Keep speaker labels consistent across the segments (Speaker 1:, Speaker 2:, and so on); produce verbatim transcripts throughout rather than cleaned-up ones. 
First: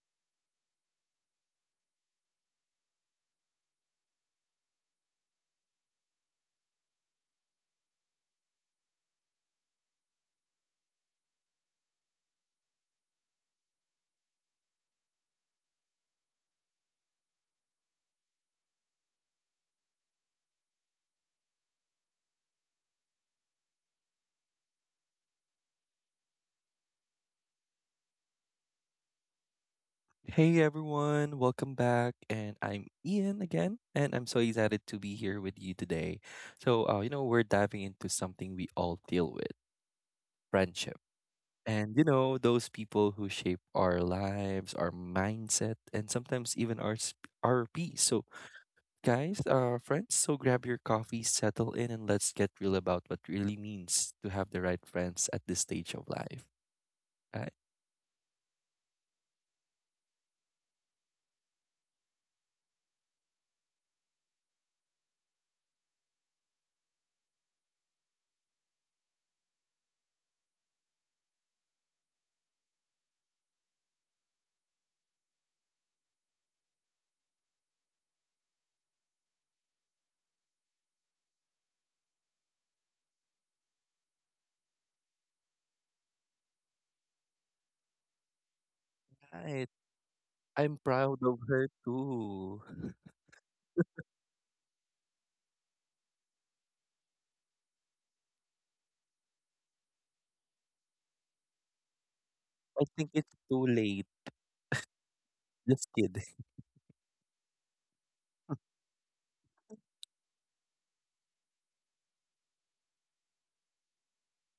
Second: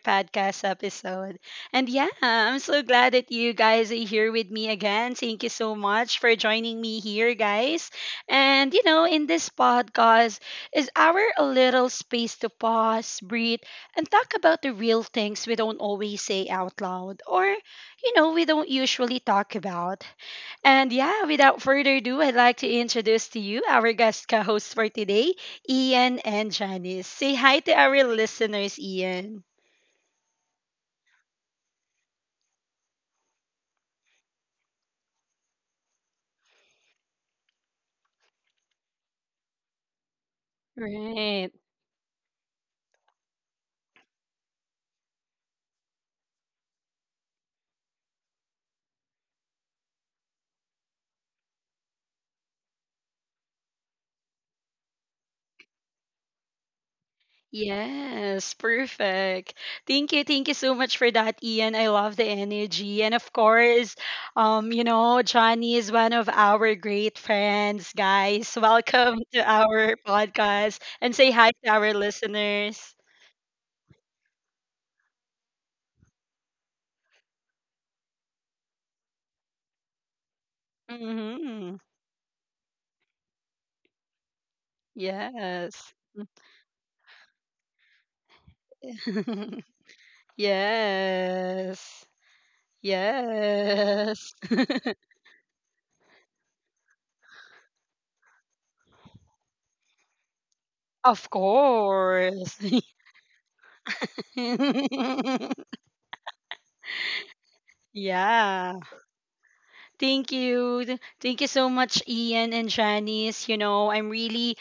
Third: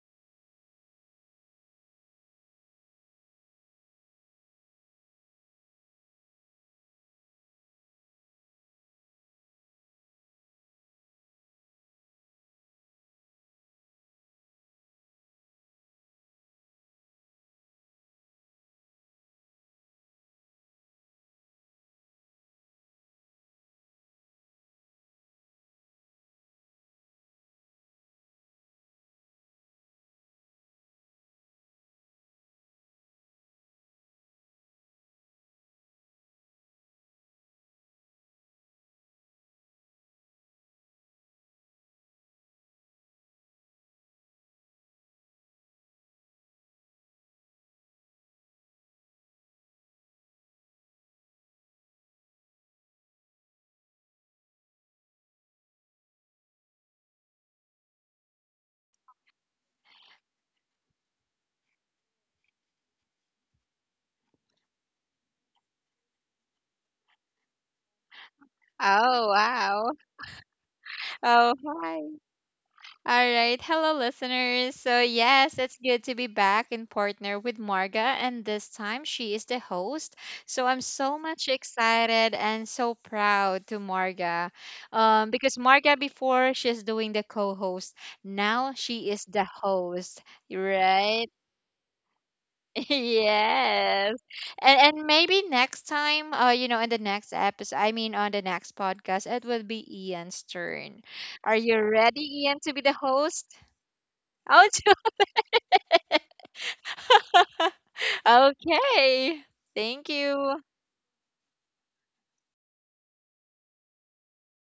Speaker 1: podcast episode. And yeah, I'm so glad that you guys are here with me again. Thank you so much for joining me here, guys. And, you know, in this podcast is our a little space to pause, breathe, and talk about the real things we don't always say out loud or, you know, we don't usually talk about. And yeah, without further ado, I'd like to introduce to you our guest co host for today, Ian and Janice. Say hi to our listeners, Ian.
Speaker 2: Hey everyone, welcome back. And I'm Ian again, and I'm so excited to be here with you today. So, uh, you know, we're diving into something we all deal with: friendship.
Speaker 1: Right.
Speaker 2: And, you know, those people who shape our lives, our mindset, and sometimes even our, sp- our peace. So, guys, uh, friends, so grab your coffee, settle in, and let's get real about what really means to have the right friends at this stage of life.
Speaker 1: Yes, perfect. Thank you, thank you so much for that, Ian. I love the energy. And of course, um, you know, Johnny is one of our great friends, guys. Welcome
Speaker 3: Oh,
Speaker 1: to
Speaker 3: wow.
Speaker 1: our podcast and say hi
Speaker 3: Oh,
Speaker 1: to our
Speaker 3: hi.
Speaker 1: listeners.
Speaker 3: All right. Hello, listeners. So, yes, it's good to be back in partner with Marga. And this time she is the host. So, I'm so much
Speaker 1: Mm-hmm.
Speaker 3: excited and so proud to Marga. Um, because
Speaker 1: Yes.
Speaker 3: Marga, before she's doing the co host, now she is the
Speaker 2: Right?
Speaker 3: host,
Speaker 2: I'm proud
Speaker 3: right?
Speaker 2: of her
Speaker 1: Yes.
Speaker 2: too.
Speaker 3: Yes.
Speaker 1: Yes.
Speaker 3: And and maybe next time, uh, you know, in the next episode, I mean on the next podcast, it will be Ian's turn.
Speaker 1: Of
Speaker 3: Are you ready, Ian,
Speaker 1: course.
Speaker 3: to be
Speaker 2: I
Speaker 3: the
Speaker 2: think it's
Speaker 3: host?
Speaker 2: too late.
Speaker 3: Oh,
Speaker 2: Just kidding.
Speaker 1: Yeah.
Speaker 3: okay. Thank
Speaker 1: Thank
Speaker 3: you.
Speaker 1: you. Th- Thank you so much, Ian and Janice. You know, I'm really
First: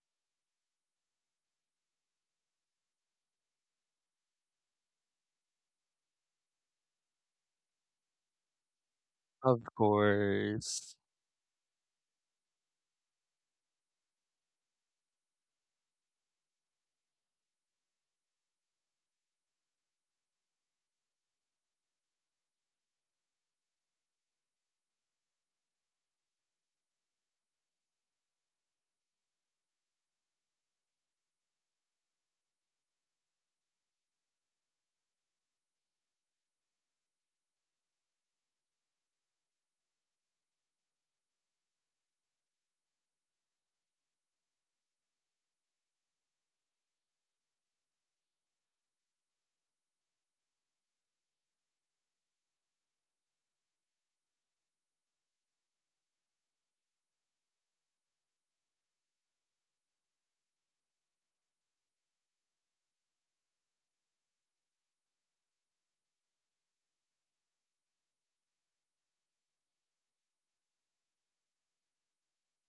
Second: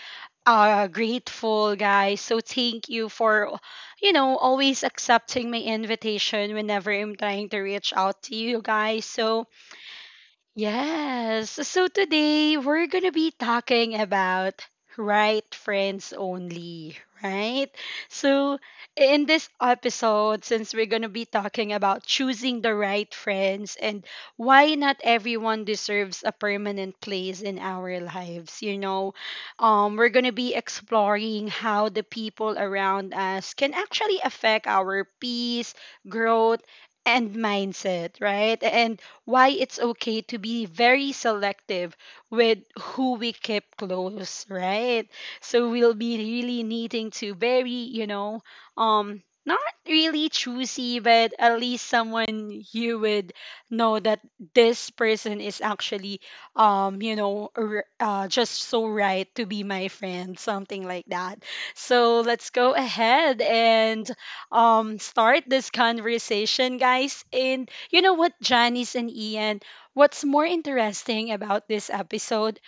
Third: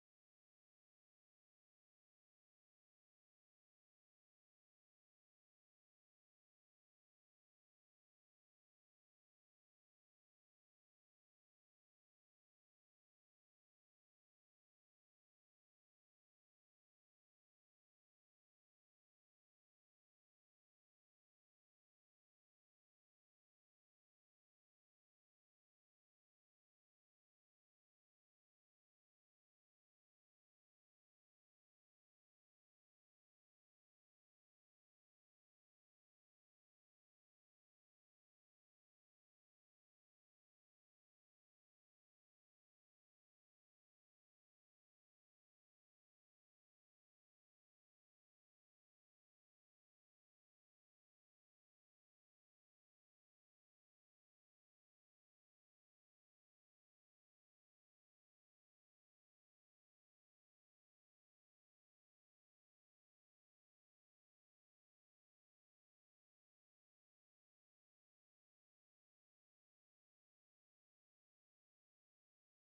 Speaker 1: uh grateful, guys. So thank you for, you know, always accepting my invitation whenever I'm trying to reach out to you guys. So
Speaker 2: Of course.
Speaker 1: yes. So today we're going to be talking about right friends only, right? So in this episode, since we're going to be talking about choosing the right friends and why not everyone deserves a permanent place in our lives, you know, um, we're going to be exploring how the people around us can actually affect our peace, growth, and mindset, right? And why it's okay to be very selective with who we keep close, right? So we'll be really needing to very, you know, um not really choosy, but at least someone you would know that this person is actually um you know r- uh, just so right to be my friend, something like that. So let's go ahead and um start this conversation, guys. And you know what, Janice and Ian, what's more interesting about this episode?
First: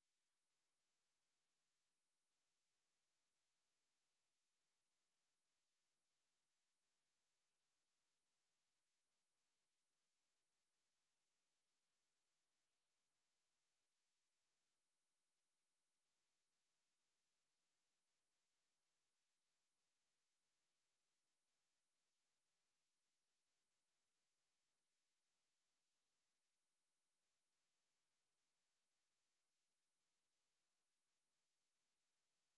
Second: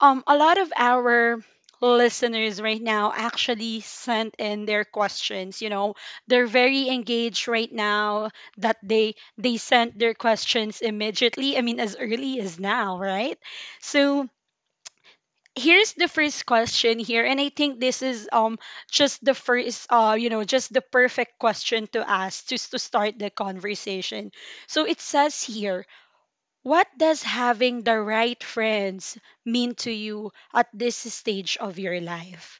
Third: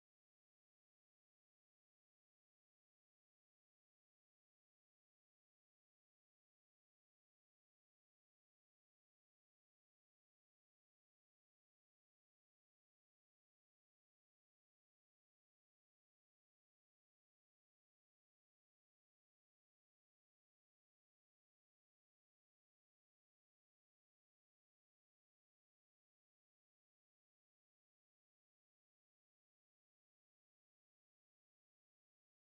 Speaker 1: Um, a lot of our listeners right now actually sent in their questions. You know, they're very engaged right now that they they sent their questions immediately. I mean, as early as now, right? So here's the first question here, and I think this is um just the first uh you know just the perfect question to ask just to start the conversation. So it says here. What does having the right friends mean to you at this stage of your life?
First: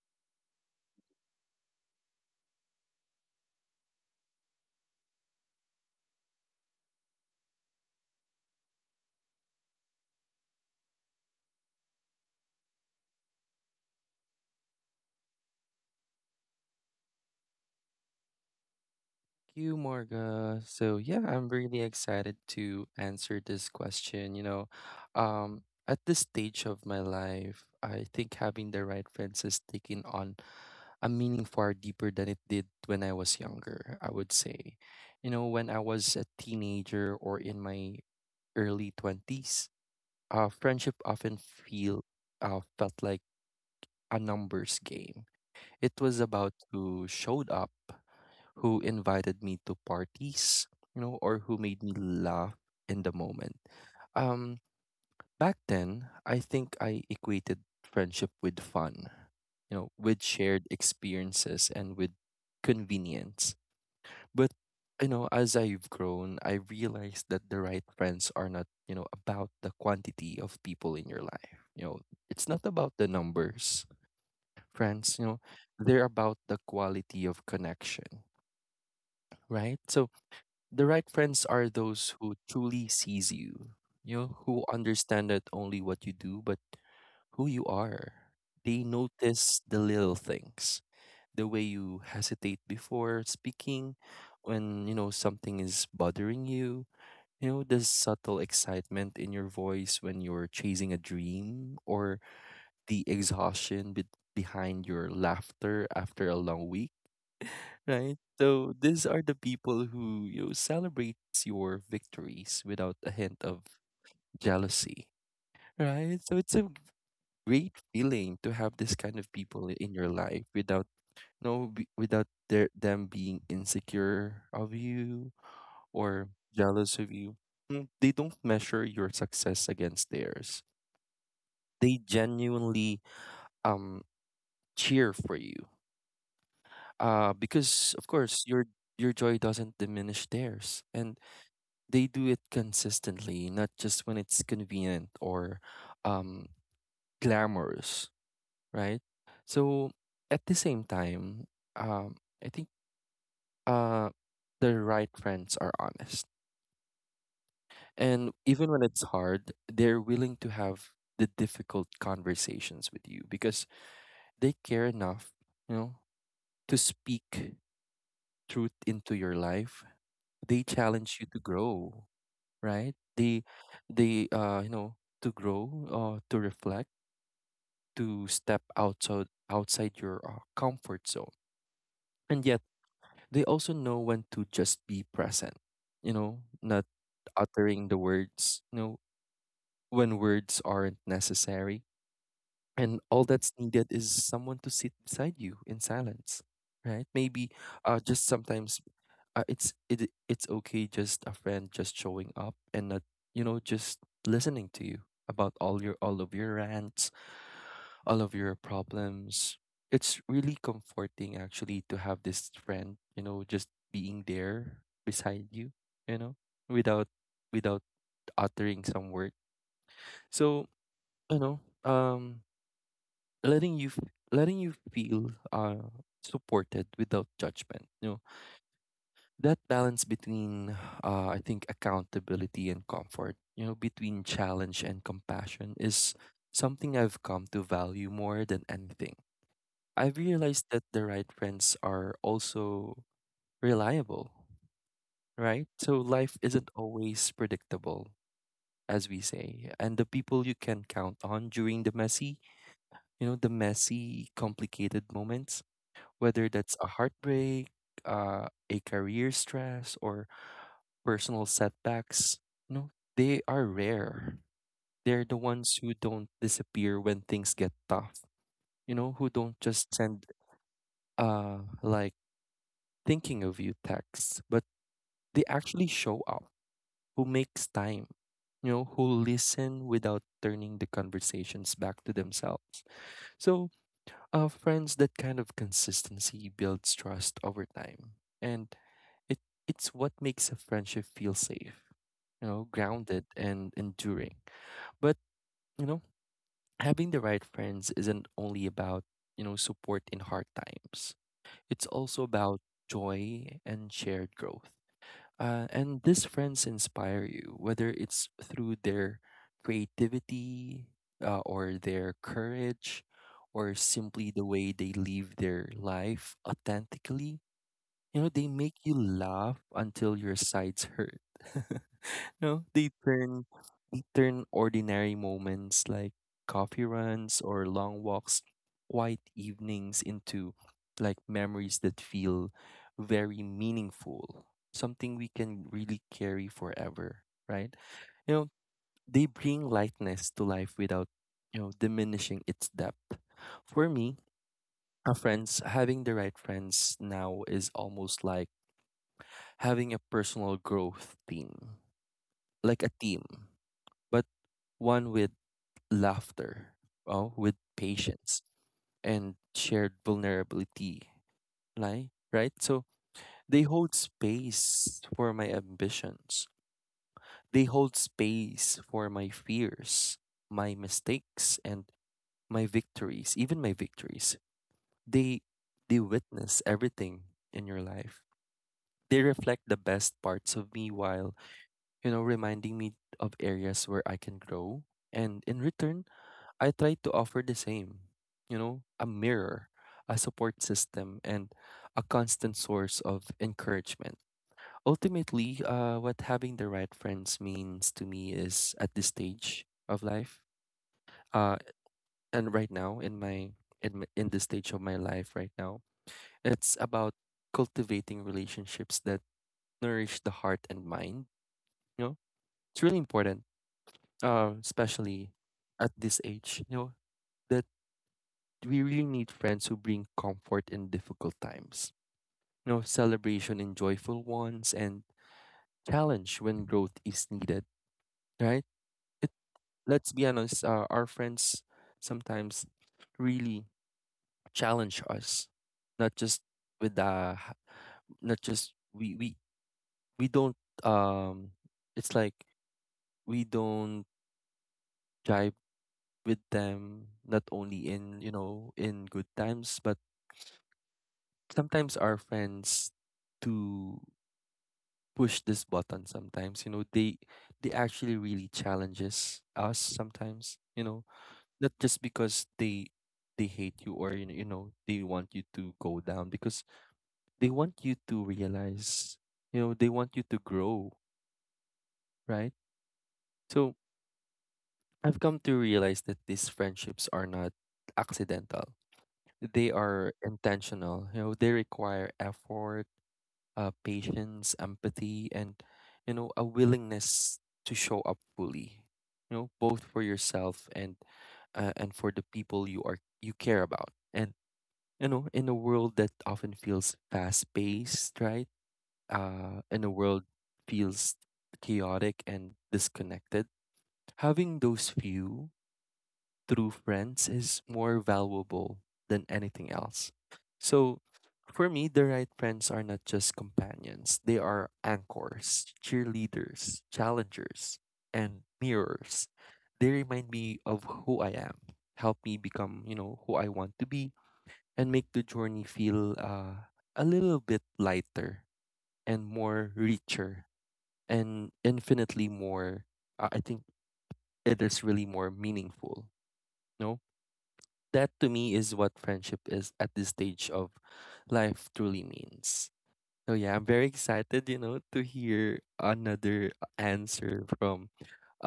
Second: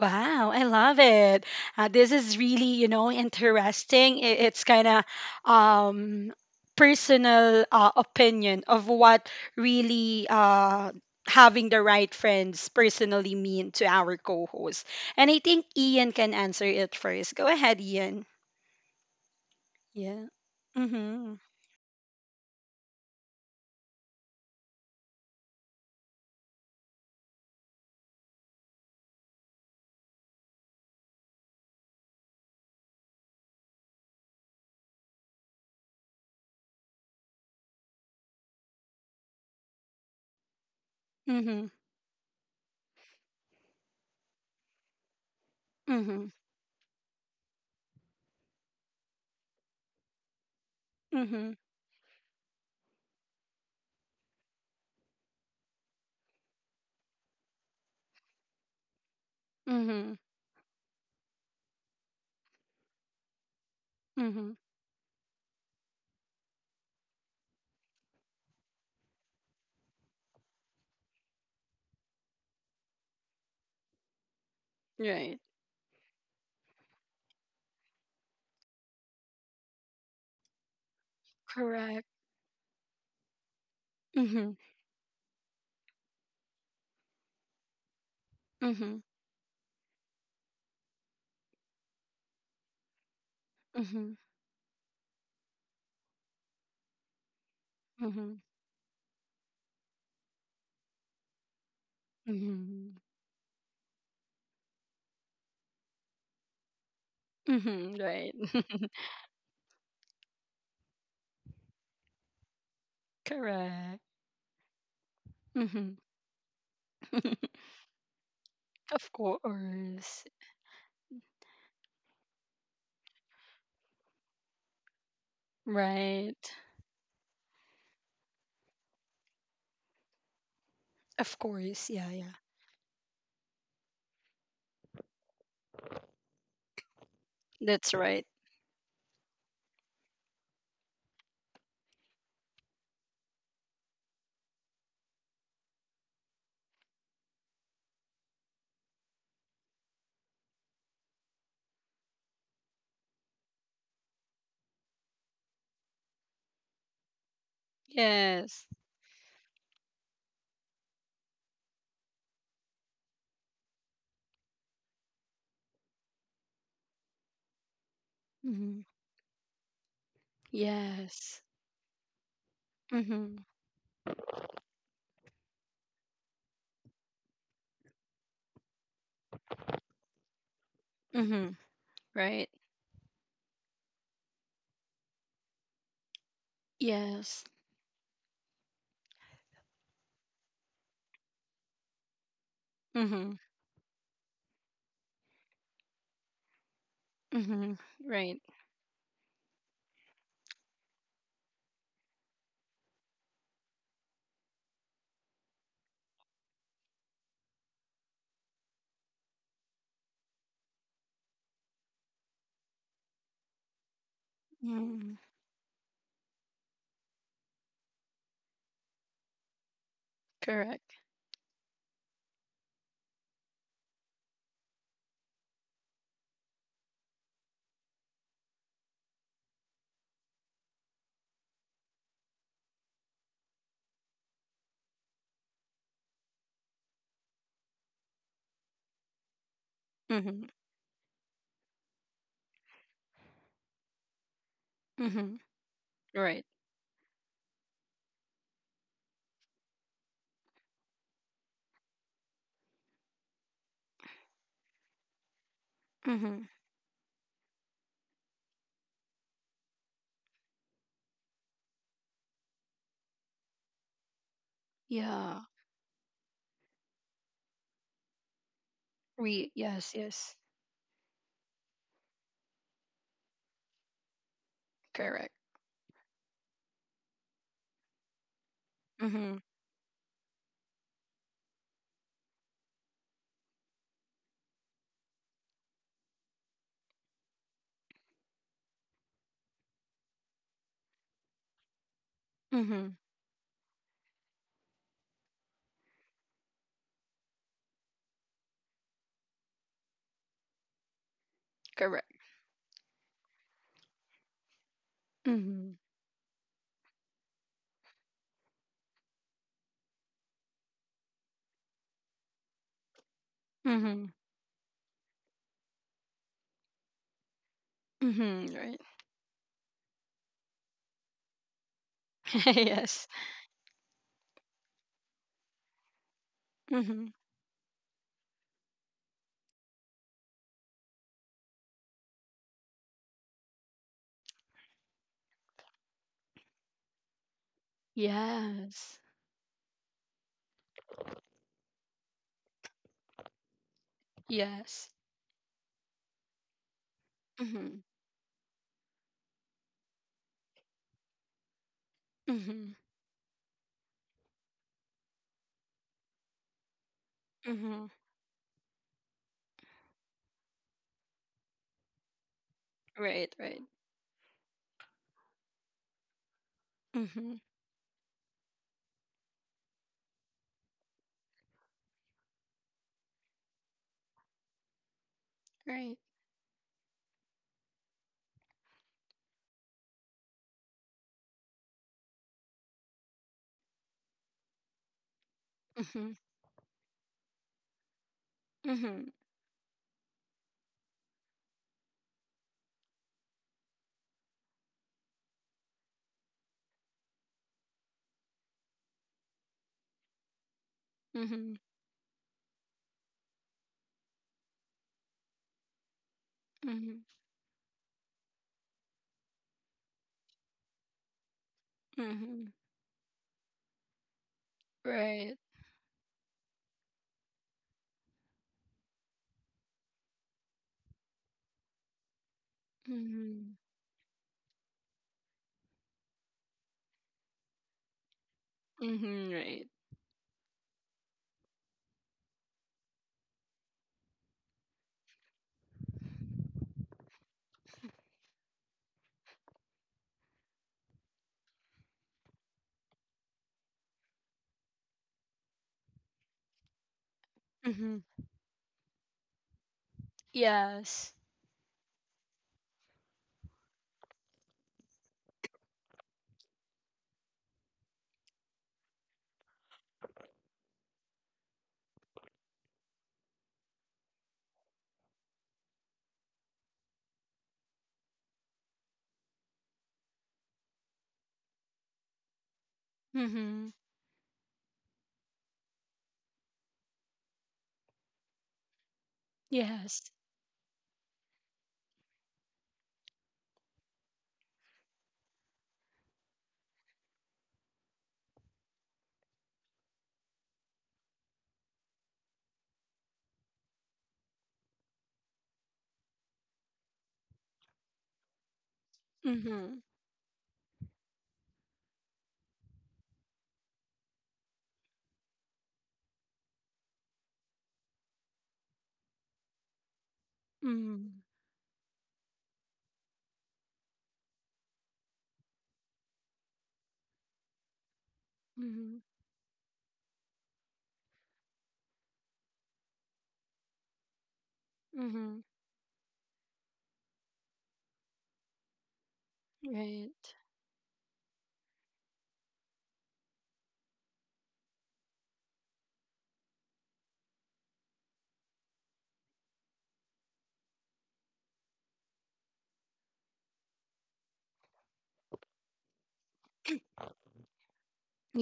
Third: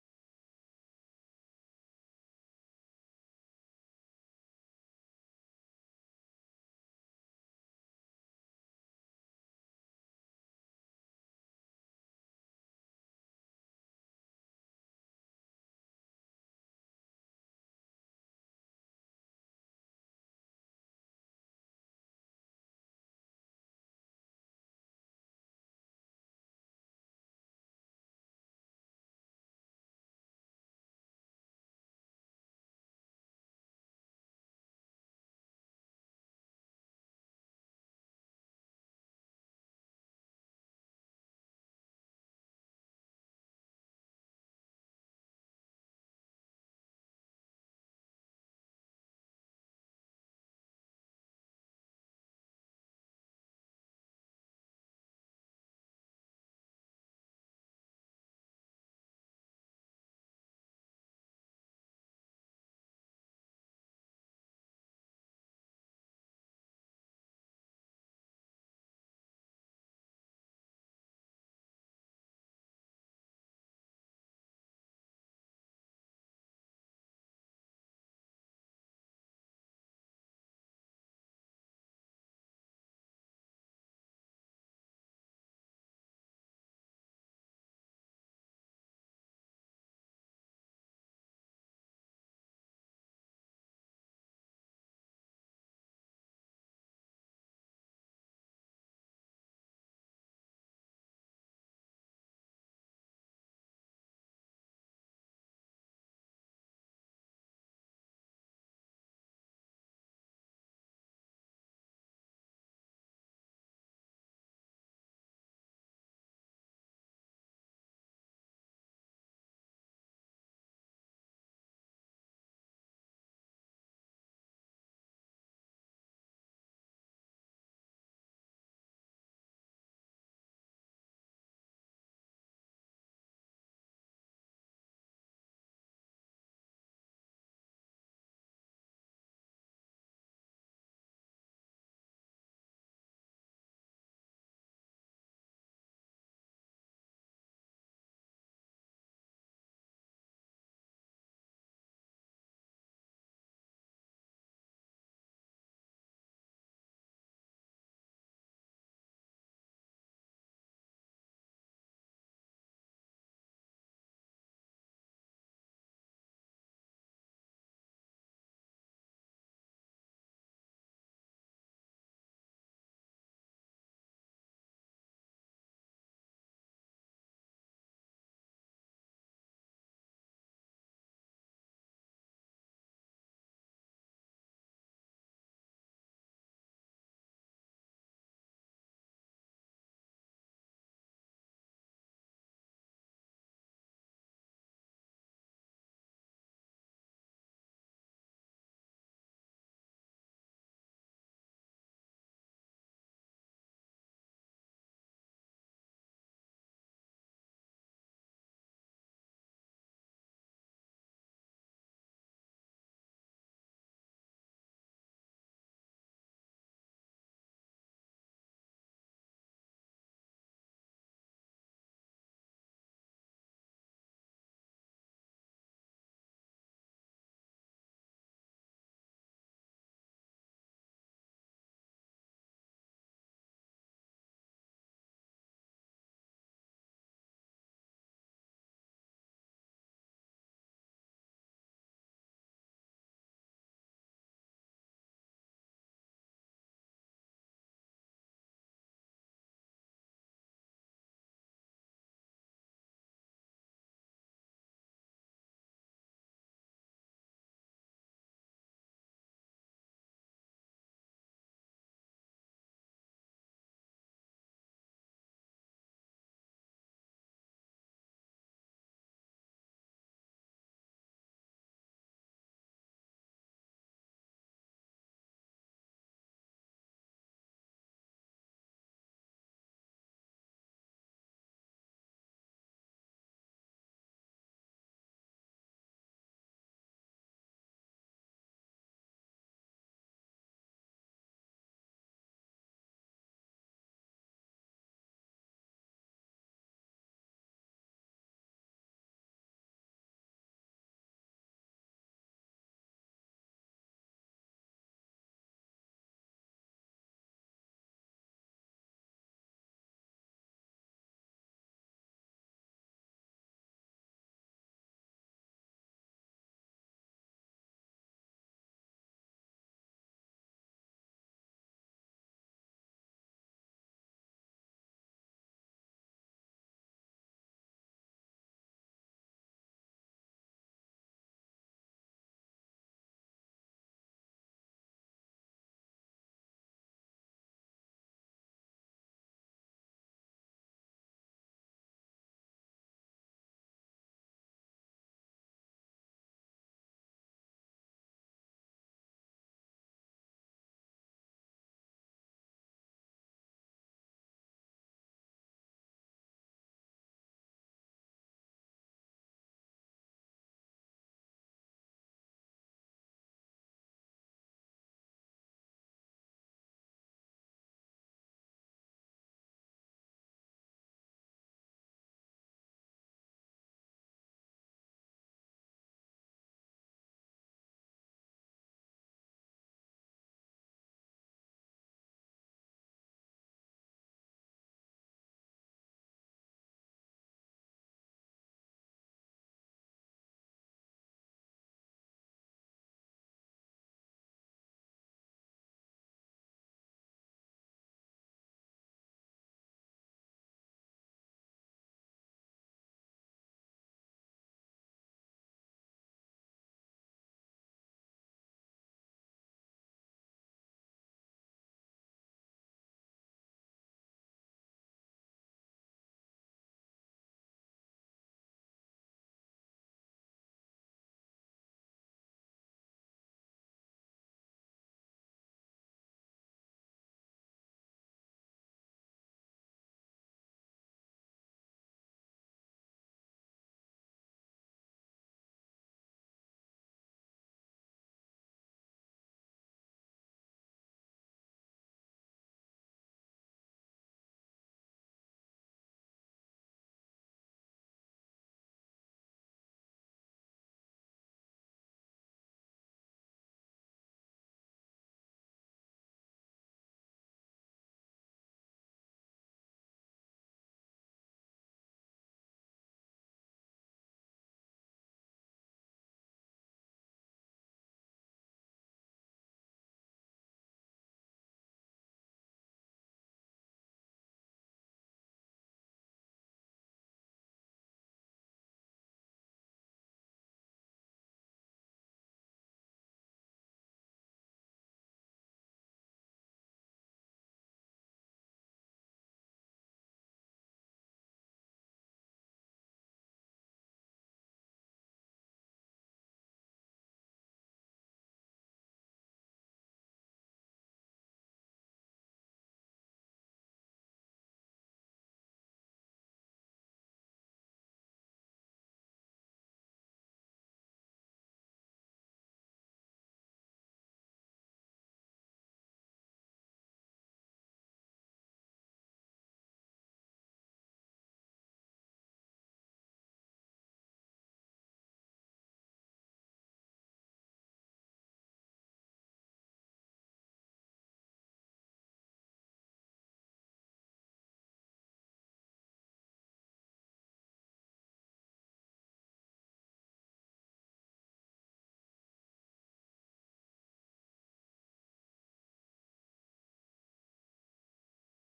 Speaker 1: Wow, I love it. Uh, this is really, you know, interesting. I- It's kind of um, personal uh, opinion of what really uh, having the right friends personally mean to our co-host. And I think Ian can answer it first. Go ahead, Ian.
Speaker 2: you,
Speaker 1: Yeah.
Speaker 2: Morga. So yeah,
Speaker 1: Mm-hmm.
Speaker 2: I'm really excited to answer this question. You know, um, at this stage of my life, I think having the right friends is taking on a meaning far deeper than it did when I was younger. I would say, you know, when I was a teenager or in my early twenties, uh, friendship often
Speaker 1: Mm-hmm.
Speaker 2: feel uh, felt like a numbers game. It was
Speaker 1: Mm-hmm.
Speaker 2: about who showed up, who invited me to parties, you know, or
Speaker 1: Mm-hmm.
Speaker 2: who made me laugh in the moment. Um, Back then, I think I equated friendship with fun, you know,
Speaker 1: Mm-hmm.
Speaker 2: with shared experiences and with convenience.
Speaker 1: Mm-hmm.
Speaker 2: But, you know, as I've grown, I realized that the right friends are not, you know, about the quantity of people in your life. You know, it's not about the numbers. Friends, you
Speaker 1: Right.
Speaker 2: know, they're about the quality of connection, right? So the right friends are
Speaker 1: Correct.
Speaker 2: those who truly sees you, you know,
Speaker 1: Mhm.
Speaker 2: who understand not only what you do, but who you are. They
Speaker 1: Mhm.
Speaker 2: notice the little things, the way you hesitate before speaking,
Speaker 1: Mhm.
Speaker 2: when, you know, something is bothering you, you know, the
Speaker 1: Mhm.
Speaker 2: subtle excitement in your voice when you're chasing a dream, or
Speaker 1: Mhm.
Speaker 2: the exhaustion be- behind your laughter after a long week,
Speaker 1: Mhm.
Speaker 2: right?
Speaker 1: Right.
Speaker 2: So these are the people who, you know, celebrates your victories without a hint of
Speaker 1: Correct.
Speaker 2: jealousy,
Speaker 1: Mhm.
Speaker 2: right? So it's a great feeling to have this
Speaker 1: of
Speaker 2: kind of people in your
Speaker 1: course.
Speaker 2: life without no be, without their them being insecure of you or
Speaker 1: Right.
Speaker 2: jealous of you. Mm, They don't measure your success against theirs.
Speaker 1: Of course.
Speaker 2: They
Speaker 1: Yeah. Yeah.
Speaker 2: genuinely um cheer for you. Uh, because
Speaker 1: That's
Speaker 2: of
Speaker 1: right.
Speaker 2: course your your joy doesn't diminish theirs, and they do it consistently, not just when it's convenient or um, glamorous, right? So at the same time, um, I think uh, the right friends are honest. And
Speaker 1: Yes.
Speaker 2: even when it's hard, they're willing to have the difficult conversations with you because they care enough, you know, to speak truth
Speaker 1: Mhm.
Speaker 2: into your life. They challenge you to
Speaker 1: Yes.
Speaker 2: grow, right? They
Speaker 1: Mhm.
Speaker 2: they uh you know, to grow, uh to reflect, to step outside outside your uh, comfort zone.
Speaker 1: Mhm.
Speaker 2: And
Speaker 1: Right.
Speaker 2: yet they also know when to just be present, you know, not
Speaker 1: Yes.
Speaker 2: uttering the words, you know, when words aren't necessary. And all
Speaker 1: Mhm.
Speaker 2: that's needed is someone to sit beside you in silence, right? Maybe
Speaker 1: Mhm.
Speaker 2: uh just
Speaker 1: Right.
Speaker 2: sometimes uh, it's it it's okay, just a friend just showing up and not, you know, just listening to you about all your all of your rants, all of your problems. It's really comforting actually to have this friend, you know, just being there
Speaker 1: Mhm.
Speaker 2: beside you, you know, without without uttering some word. So,
Speaker 1: Correct.
Speaker 2: you know, um letting you f- letting you feel uh supported without judgment, you know, that balance between uh, I think accountability and comfort, you know, between challenge and compassion, is something I've come to value more than anything. I've
Speaker 1: Mhm.
Speaker 2: realized that the right friends are also reliable,
Speaker 1: Mhm.
Speaker 2: right? So life
Speaker 1: Right.
Speaker 2: isn't always predictable, as we say, and the people you can count on during the messy, you know, the messy complicated moments, whether
Speaker 1: Mhm.
Speaker 2: that's a heartbreak, uh, a career stress or personal setbacks, you know, they are rare. They're the
Speaker 1: Yeah.
Speaker 2: ones who don't disappear when things get tough. You know, who don't
Speaker 1: Re.
Speaker 2: just
Speaker 1: Yes.
Speaker 2: send
Speaker 1: Yes.
Speaker 2: uh like thinking of you texts, but
Speaker 1: Correct.
Speaker 2: they actually show up, who makes time, you know, who
Speaker 1: Mhm.
Speaker 2: listen without turning the conversations back to themselves. So, uh friends, that kind of consistency builds trust over time. And It it's what makes a friendship feel safe, you know,
Speaker 1: Mhm.
Speaker 2: grounded and enduring. But, you know, having the right friends isn't only about, you know, support in hard times. It's
Speaker 1: Correct.
Speaker 2: also about joy and shared growth. Uh,
Speaker 1: Mhm.
Speaker 2: and these friends inspire you, whether it's through their creativity, uh, or their courage, or
Speaker 1: Mhm.
Speaker 2: simply the way they live their life authentically. You know, they
Speaker 1: Mhm.
Speaker 2: make
Speaker 1: Right.
Speaker 2: you laugh until your sides hurt. No, they
Speaker 1: yes.
Speaker 2: turn they turn ordinary moments like coffee
Speaker 1: Mhm.
Speaker 2: runs or long walks, quiet evenings, into like memories that feel very meaningful. Something we can really carry forever, right? You know,
Speaker 1: Yes.
Speaker 2: they bring lightness to life without, you know, diminishing its depth. For me,
Speaker 1: Yes.
Speaker 2: a friends having the right friends now is
Speaker 1: Mhm.
Speaker 2: almost like having a personal growth team,
Speaker 1: Mhm.
Speaker 2: like a team, but one with laughter, oh, with
Speaker 1: Mhm.
Speaker 2: patience and shared vulnerability, right? Right? So
Speaker 1: Right.
Speaker 2: they
Speaker 1: Right.
Speaker 2: hold space for my ambitions.
Speaker 1: Mhm.
Speaker 2: They hold space for my fears, my mistakes and my victories, even my victories. They they
Speaker 1: Right.
Speaker 2: witness everything in your life. They reflect the best parts of me while, you know, reminding me of areas where I can grow. And in return,
Speaker 1: Mhm.
Speaker 2: I try to offer the same, you know, a
Speaker 1: Mhm.
Speaker 2: mirror, a support system, and a constant source of encouragement. Ultimately, uh, what having the right friends means to me is at this stage of life, uh,
Speaker 1: Mhm.
Speaker 2: and right now in my in my- in this stage of my life right now, it's
Speaker 1: Mhm.
Speaker 2: about cultivating relationships that nourish the heart and mind. You know,
Speaker 1: Mhm.
Speaker 2: it's really important, uh, especially
Speaker 1: Right.
Speaker 2: at this age, you know, that we really need friends who bring comfort in difficult times, you know, celebration
Speaker 1: Mhm.
Speaker 2: in joyful ones, and challenge when growth is needed, right? It,
Speaker 1: Mhm. Right.
Speaker 2: let's be honest, uh, our friends sometimes really challenge us, not just with the, not just we we we don't um, it's like we don't jive with them, not only
Speaker 1: Mhm.
Speaker 2: in, you know, in good times, but
Speaker 1: Yes.
Speaker 2: sometimes our friends to push this button sometimes, you know, they they actually really challenges us sometimes, you know, not just because they they hate you, or you know, you know they want you to go down, because they want you to realize, you know, they want you to grow, right? So
Speaker 1: Mhm.
Speaker 2: I've come to realize that these friendships are not accidental, they are
Speaker 1: Yes.
Speaker 2: intentional. You know, they require effort, uh, patience, empathy, and, you know, a willingness to show up fully. You know, both for yourself and, uh, and for the people you are you care about. And, you know, in a world that often feels fast-paced, right? Uh, in
Speaker 1: Mhm.
Speaker 2: a world feels chaotic and disconnected, having those few through friends is more valuable than anything else. So
Speaker 1: Mhm.
Speaker 2: for me, the right friends are not just companions, they are anchors, cheerleaders, challengers, and
Speaker 1: Mhm.
Speaker 2: mirrors. They remind me of who I am, help me become, you know, who I want to be, and make the
Speaker 1: Mhm.
Speaker 2: journey feel uh, a little bit lighter and more
Speaker 1: Right.
Speaker 2: richer and infinitely more, uh, I think it is really more meaningful, no? That to me is what friendship is at this stage of life truly means. So yeah, I'm very excited, you know, to hear another answer from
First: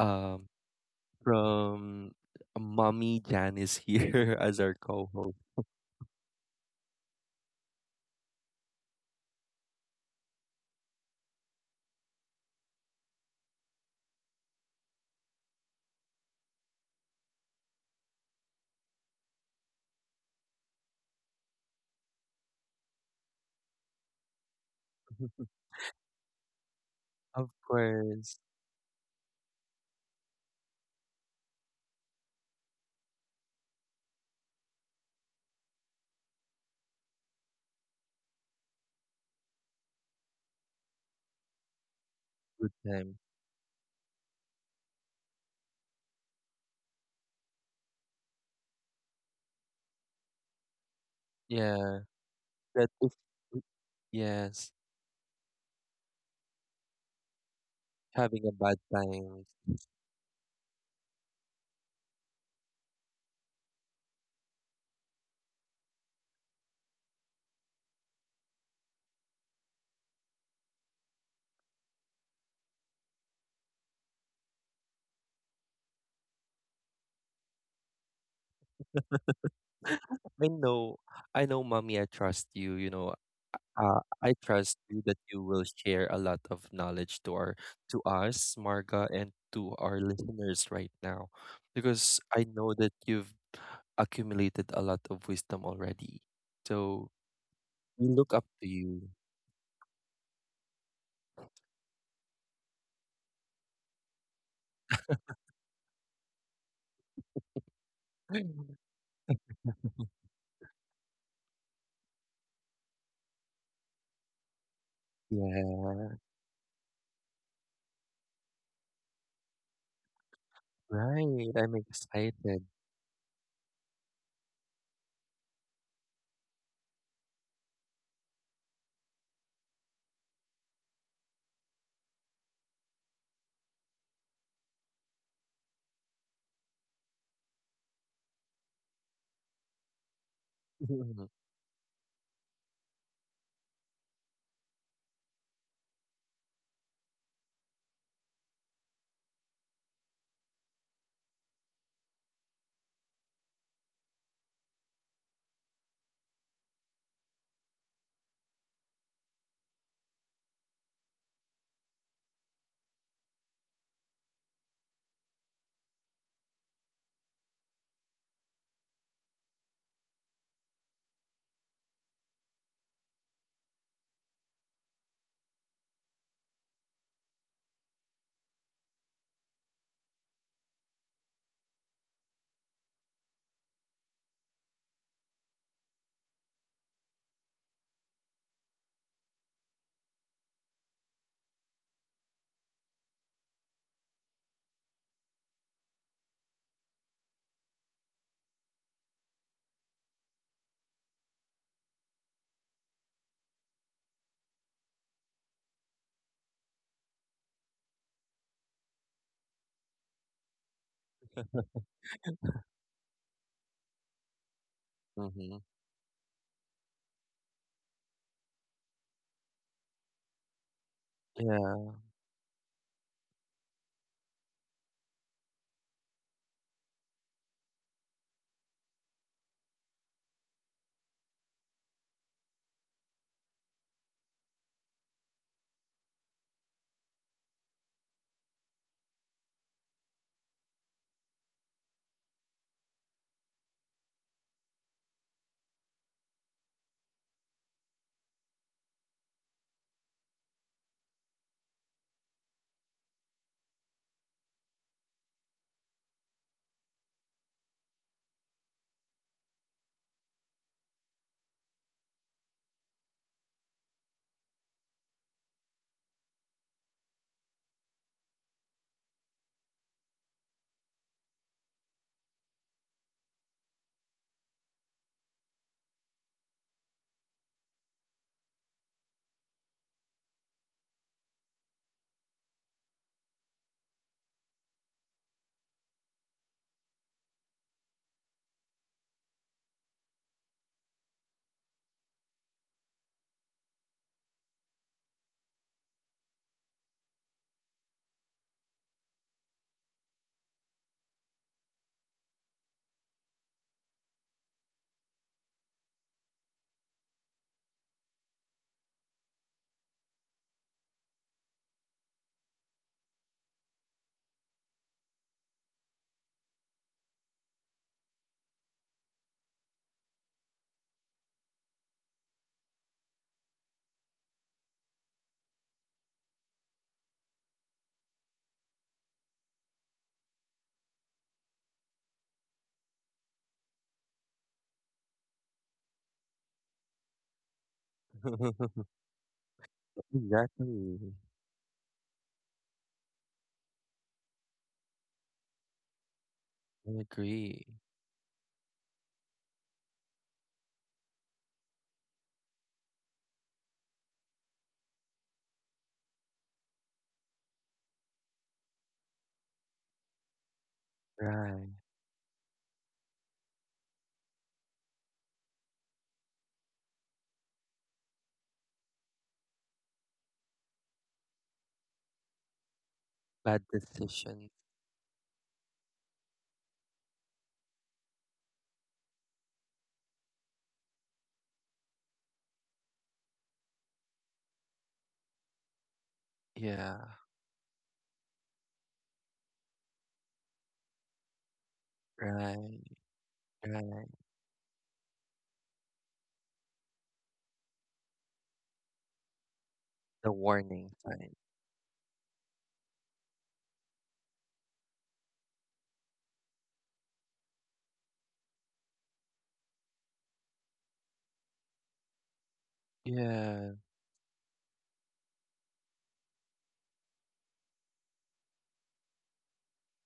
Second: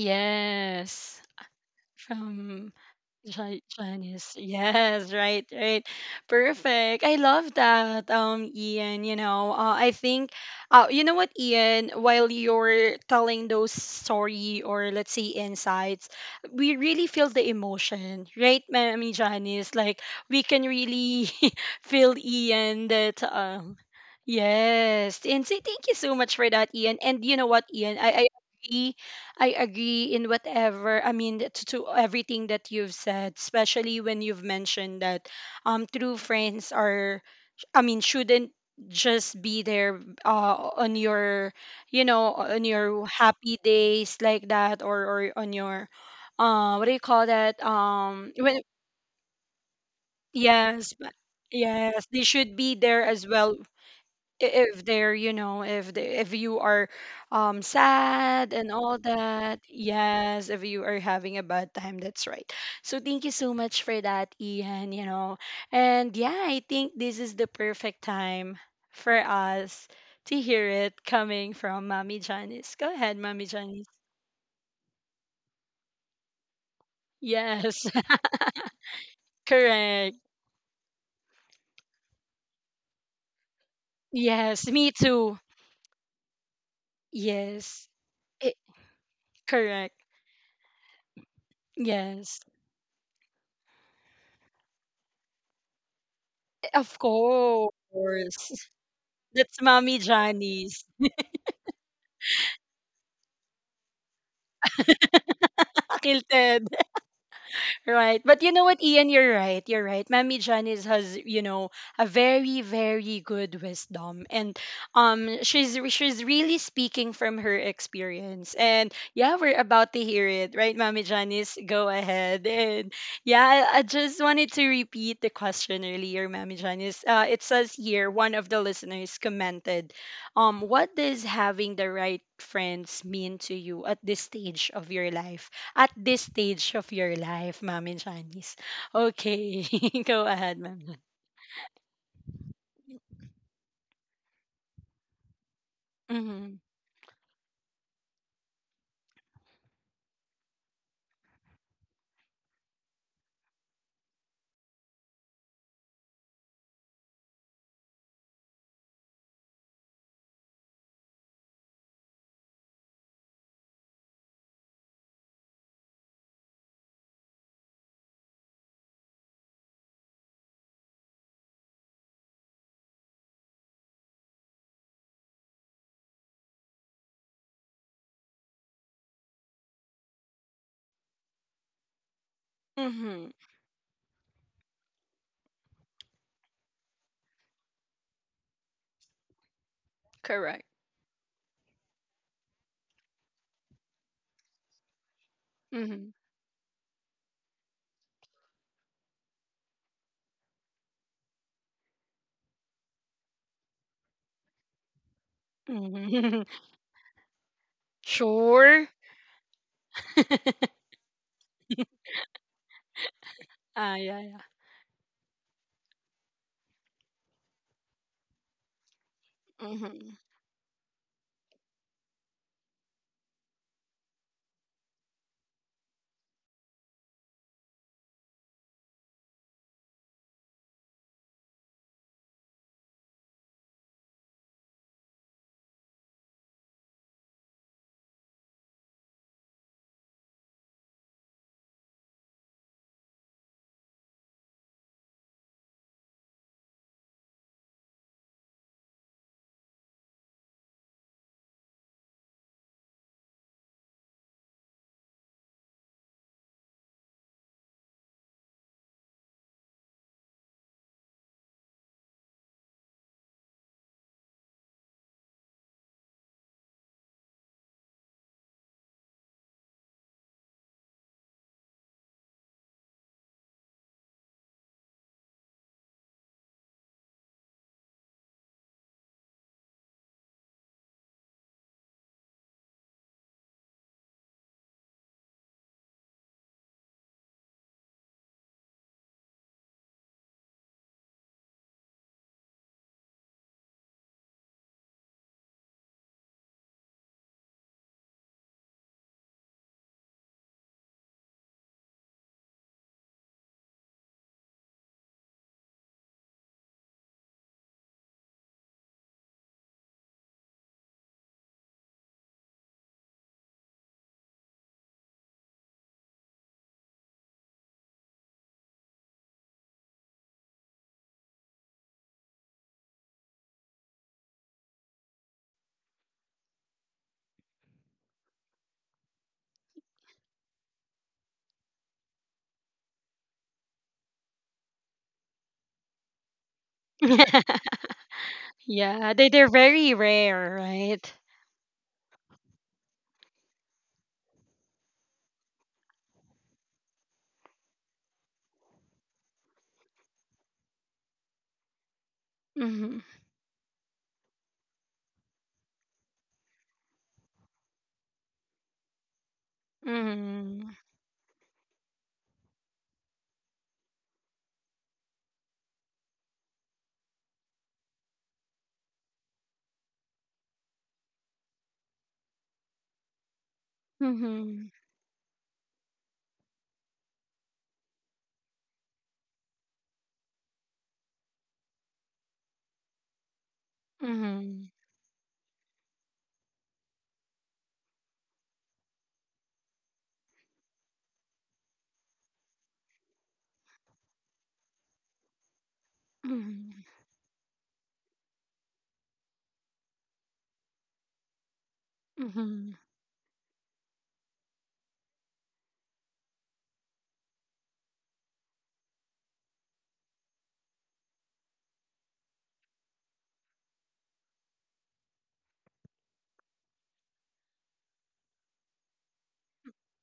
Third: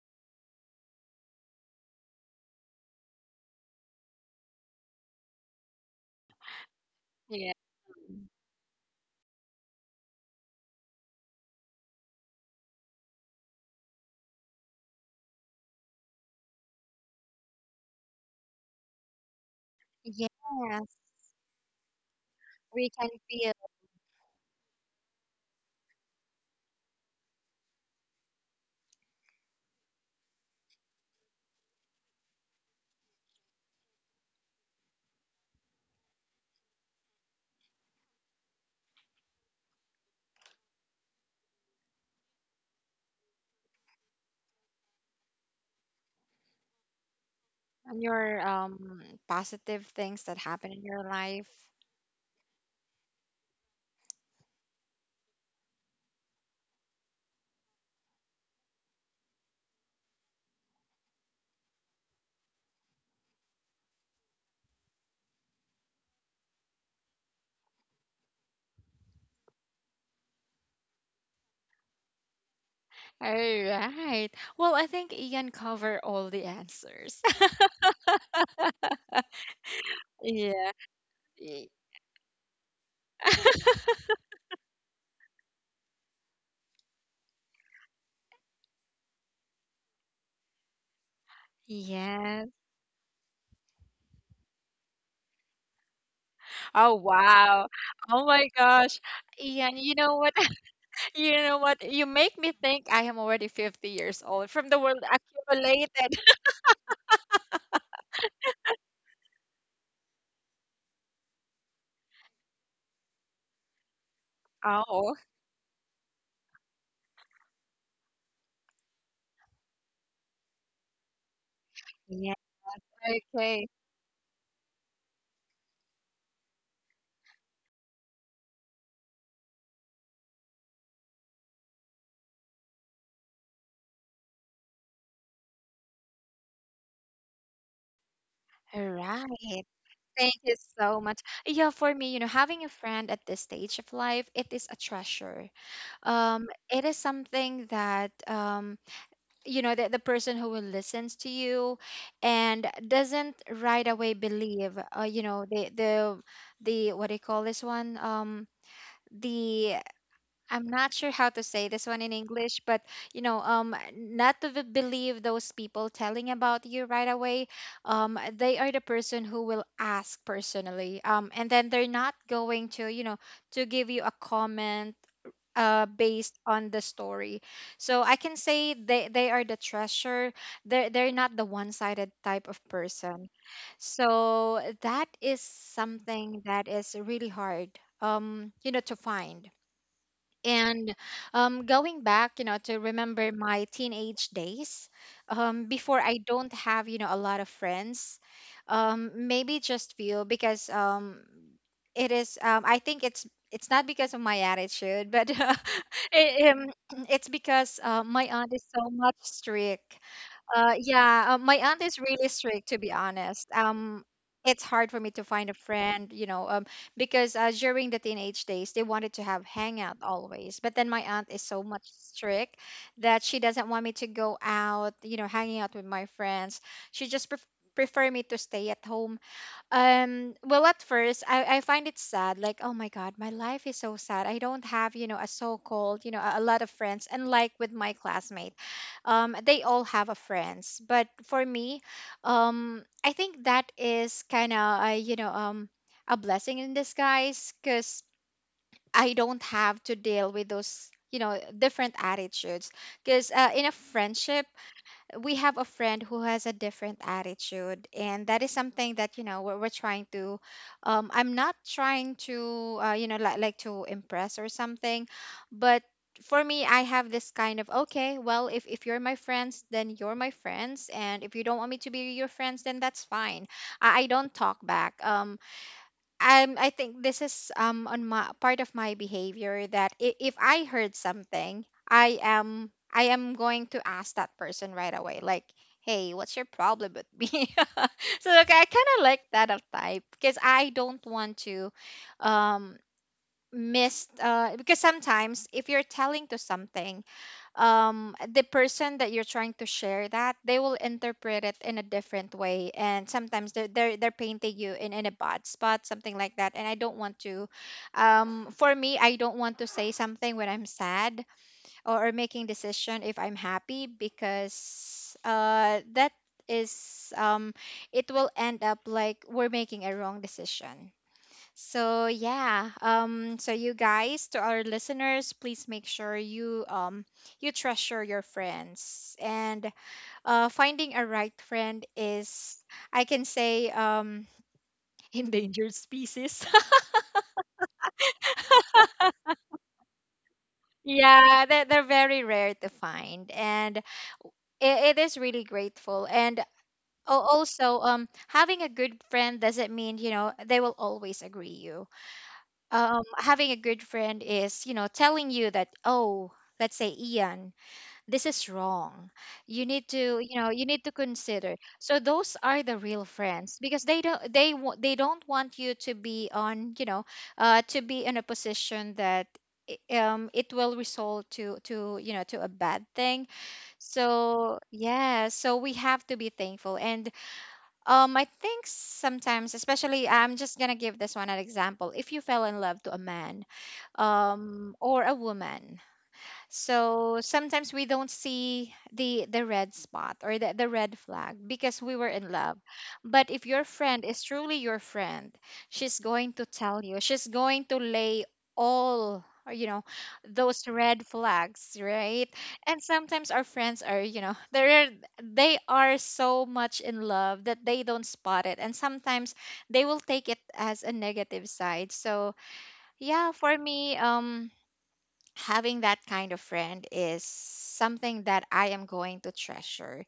Speaker 2: um from
Speaker 1: From
Speaker 2: mommy
Speaker 1: Jan-
Speaker 2: Janice
Speaker 1: Janice.
Speaker 2: here as our
Speaker 1: Yes,
Speaker 2: co-host.
Speaker 1: right, right. Perfect. I
Speaker 3: Yeah.
Speaker 1: love that, um, Ian. You know, uh, I think, uh, you know what, Ian, while you're telling those story, or let's say insights, we really feel the emotion, right, Mami Janice? Like, we can
Speaker 3: Yes,
Speaker 1: really feel Ian
Speaker 3: we can
Speaker 1: that,
Speaker 3: feel
Speaker 1: um, yes. And say thank you so much for that, Ian. And you know
Speaker 2: Of
Speaker 1: what, Ian, I, I
Speaker 2: course,
Speaker 1: agree. I agree in whatever, I mean, to, to everything that you've said, especially when you've mentioned that um true friends are, I mean, shouldn't just be there uh, on your, you know, on
Speaker 2: good
Speaker 1: your
Speaker 2: time.
Speaker 1: happy days like that, or or on your uh what do you call that,
Speaker 3: on
Speaker 1: um
Speaker 3: your
Speaker 1: when
Speaker 3: um positive things that happen in
Speaker 1: yes,
Speaker 3: your
Speaker 1: but
Speaker 3: life.
Speaker 2: Yeah,
Speaker 1: yes, they should be
Speaker 2: that
Speaker 1: there
Speaker 2: if
Speaker 1: as well. i-
Speaker 2: yes.
Speaker 1: if they're, you know, if they, if you are um
Speaker 2: Having a
Speaker 1: sad and
Speaker 2: bad
Speaker 1: all
Speaker 2: time.
Speaker 1: that. Yes, if you are having a bad time, that's right. So thank you so much for that, Ian, you know. And yeah, I think this is the perfect time for us to hear it coming from Mommy Janice. Go ahead,
Speaker 3: All
Speaker 1: Mommy Janice.
Speaker 3: right. Well, I think Ian covered all the answers.
Speaker 1: Yes. correct.
Speaker 2: I
Speaker 3: Yeah.
Speaker 2: know, I know,
Speaker 3: Y-
Speaker 2: mommy, I trust you. You know, uh, I
Speaker 1: Yes,
Speaker 2: trust
Speaker 1: me
Speaker 2: you that
Speaker 1: too.
Speaker 2: you will share a lot of knowledge to our,
Speaker 1: Yes.
Speaker 2: to
Speaker 1: Eh,
Speaker 2: us, Marga, and to
Speaker 1: correct.
Speaker 2: our listeners right now, because
Speaker 1: Yes.
Speaker 2: I
Speaker 3: Yes.
Speaker 2: know that you've accumulated a lot of wisdom already.
Speaker 1: Eh, of
Speaker 3: Oh
Speaker 2: So
Speaker 3: wow.
Speaker 2: we
Speaker 3: Oh
Speaker 2: look up
Speaker 1: course.
Speaker 3: my
Speaker 2: to you.
Speaker 3: gosh.
Speaker 1: That's
Speaker 3: Ian,
Speaker 1: Mommy
Speaker 3: you know what?
Speaker 1: Janice.
Speaker 3: You know what? You make me think I am already fifty years old from the world accumulated.
Speaker 1: Akil. Right. But you know what, Ian, you're right. You're right. Mammy Janice has, you know, a very, very good wisdom. And
Speaker 3: Oh,
Speaker 1: um she's
Speaker 2: Yeah,
Speaker 1: she's really speaking from her experience. And yeah, we're about to hear it, right, Mammy
Speaker 2: right.
Speaker 1: Janice?
Speaker 2: I'm
Speaker 1: Go
Speaker 3: yeah.
Speaker 1: ahead.
Speaker 2: excited.
Speaker 1: And yeah,
Speaker 3: Okay.
Speaker 1: I, I just wanted to repeat the question earlier, Mammy Janice. Uh, it says here, one of the listeners commented, um, what does having the right friends mean to you at this stage of your life? At this stage of your life, Ma'am and Shanice.
Speaker 3: All
Speaker 1: Okay,
Speaker 3: right.
Speaker 1: go
Speaker 3: Thank you
Speaker 1: ahead, Ma'am.
Speaker 3: so much.
Speaker 2: Hmm.
Speaker 3: Yeah, for me, you know, having a friend at this stage of life, it is a treasure. Um,
Speaker 1: Mm-hmm.
Speaker 3: it is something that um you know the, the person who will listens to you and doesn't right away believe uh, you know the the the, what do you call this one? Um the I'm not sure how to say this one in English, but you know, um not to be- believe those people telling about you right away. Um they are the person who will ask personally, um and then they're not going to, you know, to give you a comment uh, based on the story. So I can say they, they are the treasure. They're, they're not the one sided type of
Speaker 1: Mm-hmm.
Speaker 3: person. So that is something that is really hard, um, you know, to find.
Speaker 1: Correct.
Speaker 3: And um, going back, you know, to remember my teenage days, um, before
Speaker 1: Mm-hmm.
Speaker 3: I don't have, you know, a lot of friends, um, maybe just few. Because um, It is. Um, I think it's it's not because of my attitude, but
Speaker 1: Hmm.
Speaker 3: it, um, it's because uh, my aunt is
Speaker 1: Sure.
Speaker 3: so much strict.
Speaker 1: ah,
Speaker 3: Uh, yeah, uh, my aunt is really strict, to be honest.
Speaker 1: yeah,
Speaker 3: Um,
Speaker 1: yeah.
Speaker 3: it's hard for me to find a friend, you know, um, because uh, during the teenage days, they wanted to have hangout
Speaker 1: Mm-hmm.
Speaker 3: always. But then my aunt is so much
Speaker 2: Yeah.
Speaker 3: strict that she doesn't want me to go out, you know, hanging out with my friends. She just pref prefer me to stay at home. Um, well, at first, I, I find it sad. Like, oh my God, my life is so sad. I don't have, you know, a so-called, you know, a, a lot of friends. And like with my classmate, um, they all have a friends. But for me, um, I think that is kind of, uh, you know, um, a blessing in disguise, because I don't have to deal with those, you know, different attitudes. Because uh, in a friendship, we have a friend who has a different attitude, and that is something that you know we're, we're trying to, um I'm not trying to, uh, you know like, like to impress or something. But for me, I have this kind of, okay, well, if, if you're my friends, then you're my friends. And if you don't want me to be your friends, then that's fine. i, I don't talk back. um um, I think this is um on my part of my behavior, that if, if I heard something, I am I am going to ask that person right away, like, hey, what's your problem with me? So like I kind of like that of type, because I don't want to um miss. Uh because sometimes if you're telling to something, um the person that you're trying to share, that they will interpret it in a different way. And sometimes they're they're, they're painting you in, in a bad spot, something like that. And I don't want to, um for me, I don't want to say something when I'm sad, or, or making decision if I'm happy, because uh that is um it will end up like we're making a wrong decision. So yeah, um, so you guys, to our listeners, please make sure you um you treasure your friends. And uh, finding a right friend is, I can say, um, endangered species.
Speaker 1: yeah, they, they're very rare,
Speaker 2: Exactly.
Speaker 1: right?
Speaker 3: Yeah, they're, they're very rare to find, and it, it is really grateful. And
Speaker 2: I
Speaker 3: al-
Speaker 2: agree.
Speaker 3: also, um, having a good friend doesn't mean you know they will always agree you.
Speaker 1: Mm-hmm.
Speaker 3: Um, having a good friend is you know telling you that, oh, let's say Ian, this is wrong, you need to, you know, you
Speaker 1: Mm-hmm.
Speaker 3: need to consider.
Speaker 2: Right.
Speaker 3: So those are the real friends, because they don't, they wa- they don't want you to be on, you know, uh to be in a position that, i- um it will result to to you know, to a bad thing.
Speaker 2: Bad decisions.
Speaker 3: So
Speaker 1: Mm-hmm.
Speaker 3: yeah, so we have to be thankful. And um I think sometimes, especially, I'm just gonna give this one an example. If you fell in love to a man um
Speaker 1: Mm-hmm.
Speaker 3: or a woman,
Speaker 2: Yeah,
Speaker 3: so sometimes we don't see the the red spot, or the, the red flag, because we were in love.
Speaker 2: right,
Speaker 3: But if your friend
Speaker 2: right.
Speaker 3: is truly your friend, she's going to tell
Speaker 1: Mm-hmm.
Speaker 3: you. She's going to lay all, or, you know,
Speaker 2: The
Speaker 3: those
Speaker 2: warning
Speaker 3: red
Speaker 2: sign.
Speaker 3: flags, right?
Speaker 1: Mm-hmm.
Speaker 3: And sometimes our friends are, you know, they're they are so much in love that they don't spot it. And sometimes they will take it as a negative side. So yeah, for
Speaker 2: Yeah,
Speaker 3: me, um having that kind of friend is something that I am going to treasure.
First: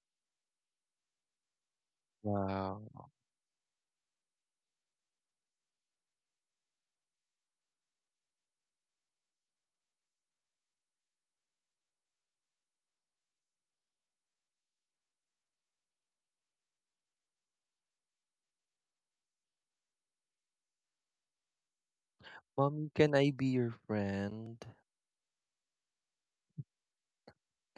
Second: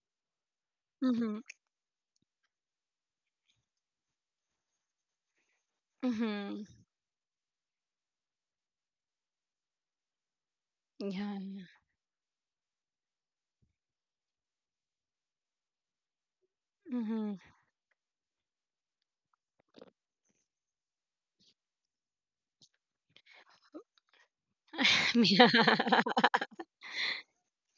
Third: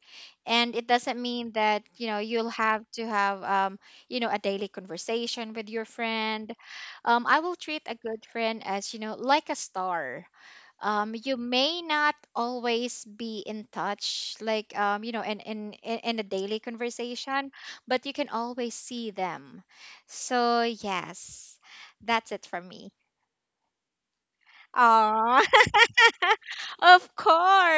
Speaker 3: And it doesn't
Speaker 1: Mm-hmm.
Speaker 3: mean that, you know, you'll
Speaker 2: wow.
Speaker 3: have to have, um, you know, a daily conversation with your friend.
Speaker 1: Mm-hmm.
Speaker 3: Um, I will treat a good friend as, you know, like a star. Um, you
Speaker 1: Yeah.
Speaker 3: may not always be in touch, like, um, you know, in, in, in in a daily
Speaker 1: Mm-hmm.
Speaker 3: conversation, but you can always see them. So, yes, that's it for
Speaker 2: Mommy,
Speaker 3: me.
Speaker 2: can I be your friend?
Speaker 1: yeah. Mhm.
Speaker 3: Of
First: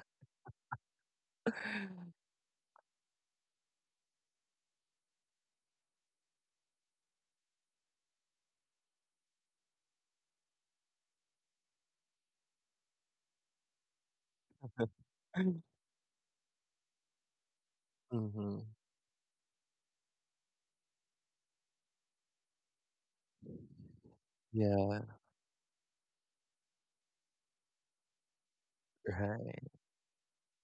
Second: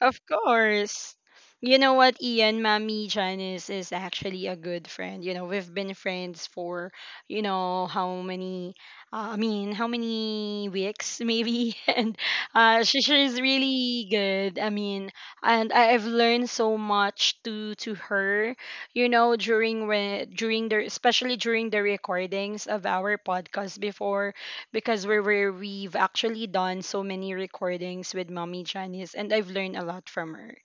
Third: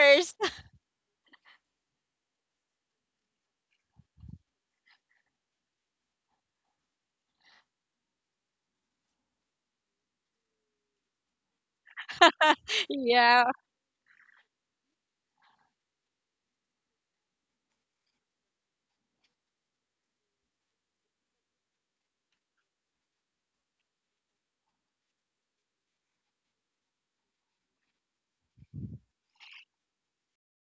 Speaker 1: Of course. You know what, Ian, Mommy Janice is actually a good friend. You know, we've been friends for, you know, how many, uh, I mean, how many weeks maybe? And uh, she, she's
Speaker 3: Yeah.
Speaker 1: really good. I mean, and I, I've learned so much to to her,
Speaker 2: Mm-hmm.
Speaker 1: you know, during when, during the, especially during the recordings of our podcast before,
Speaker 2: Yeah,
Speaker 1: because we were we've actually done so many recordings with Mommy Janice and I've
Speaker 2: right.
Speaker 1: learned a lot from her.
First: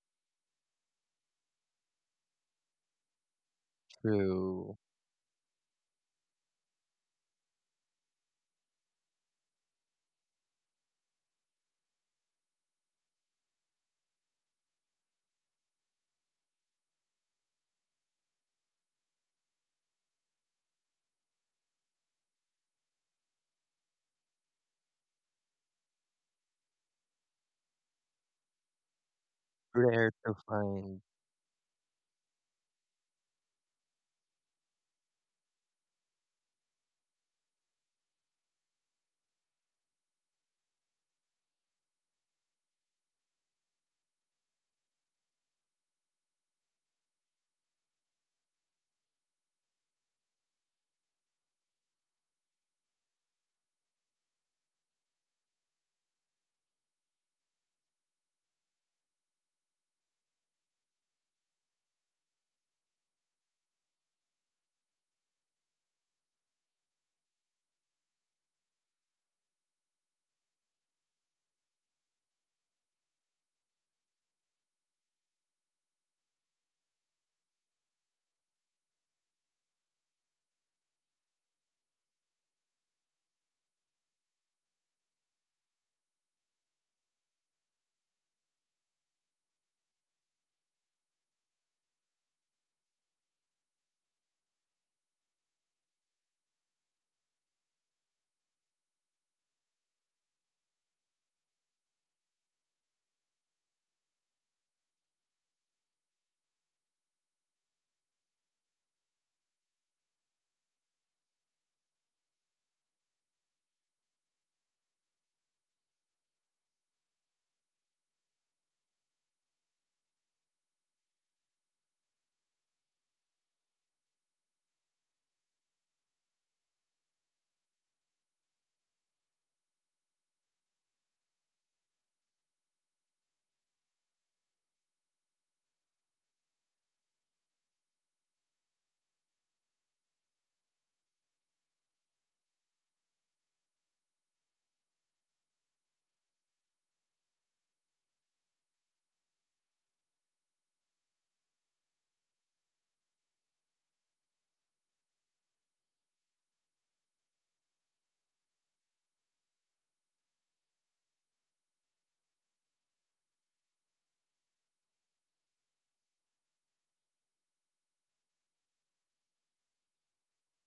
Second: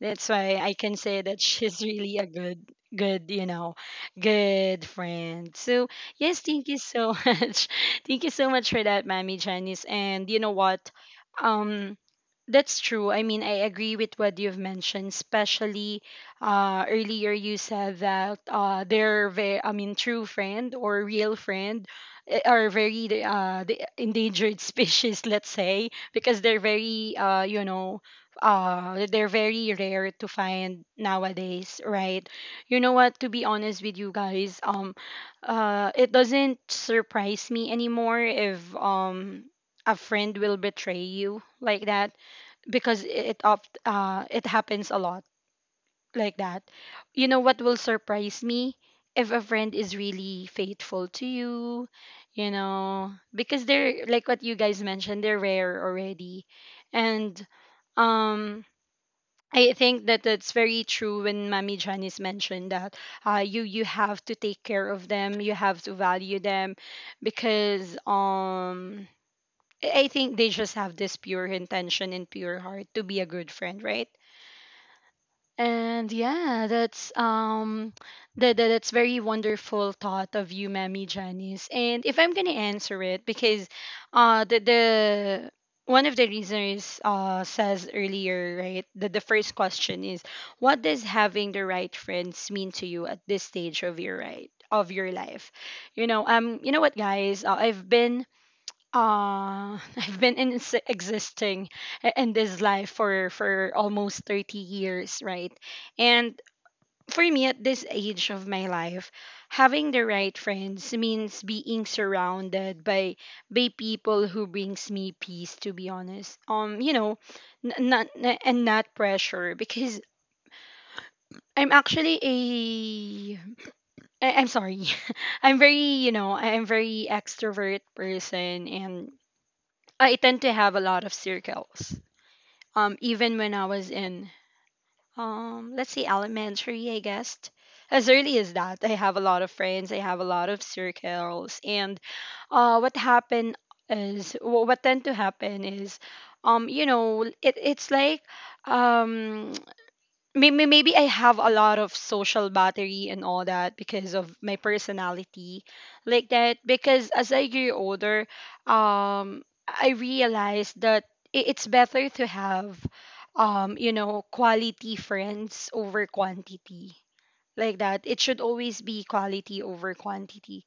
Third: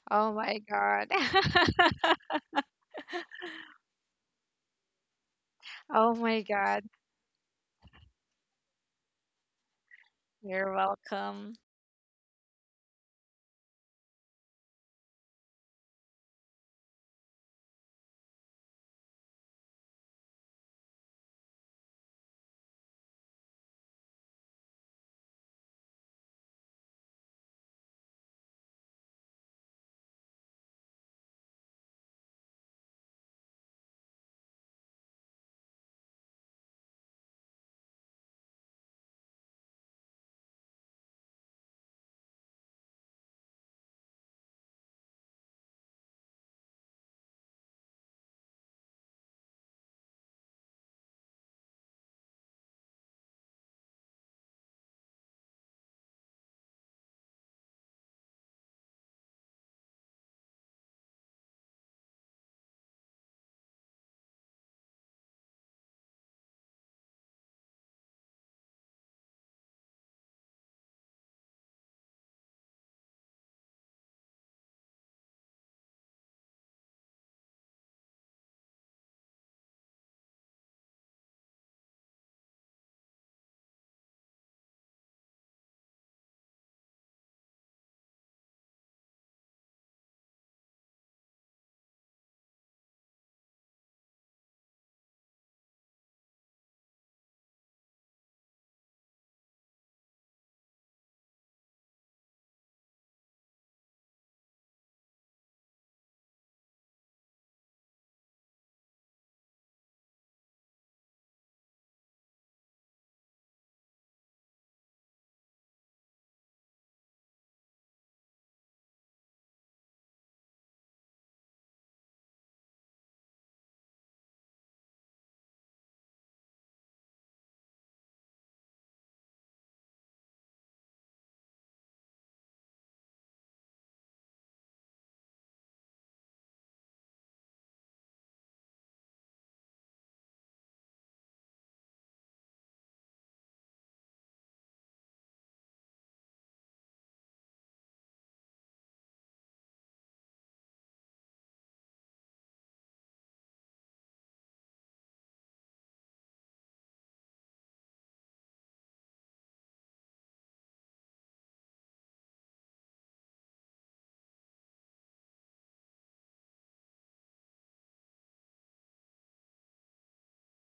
Speaker 1: That's
Speaker 3: Oh
Speaker 1: why
Speaker 3: my
Speaker 1: I can
Speaker 3: God.
Speaker 1: say that she's really a good good, you know,
Speaker 2: True.
Speaker 1: good friend. So
Speaker 3: Oh
Speaker 1: yes,
Speaker 3: my
Speaker 1: thank you
Speaker 3: God.
Speaker 1: so much. Thank you so much for that, Mommy Janice. And you know
Speaker 3: You're
Speaker 1: what?
Speaker 3: welcome.
Speaker 1: Um that's true. I mean, I agree with what you've mentioned, especially uh, earlier you said that uh, they're, ve- I mean, true friend or real friend, eh, are very uh the endangered species, let's say, because they're very uh you know uh they're very rare
Speaker 2: Rare
Speaker 1: to
Speaker 2: to
Speaker 1: find
Speaker 2: find.
Speaker 1: nowadays, right? You know what, to be honest with you guys, um uh it doesn't surprise me anymore if um a friend will betray you like that, because it oft uh it happens a lot like that. You know what will surprise me? If a friend is really faithful to you, you know, because they're, like what you guys mentioned, they're rare already. And um I think that that's very true when Mami Janice mentioned that uh, you you have to take care of them, you have to value them because um I I think they just have this pure intention and pure heart to be a good friend, right? And yeah, that's um that, that that's very wonderful thought of you, Mammy Janice. And if I'm gonna answer it, because uh the the one of the reasons uh says earlier, right? The the first question is, what does having the right friends mean to you at this stage of your right of your life? You know, um you know what, guys, uh, I've been uh, I've been in s- existing i- in this life for for almost thirty years, right? And for me at this age of my life, having the right friends means being surrounded by by people who brings me peace, to be honest. Um, you know, n- not n- and not pressure because I'm actually a I- I'm sorry. I'm very, you know, I'm very extrovert person and I tend to have a lot of circles. Um, even when I was in, um, let's say elementary, I guess, as early as that, I have a lot of friends. I have a lot of circles, and uh, what happened is wh- what tend to happen is, um, you know, it, it's like, um, maybe maybe I have a lot of social battery and all that because of my personality like that. Because as I grew older, um I realized that i- it's better to have um you know, quality friends over quantity, like that. It should always be quality over quantity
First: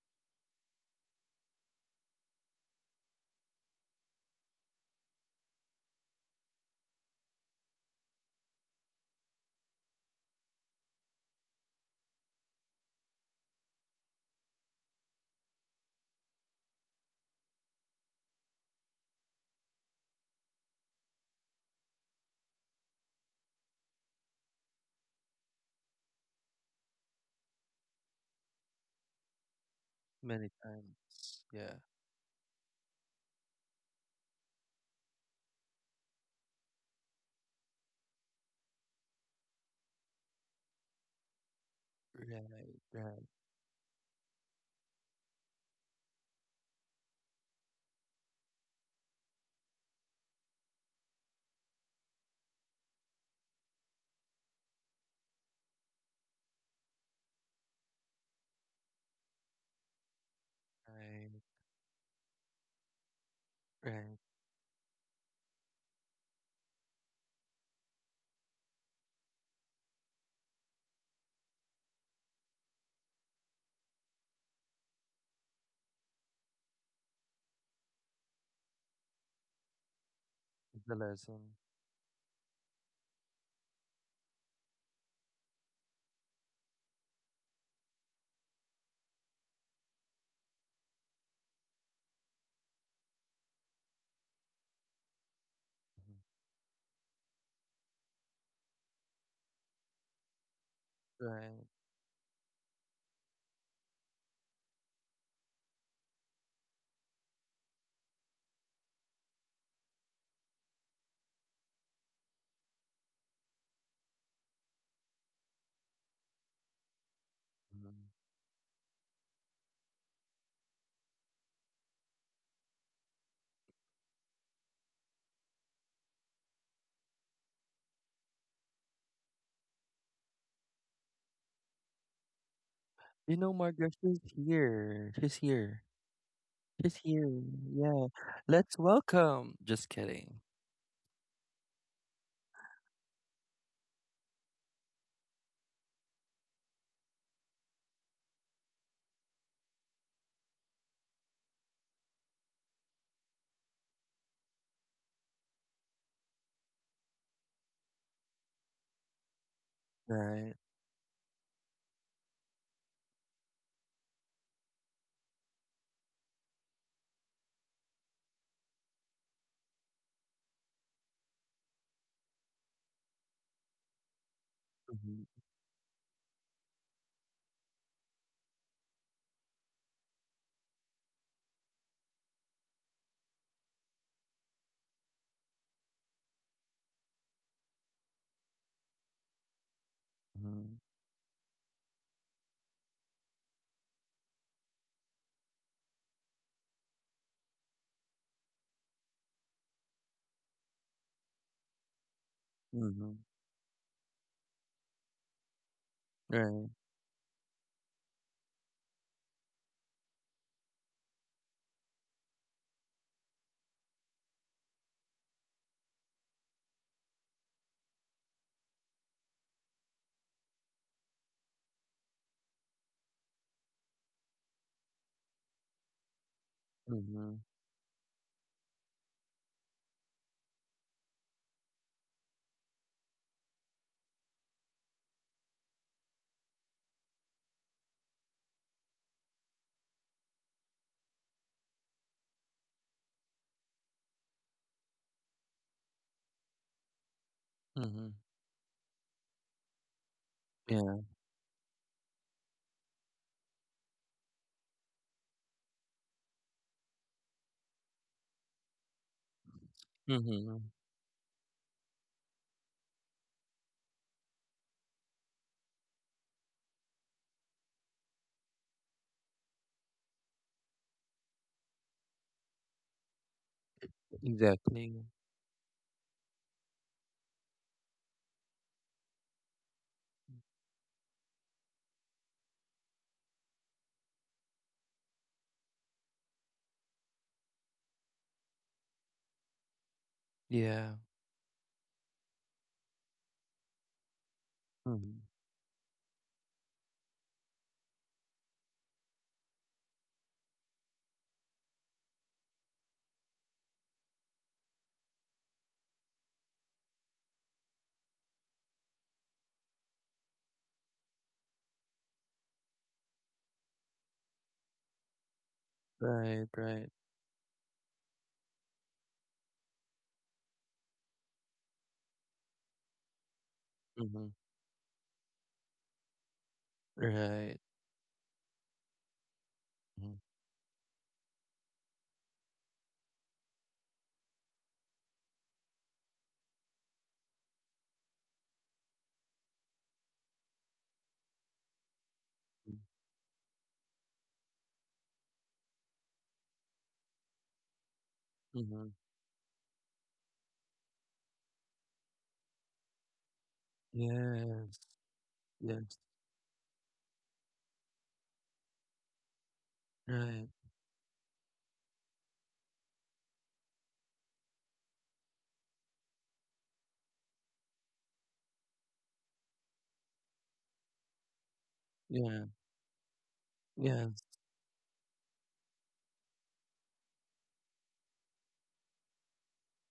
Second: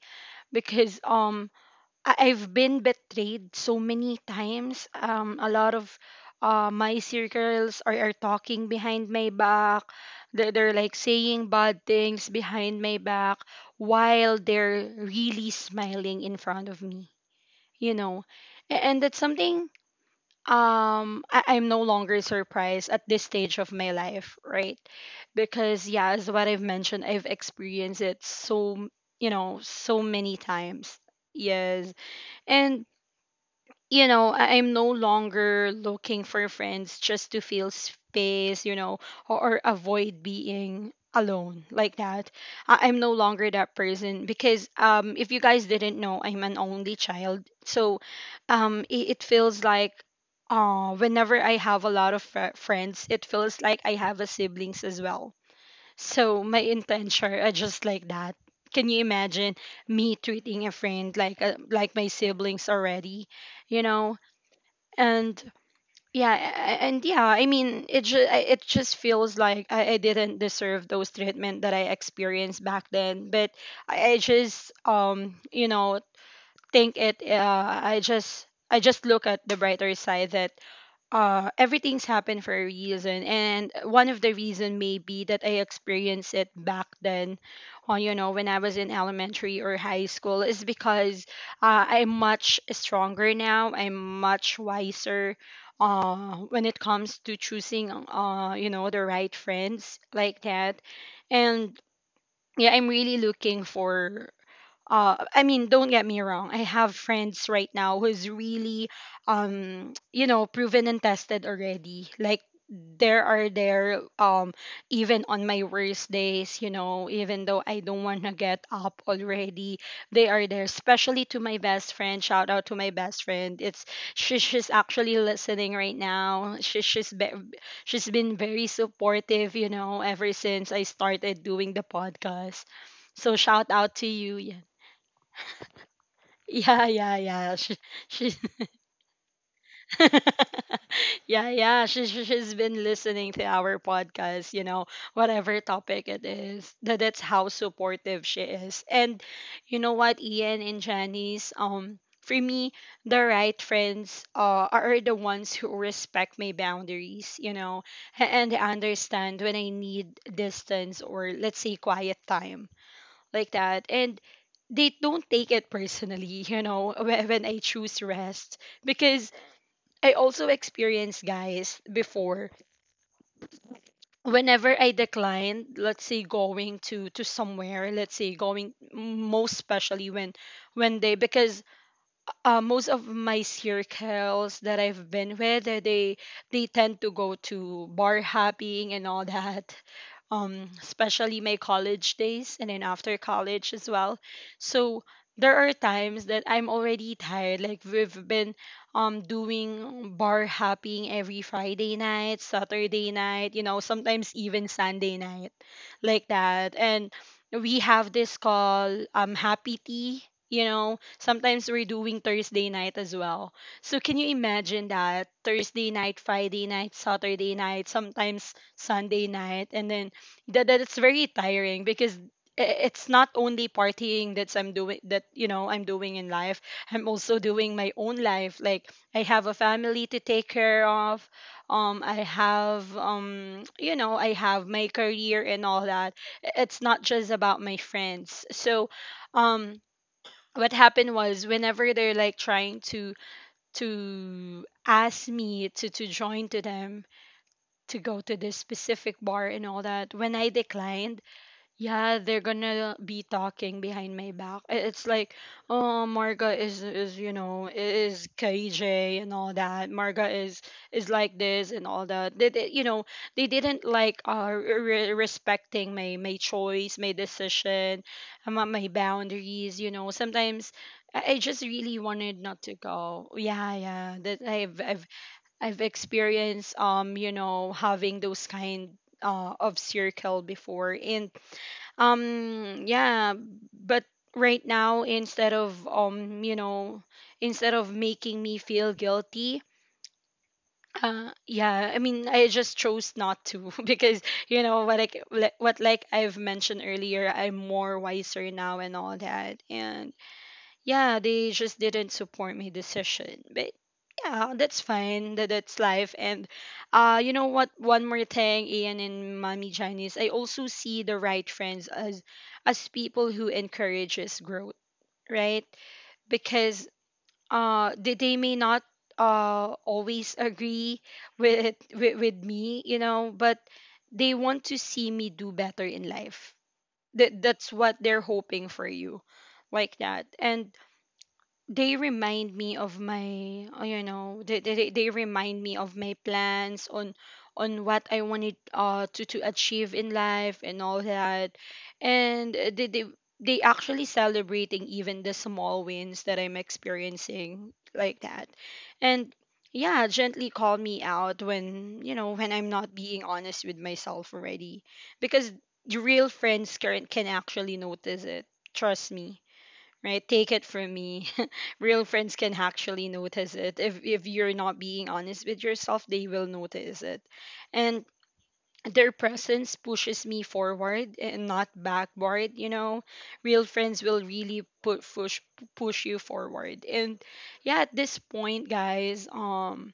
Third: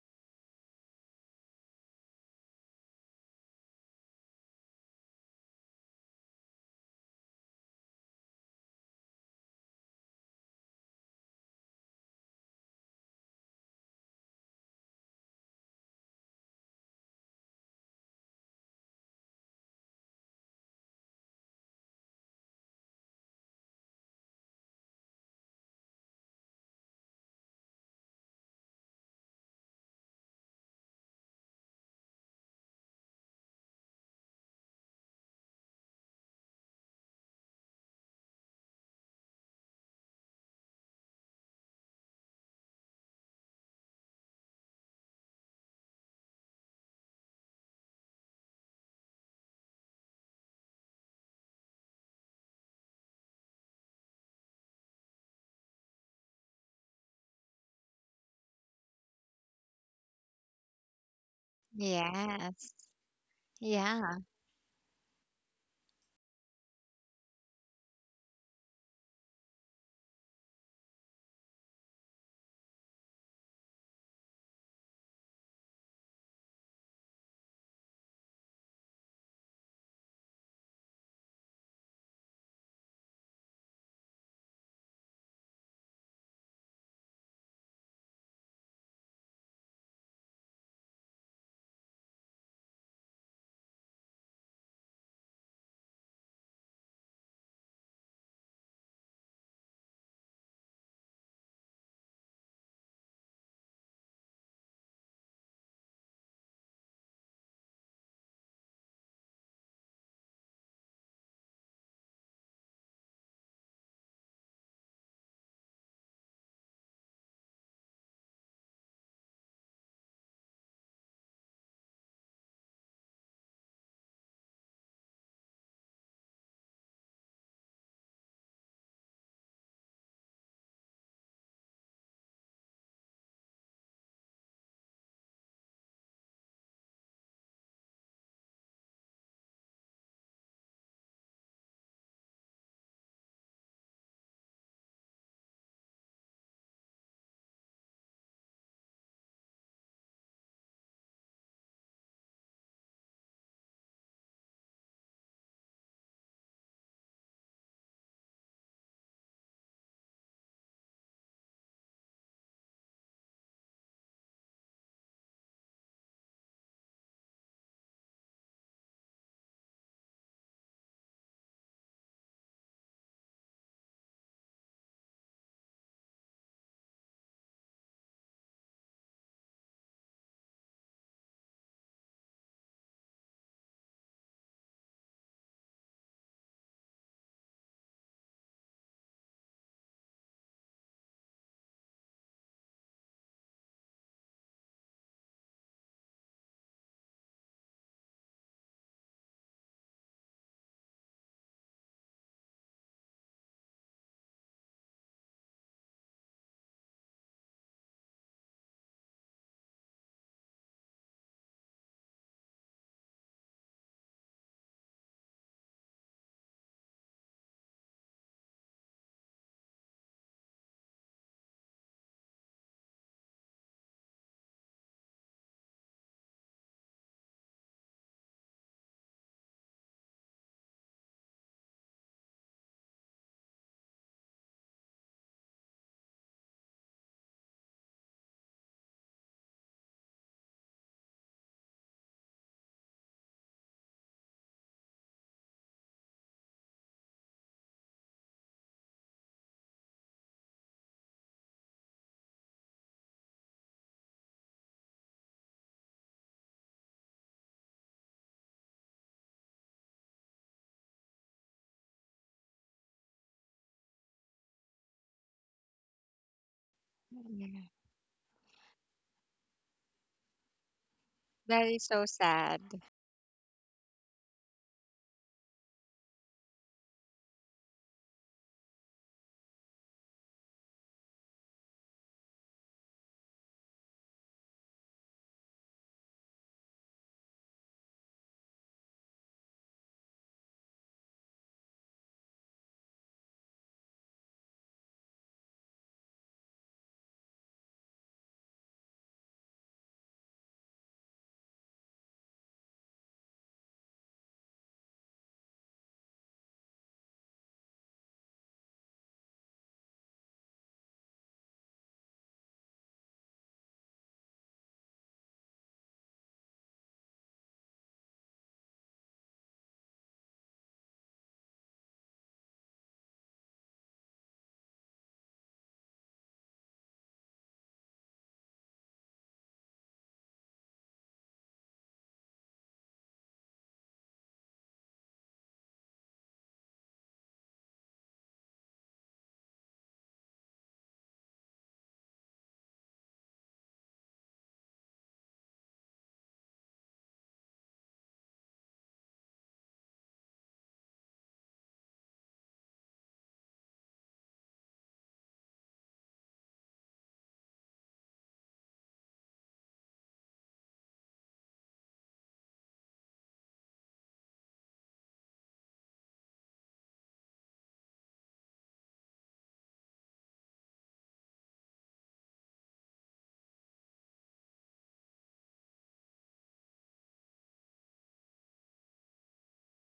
Speaker 1: because um I- I've been betrayed so many times. Um, a lot of uh, my circles are, are talking behind my back. They're, they're like saying bad things behind my back while they're really smiling in front of me, you know. A- And that's something um, I, I'm no longer surprised at this stage of my life, right? Because yeah, as what I've mentioned, I've experienced it so, you know, so many
Speaker 2: Many
Speaker 1: times.
Speaker 2: times. Yeah.
Speaker 1: Yes. And you know, I- I'm no longer looking for friends just to fill space, you know, or, or avoid being alone like that. I-
Speaker 2: Right,
Speaker 1: I'm no
Speaker 2: right,
Speaker 1: longer that person because um if you guys didn't know, I'm an only child. So um it, it feels like uh whenever I have a lot of fr- friends, it feels like I have a siblings as well. So my intention are just like that. Can you imagine me treating a friend like
Speaker 2: right,
Speaker 1: a, like my siblings
Speaker 3: Yes.
Speaker 1: already? you
Speaker 3: Yeah.
Speaker 2: right.
Speaker 1: know and yeah a- and yeah, I mean it ju- I- it just feels like I, I didn't deserve those treatment that I experienced back then. But i, I just um you know think it uh, i just i just look at the brighter side that
Speaker 2: The
Speaker 1: uh
Speaker 2: lesson.
Speaker 1: everything's happened for a reason, and one of the reason may be that I experienced it back then on you know, when I was in elementary or high school, is because uh, I'm much stronger now, I'm much wiser
Speaker 2: Mhm.
Speaker 1: uh when it comes to choosing uh you know, the right friends like that.
Speaker 2: Right.
Speaker 1: And yeah, I'm really looking for uh, I mean, don't get me wrong. I have friends right now who's really, um, you know, proven and tested already. Like there are there, um, even on my worst days, you know, even though I don't
Speaker 2: Mhm.
Speaker 1: want to get up already, they are there. Especially to my best friend. Shout out to my best friend. It's she, she's actually listening right now. She, she's be, she's been very supportive, you know, ever since I started doing the podcast. So
Speaker 2: You know,
Speaker 1: shout out
Speaker 2: Margaret,
Speaker 1: to
Speaker 2: she's
Speaker 1: you. Yeah.
Speaker 2: here. She's here.
Speaker 1: Yeah,
Speaker 2: She's
Speaker 1: yeah,
Speaker 2: here.
Speaker 1: yeah. She,
Speaker 2: Yeah.
Speaker 1: she,
Speaker 2: Let's welcome. Just kidding.
Speaker 1: yeah, yeah. She, she, she's been listening to our podcast, you know, whatever topic it is. That, that's how supportive she is. And you know what, Ian and Janice, um, for me, the right friends uh, are the ones who respect my boundaries, you know, a- and understand when I need
Speaker 2: Right.
Speaker 1: distance or, let's say, quiet time like that. And they don't take it personally you know, whe- when I choose rest. Because I also experienced, guys, before, whenever I
Speaker 2: Mm-hmm.
Speaker 1: declined, let's say going to to somewhere, let's say going, most especially when when they because uh, most of my circles that I've been with, uh, they they tend to go to bar hopping and all that. Um,
Speaker 2: Mm-hmm.
Speaker 1: especially my college days and then after college as well. So there are times that I'm already tired. Like we've been um doing bar hopping every Friday night, Saturday
Speaker 2: Mm-hmm.
Speaker 1: night, you know, sometimes even Sunday night, like
Speaker 2: Right.
Speaker 1: that. And we have this call um happy tea, you know, sometimes we're doing Thursday night as well. So can you imagine? That Thursday night, Friday night, Saturday night, sometimes Sunday night, and then that that's very tiring because i- it's not only partying that's I'm doing, that you know I'm doing in life. I'm
Speaker 2: Mm-hmm.
Speaker 1: also doing my own life. Like I have a family to take care of. Um, I have um, you know, I have my career and all that. I- It's not just about my friends. So, um, what happened was whenever they're like trying to to ask me to to join to them to
Speaker 2: Mm-hmm.
Speaker 1: go to this specific bar and all that, when I
Speaker 2: Yeah.
Speaker 1: declined, yeah, they're gonna be talking behind my back. I- It's like, oh, Marga is is, you know, is K J and all that. Marga
Speaker 2: Mm-hmm.
Speaker 1: is is like this and all that. They, they, you know, they didn't like uh re- respecting my my choice, my
Speaker 3: Yeah.
Speaker 1: decision, um, uh, my boundaries. You know, sometimes I I just
Speaker 3: That is
Speaker 1: really
Speaker 3: so
Speaker 1: wanted
Speaker 3: sad.
Speaker 1: not to go. Yeah, yeah. That I've
Speaker 2: Exactly.
Speaker 1: I've I've experienced, um, you know, having those kind uh, of circle before. And um, yeah. But right now, instead of um, you know, instead of making me feel guilty,
Speaker 2: Yeah.
Speaker 1: uh yeah, I mean, I just chose not to because you know what,
Speaker 2: Mm-hmm.
Speaker 1: like what like I've mentioned earlier, I'm more wiser now and all that. And yeah, they just didn't support my decision. But yeah, that's fine. That that's life. And uh, you know what? One more thing, Ian and Mommy Janice, I also see the right friends as as people who encourages growth, right?
Speaker 2: Right,
Speaker 1: Because
Speaker 2: right.
Speaker 1: uh, they they may not uh always agree with with, with me, you know, but
Speaker 2: Mm-hmm.
Speaker 1: they want to see me do better in life. That
Speaker 2: Right.
Speaker 1: that's what they're hoping for you, like
Speaker 2: Mm-hmm.
Speaker 1: that. And they remind me of my uh, you know, they, they, they remind me of my plans on on what I wanted uh to, to achieve in life and all that. And uh, they, they they actually celebrating even the small wins that I'm experiencing, like that.
Speaker 2: Mm-hmm.
Speaker 1: And yeah, gently call me out when you know, when I'm not being honest with myself
Speaker 2: Yes.
Speaker 1: already. Because
Speaker 2: Yes.
Speaker 1: your real friends can, can actually notice it. Trust me, right?
Speaker 2: Right.
Speaker 1: Take it from me. Real friends can actually notice it. If if you're not being honest with yourself, they will notice it. And their presence pushes me forward and not
Speaker 2: Yeah.
Speaker 1: backward, you know. Real friends
Speaker 2: Yeah.
Speaker 1: will really put push push you forward. And yeah, at this point, guys, um,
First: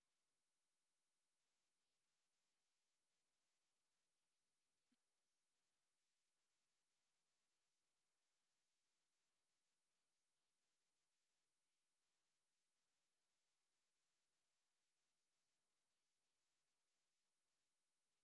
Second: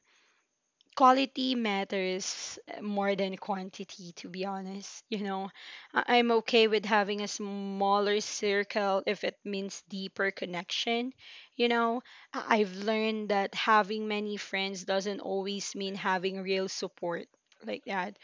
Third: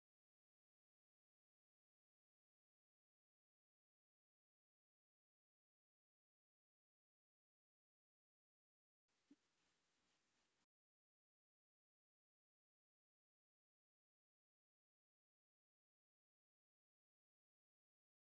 Speaker 1: quality matters more than quantity, to be honest, you know. I- I'm okay with having a smaller circle if it means deeper connection, you know. I- I've learned that having many friends doesn't always mean having real support, like that.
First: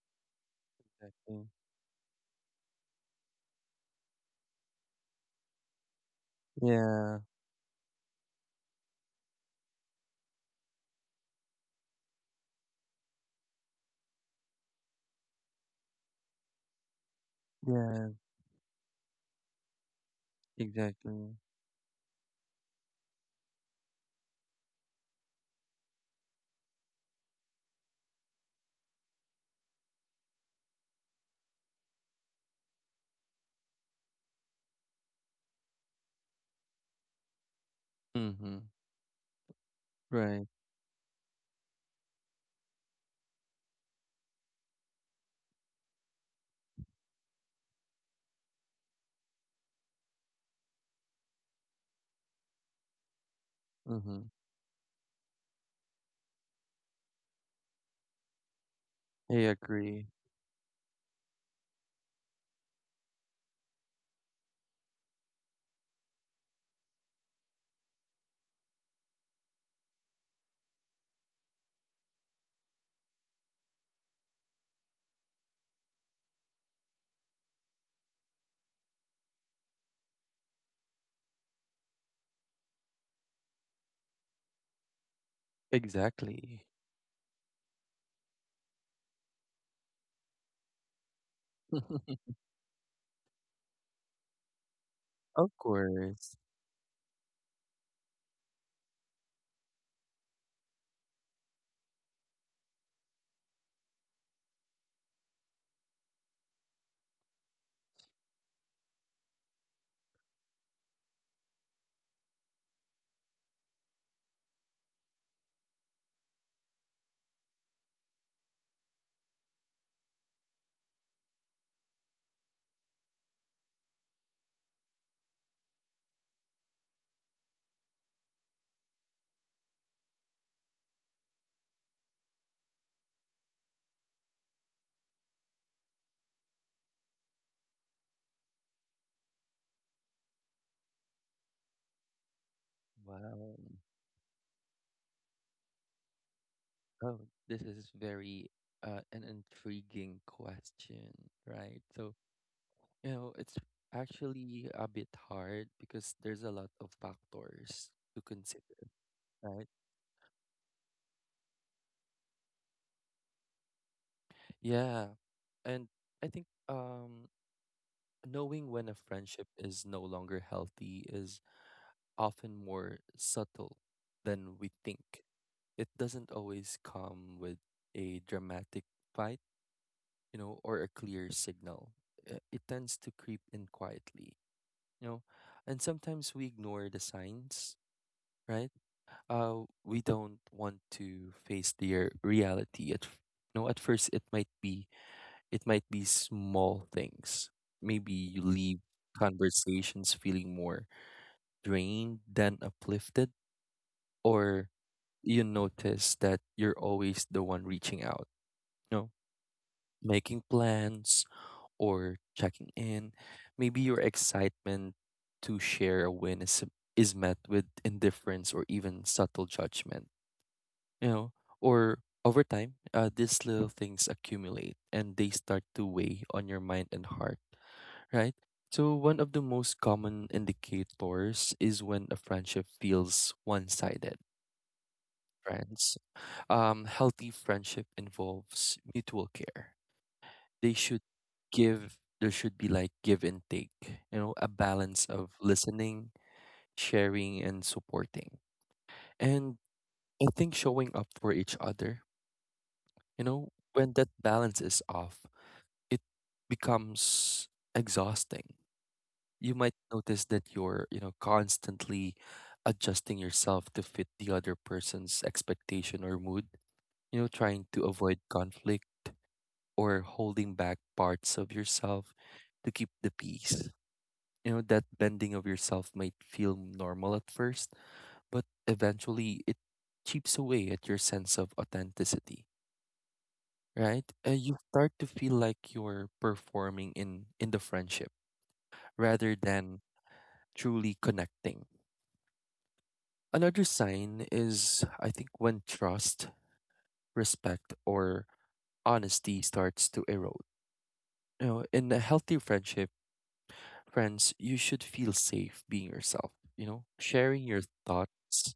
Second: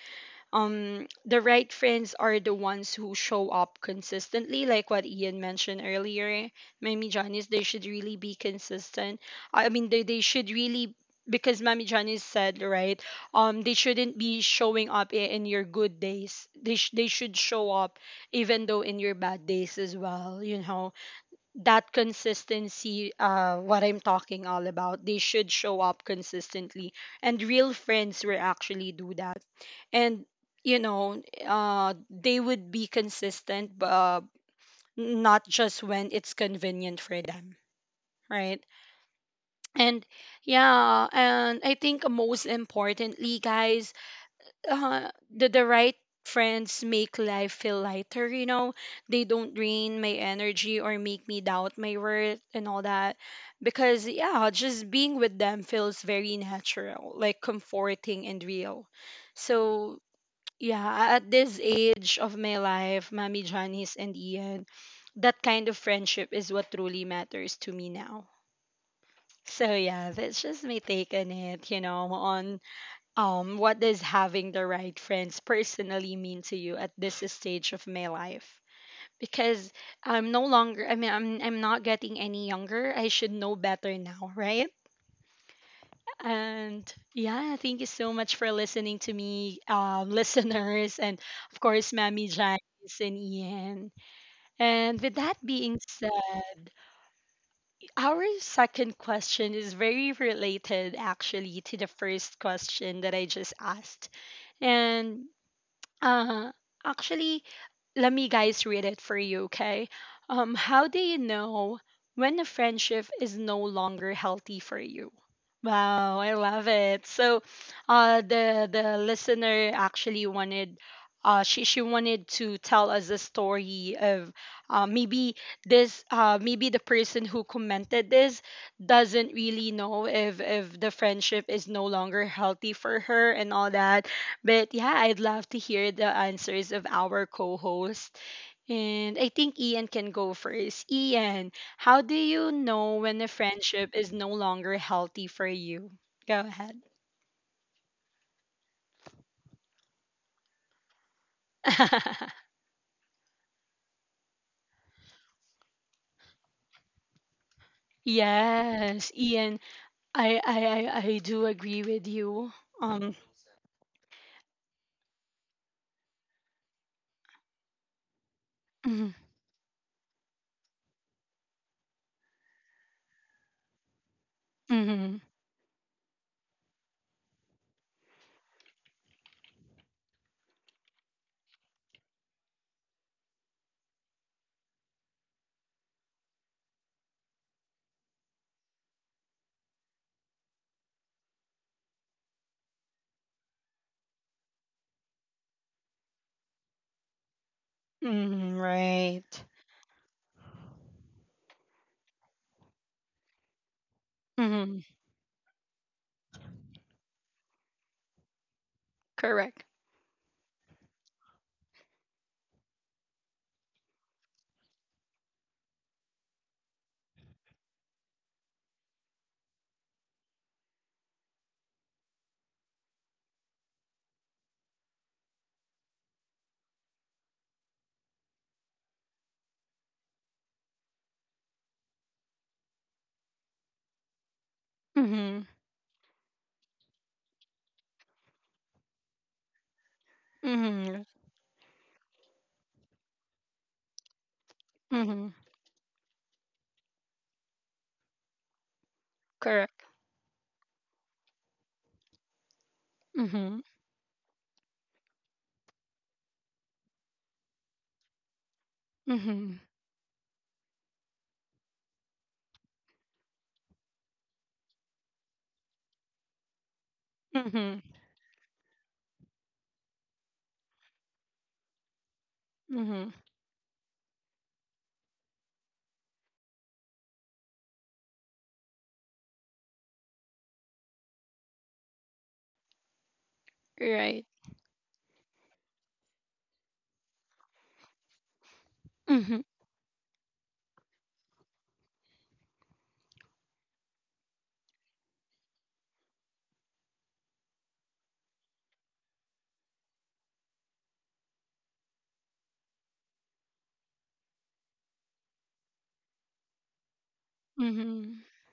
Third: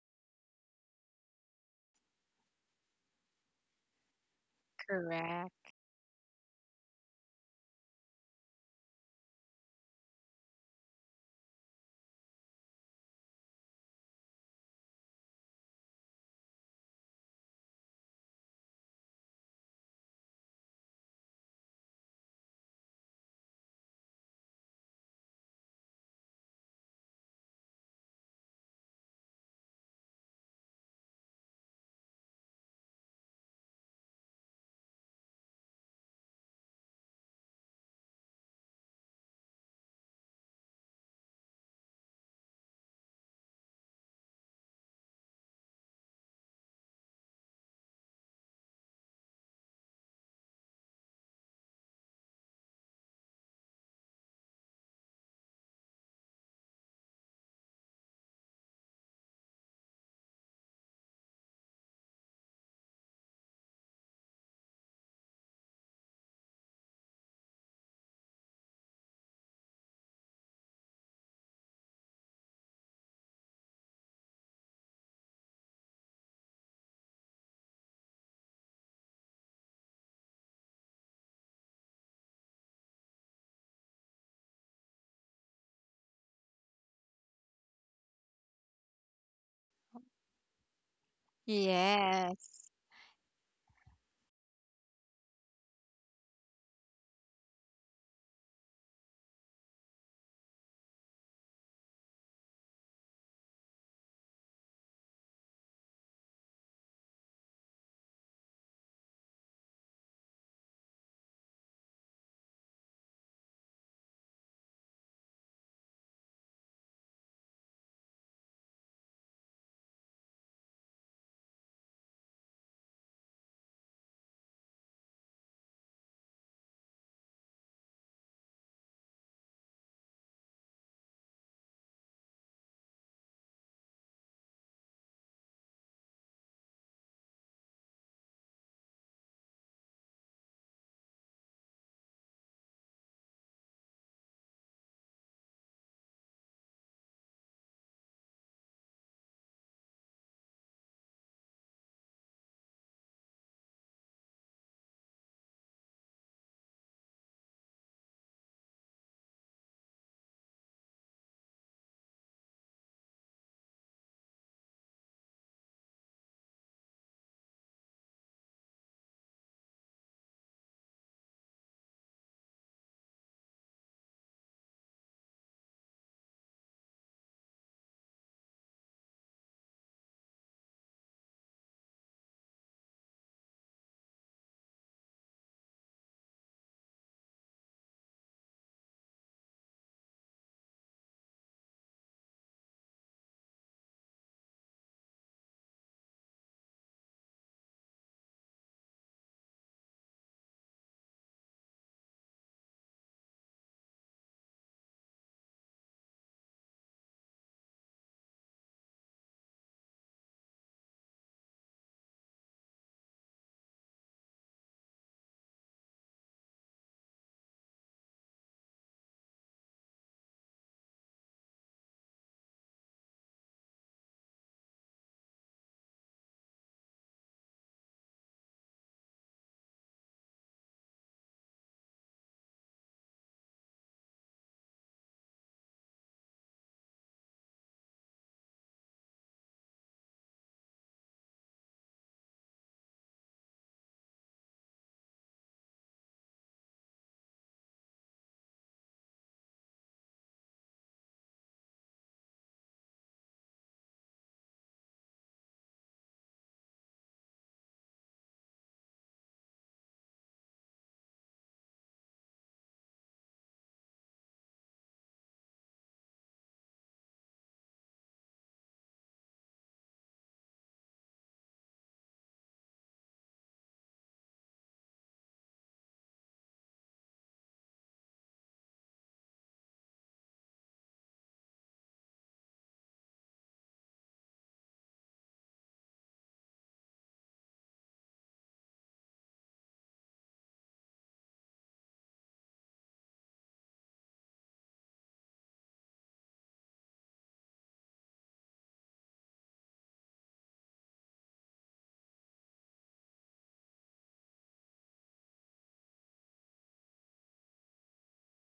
Speaker 1: Um, the
Speaker 2: Exactly.
Speaker 1: right friends are the ones who show up consistently, like what Ian
Speaker 3: Correct.
Speaker 1: mentioned earlier. Mami
Speaker 2: Yeah.
Speaker 1: Janice, they should really be consistent. I mean, they, they should really, because Mami Janice said, right, um, they shouldn't be showing up i- in your good days. They, sh- they should show up
Speaker 2: Yeah.
Speaker 1: even though in your bad days as well, you know.
Speaker 2: Exactly.
Speaker 1: That consistency uh what I'm talking all about, they should show up consistently. And real friends will actually do that. And you know, uh they would be consistent, uh, not just when it's convenient for them,
Speaker 2: Mm-hmm.
Speaker 1: right? And
Speaker 2: Right.
Speaker 1: yeah, and I think, most importantly, guys, uh, the, the right friends make life feel lighter, you know. They don't drain my energy or make me doubt my worth and all that. Because
Speaker 2: Mm-hmm.
Speaker 1: yeah, just being with them feels very natural, like comforting and real.
Speaker 2: I
Speaker 1: So
Speaker 2: agree.
Speaker 1: yeah, at this age of my life, Mami Johnny's and Ian, that kind of friendship is what truly matters to me now. So yeah, that's just my take on it, you know, on um, what does having the right friends personally mean to you at this stage of my life. Because I'm no longer I mean, I'm I'm not getting any younger. I should know better now, right?
Speaker 2: Exactly.
Speaker 1: And yeah, thank you so much for listening to me, um, listeners, and of course, Mammy Janice
Speaker 3: Yes.
Speaker 1: and Ian. And with that
Speaker 2: Of
Speaker 1: being said,
Speaker 2: course.
Speaker 1: our second question is very related, actually, to the first question that I just asked. And uh, actually, let me guys read it for you, okay? Um, how do you know when a friendship is no longer healthy for you? Wow, I love it. So, uh, the the listener actually wanted, uh, she she wanted to tell us a story of, uh, maybe this, uh, maybe the person who commented this doesn't really know if if the friendship is no longer healthy for her and all that. But yeah, I'd love to hear the answers of our co host. And I think Ian can go first. Ian, how do you know when a
Speaker 2: Wow.
Speaker 1: friendship is no longer healthy for you? Go ahead.
Speaker 2: Oh, this is very, uh, an intriguing question, right? So, you know, it's actually a bit hard because there's a lot of factors to consider,
Speaker 1: Yes, Ian,
Speaker 2: right?
Speaker 1: I, I, I, I do agree with you. Um,
Speaker 2: Yeah. And I think um knowing when a
Speaker 1: mhm,
Speaker 2: friendship is no longer healthy is often more subtle than we think.
Speaker 1: mhm,
Speaker 2: It doesn't always come with a dramatic fight, you know, or a clear signal. Uh, It tends to creep in quietly, you know, and sometimes we ignore the signs, right? Uh, we don't want to face their reality. At f- you know, at first it might be it might be small things. Maybe you
Speaker 1: mhm,
Speaker 2: leave
Speaker 1: right.
Speaker 2: conversations feeling more drained than uplifted, or
Speaker 1: Hmm.
Speaker 2: you notice that you're always the one reaching out, you know,
Speaker 1: Correct.
Speaker 2: making plans or checking in. Maybe your excitement to share a win is, is met with indifference or even subtle judgment, you know, or over time, uh, these little things accumulate and they start to weigh on your mind and heart, right? So, one of the most common indicators is when a friendship feels one sided.
Speaker 1: Hmm.
Speaker 2: Friends um, healthy friendship involves mutual care. They should
Speaker 1: Hmm.
Speaker 2: give, there should be like give and take, you know, a balance of
Speaker 1: Hmm.
Speaker 2: listening, sharing, and supporting. And
Speaker 1: Correct.
Speaker 2: I think showing up for each other, you know,
Speaker 1: Hmm.
Speaker 2: when that balance is off, it becomes exhausting. You
Speaker 1: Hmm.
Speaker 2: might notice that you're, you know, constantly adjusting yourself to fit the other person's expectation or mood, you know, trying to
Speaker 1: Hmm.
Speaker 2: avoid conflict or holding back parts of yourself to keep the
Speaker 1: Hmm.
Speaker 2: peace. You know, that bending of yourself might feel normal at first, but eventually it chips away at your sense of authenticity, right?
Speaker 1: Right.
Speaker 2: Uh, you start to feel like you're performing in, in the friendship rather
Speaker 1: Mhm.
Speaker 2: than truly connecting. Another sign is, I think, when trust, respect, or honesty starts to erode. You know, in a healthy friendship, friends, you should feel safe being yourself, you know, sharing your
Speaker 1: Mhm.
Speaker 2: thoughts,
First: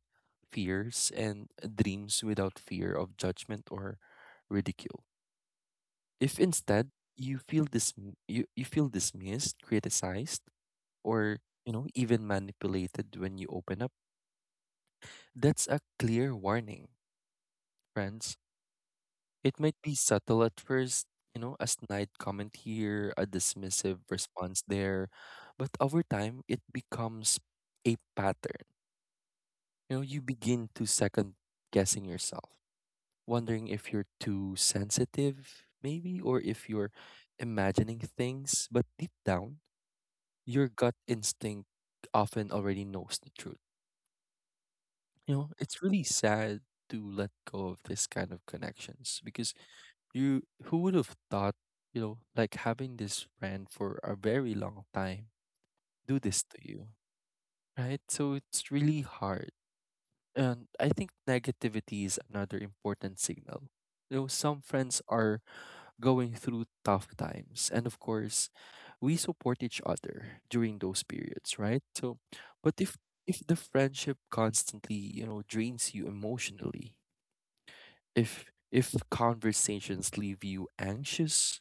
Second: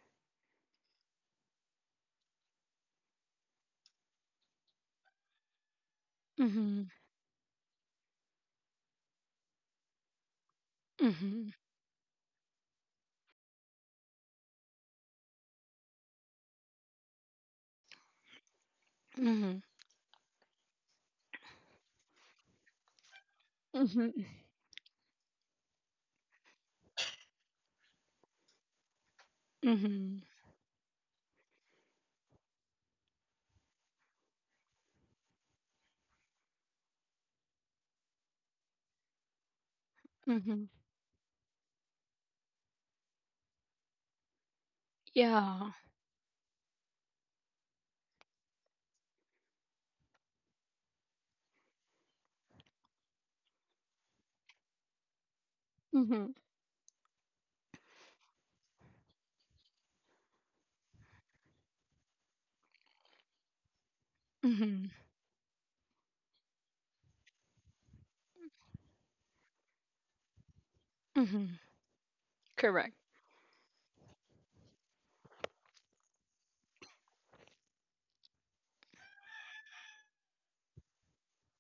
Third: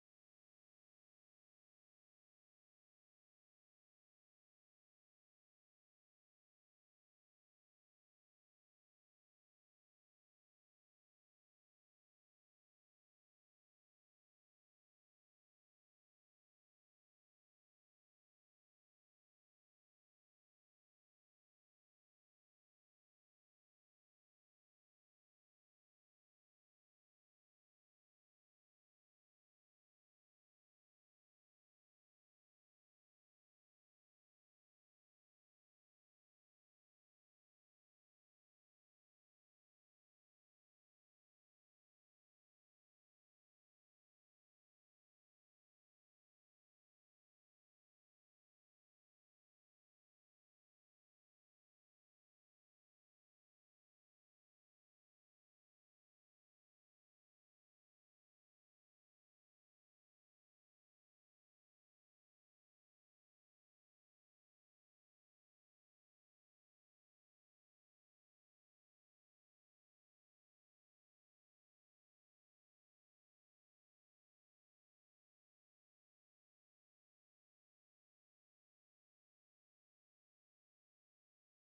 Speaker 2: fears, and dreams without fear of judgment or ridicule. If instead
Speaker 1: Mhm.
Speaker 2: you feel dis- you, you feel dismissed, criticized, or
Speaker 1: Mhm.
Speaker 2: you know, even manipulated when you open up, that's a clear warning, friends. It
Speaker 1: Mhm.
Speaker 2: might be subtle at first, you know, a snide comment here, a dismissive
Speaker 1: Mhm.
Speaker 2: response there, but over time it becomes a pattern. You know,
Speaker 1: Mhm.
Speaker 2: you begin to second guessing yourself, wondering if you're too sensitive, maybe, or if you're imagining things. But deep down, your
Speaker 1: Mhm.
Speaker 2: gut instinct often already knows the truth. You know,
Speaker 1: Yeah.
Speaker 2: it's really sad to let go of this kind of connections because you, who would have thought, you know, like having this friend for a very long time do
Speaker 1: Mhm.
Speaker 2: this to you, right? So it's really hard. And I think negativity is another important signal. You know, some
Speaker 1: Mhm.
Speaker 2: friends are going through tough times. And of course, we support each other during those periods,
Speaker 1: Mhm.
Speaker 2: right? So, but
Speaker 1: Correct.
Speaker 2: if if the friendship constantly, you know, drains you emotionally, if if conversations leave you anxious,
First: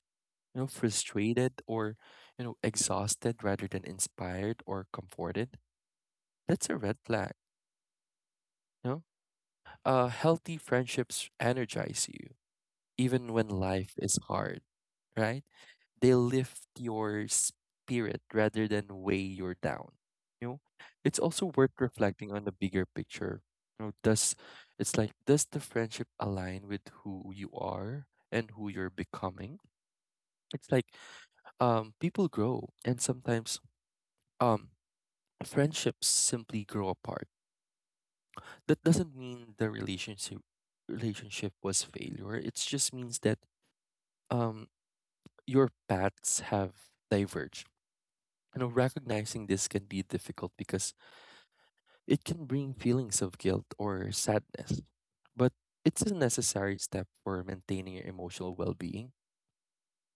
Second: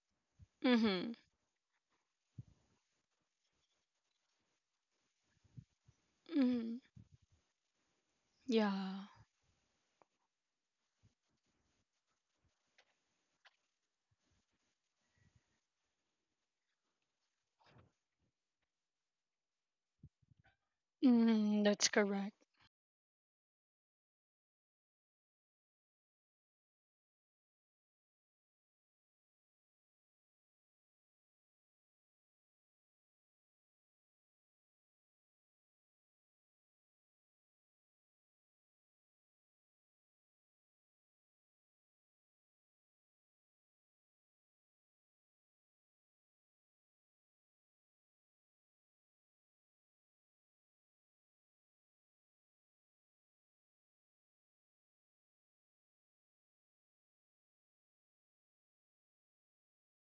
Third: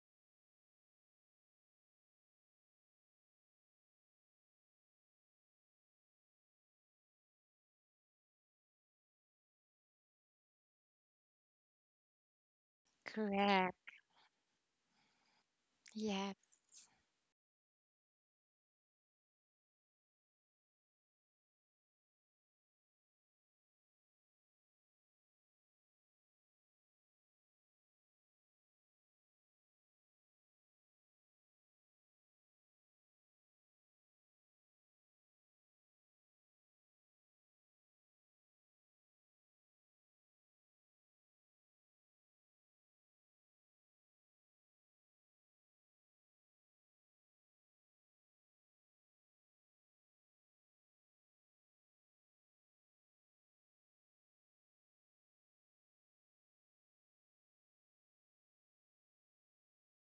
Speaker 2: you know,
Speaker 1: Mhm.
Speaker 2: frustrated or, you know, exhausted rather than inspired or comforted, that's a
Speaker 1: Mhm.
Speaker 2: red flag, you know?
Speaker 1: Yeah.
Speaker 2: Uh healthy friendships energize you even when
Speaker 3: Correct.
Speaker 2: life is hard, right? They
Speaker 3: Yeah.
Speaker 2: lift your spirit rather than weigh you down. You know, it's also
Speaker 1: Mhm.
Speaker 2: worth
Speaker 1: That's
Speaker 2: reflecting
Speaker 1: correct.
Speaker 2: on the bigger picture. You know, does it's like does the friendship align with who you are and who you're becoming? It's like um, people grow, and sometimes um, friendships simply grow apart. That doesn't mean the relationship relationship was failure. It just means that um your paths have diverged. You know, recognizing this can be difficult because it can bring feelings of guilt or sadness. But it's a necessary step for maintaining your emotional well being.